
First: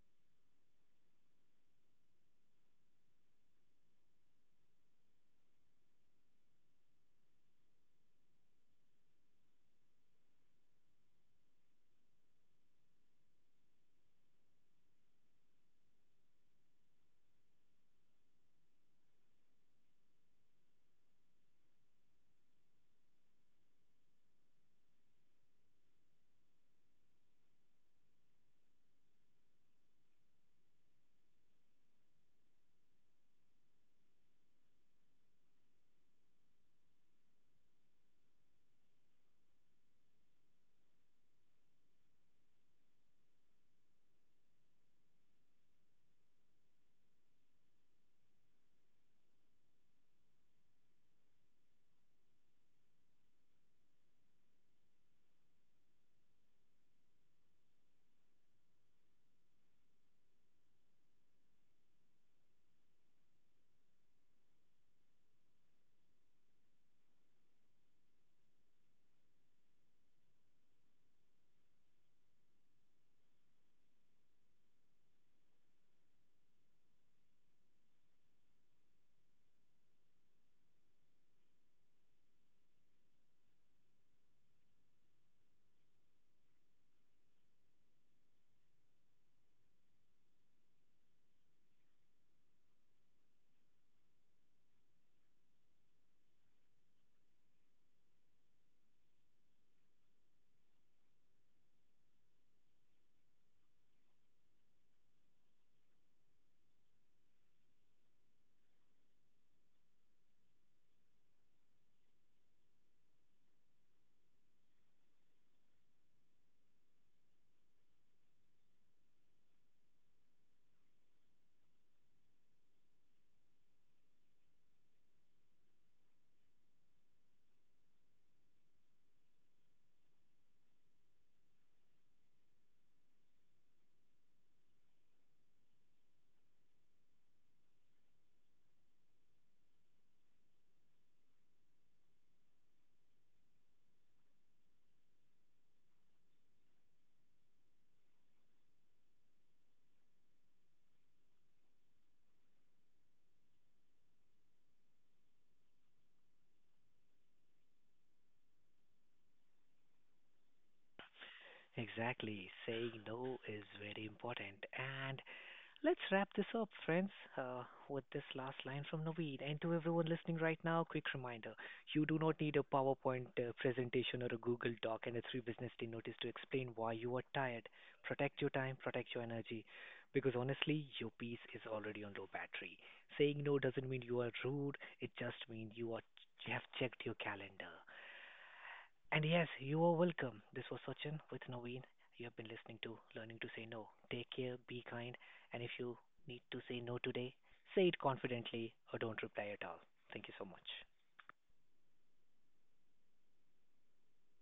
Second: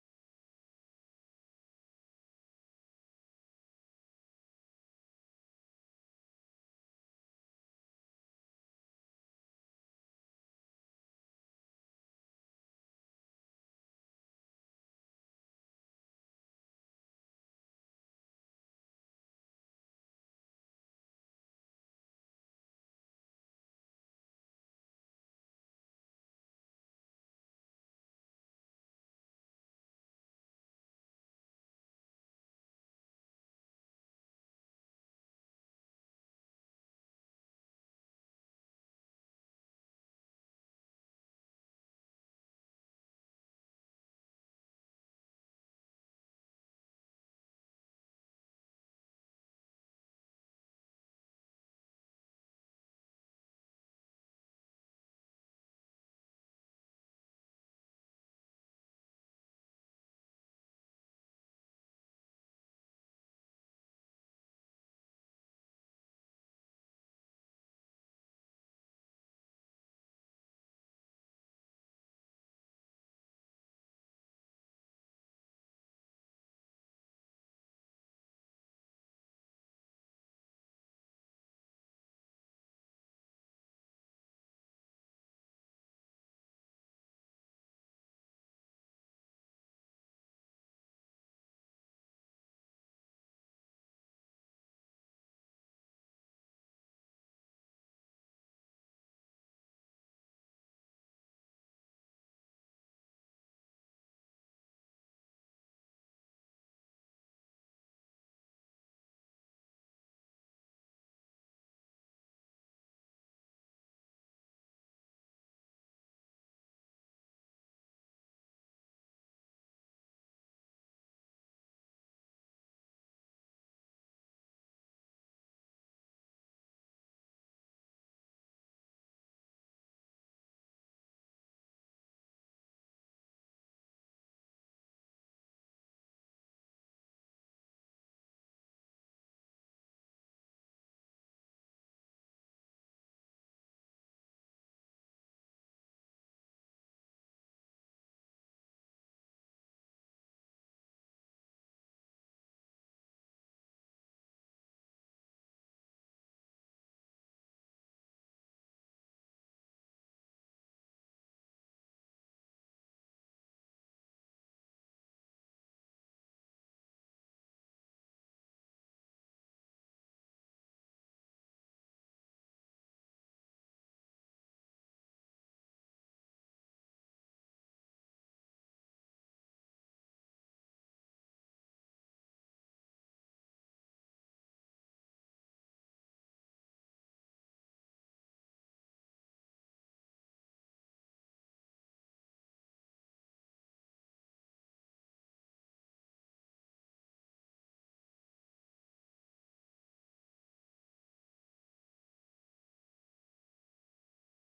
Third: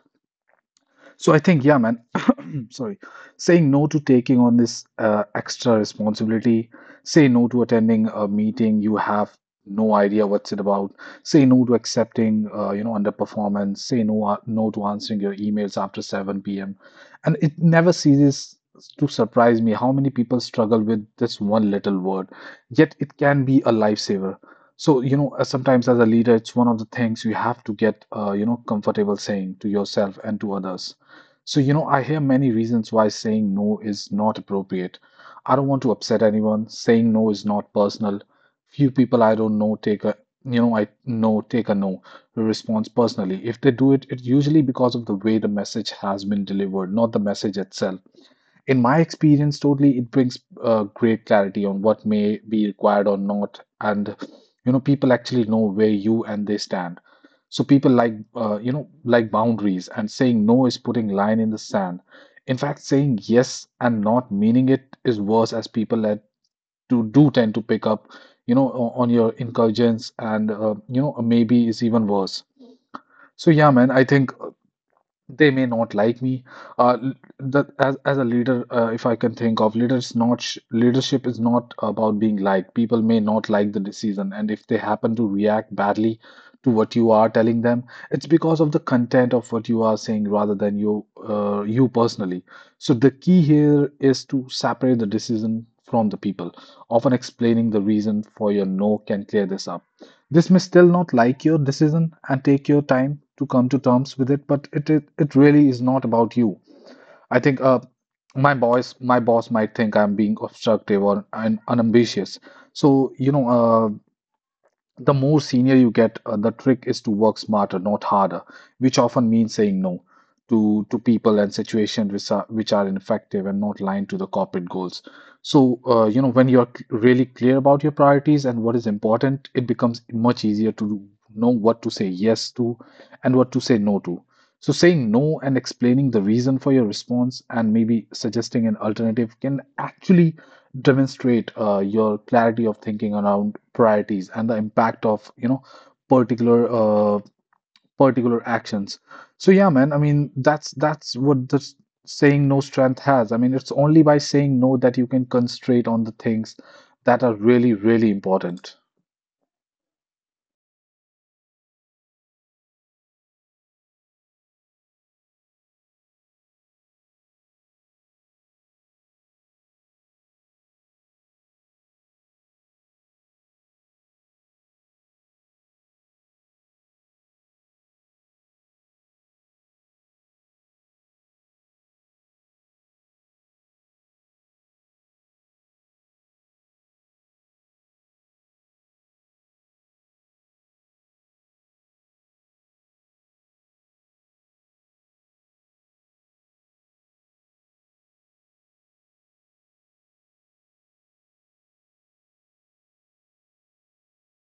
Speaker 3: So I think, yeah, man, sorry, saying no to taking on this extra responsibility, say no to attending a meeting you have no idea what's it about, say no to accepting, underperformance, say no, to answering your emails after 7 p.m. And it never ceases to surprise me how many people struggle with this one little word, yet it can be a lifesaver. So, you know, sometimes as a leader, it's one of the things you have to get, comfortable saying to yourself and to others. So, you know, I hear many reasons why saying no is not appropriate. I don't want to upset anyone. Saying no is not personal. Few people I don't know take a, you know, I know take a no response personally. If they do it, it's usually because of the way the message has been delivered, not the message itself in my experience, totally, it brings great clarity on what may be required or not, and you know, people actually know where you and they stand. So people like like boundaries, and saying no is putting line in the sand. In fact, saying yes and not meaning it is worse, as people that do tend to pick up, you know, on your incursions, and maybe is even worse. So yeah, man, I think they may not like me. As a leader, if I can think of leaders, not sh leadership is not about being liked. People may not like the decision, and if they happen to react badly to what you are telling them, it's because of the content of what you are saying rather than you personally. So the key here is to separate the decision from the people. Often explaining the reason for your no can clear this up. This may still not like your decision and take your time to come to terms with it, but it really is not about you. I think my boss might think I'm being obstructive or un unambitious. So, you know, the more senior you get, the trick is to work smarter, not harder, which often means saying no to to people and situations which are ineffective and not aligned to the corporate goals. So, when you're really clear about your priorities and what is important, it becomes much easier to know what to say yes to and what to say no to. So, saying no and explaining the reason for your response and maybe suggesting an alternative can actually demonstrate your clarity of thinking around priorities and the impact of you know particular uh, particular actions so yeah man I mean that's what saying no strength has I mean it's only by saying no that you can concentrate on the things that are really really important
Speaker 1: Exactly, saying no is very important, and let's wrap this up, friends, uh, with this last line from Naveed. And to everyone listening right now, quick reminder: you do not need a PowerPoint presentation or a Google Doc and a 3 business day notice to explain why you are tired. Protect your time, protect your energy, because honestly, your piece is already on low battery. Saying no doesn't mean you are rude, it just means you, are, you have checked your calendar. And yes, you are welcome. This was Sachin with Naveen. You have been listening to Learning to Say No. Take care, be kind, and if you need to say no today, say it confidently or don't reply at all. Thank you so much.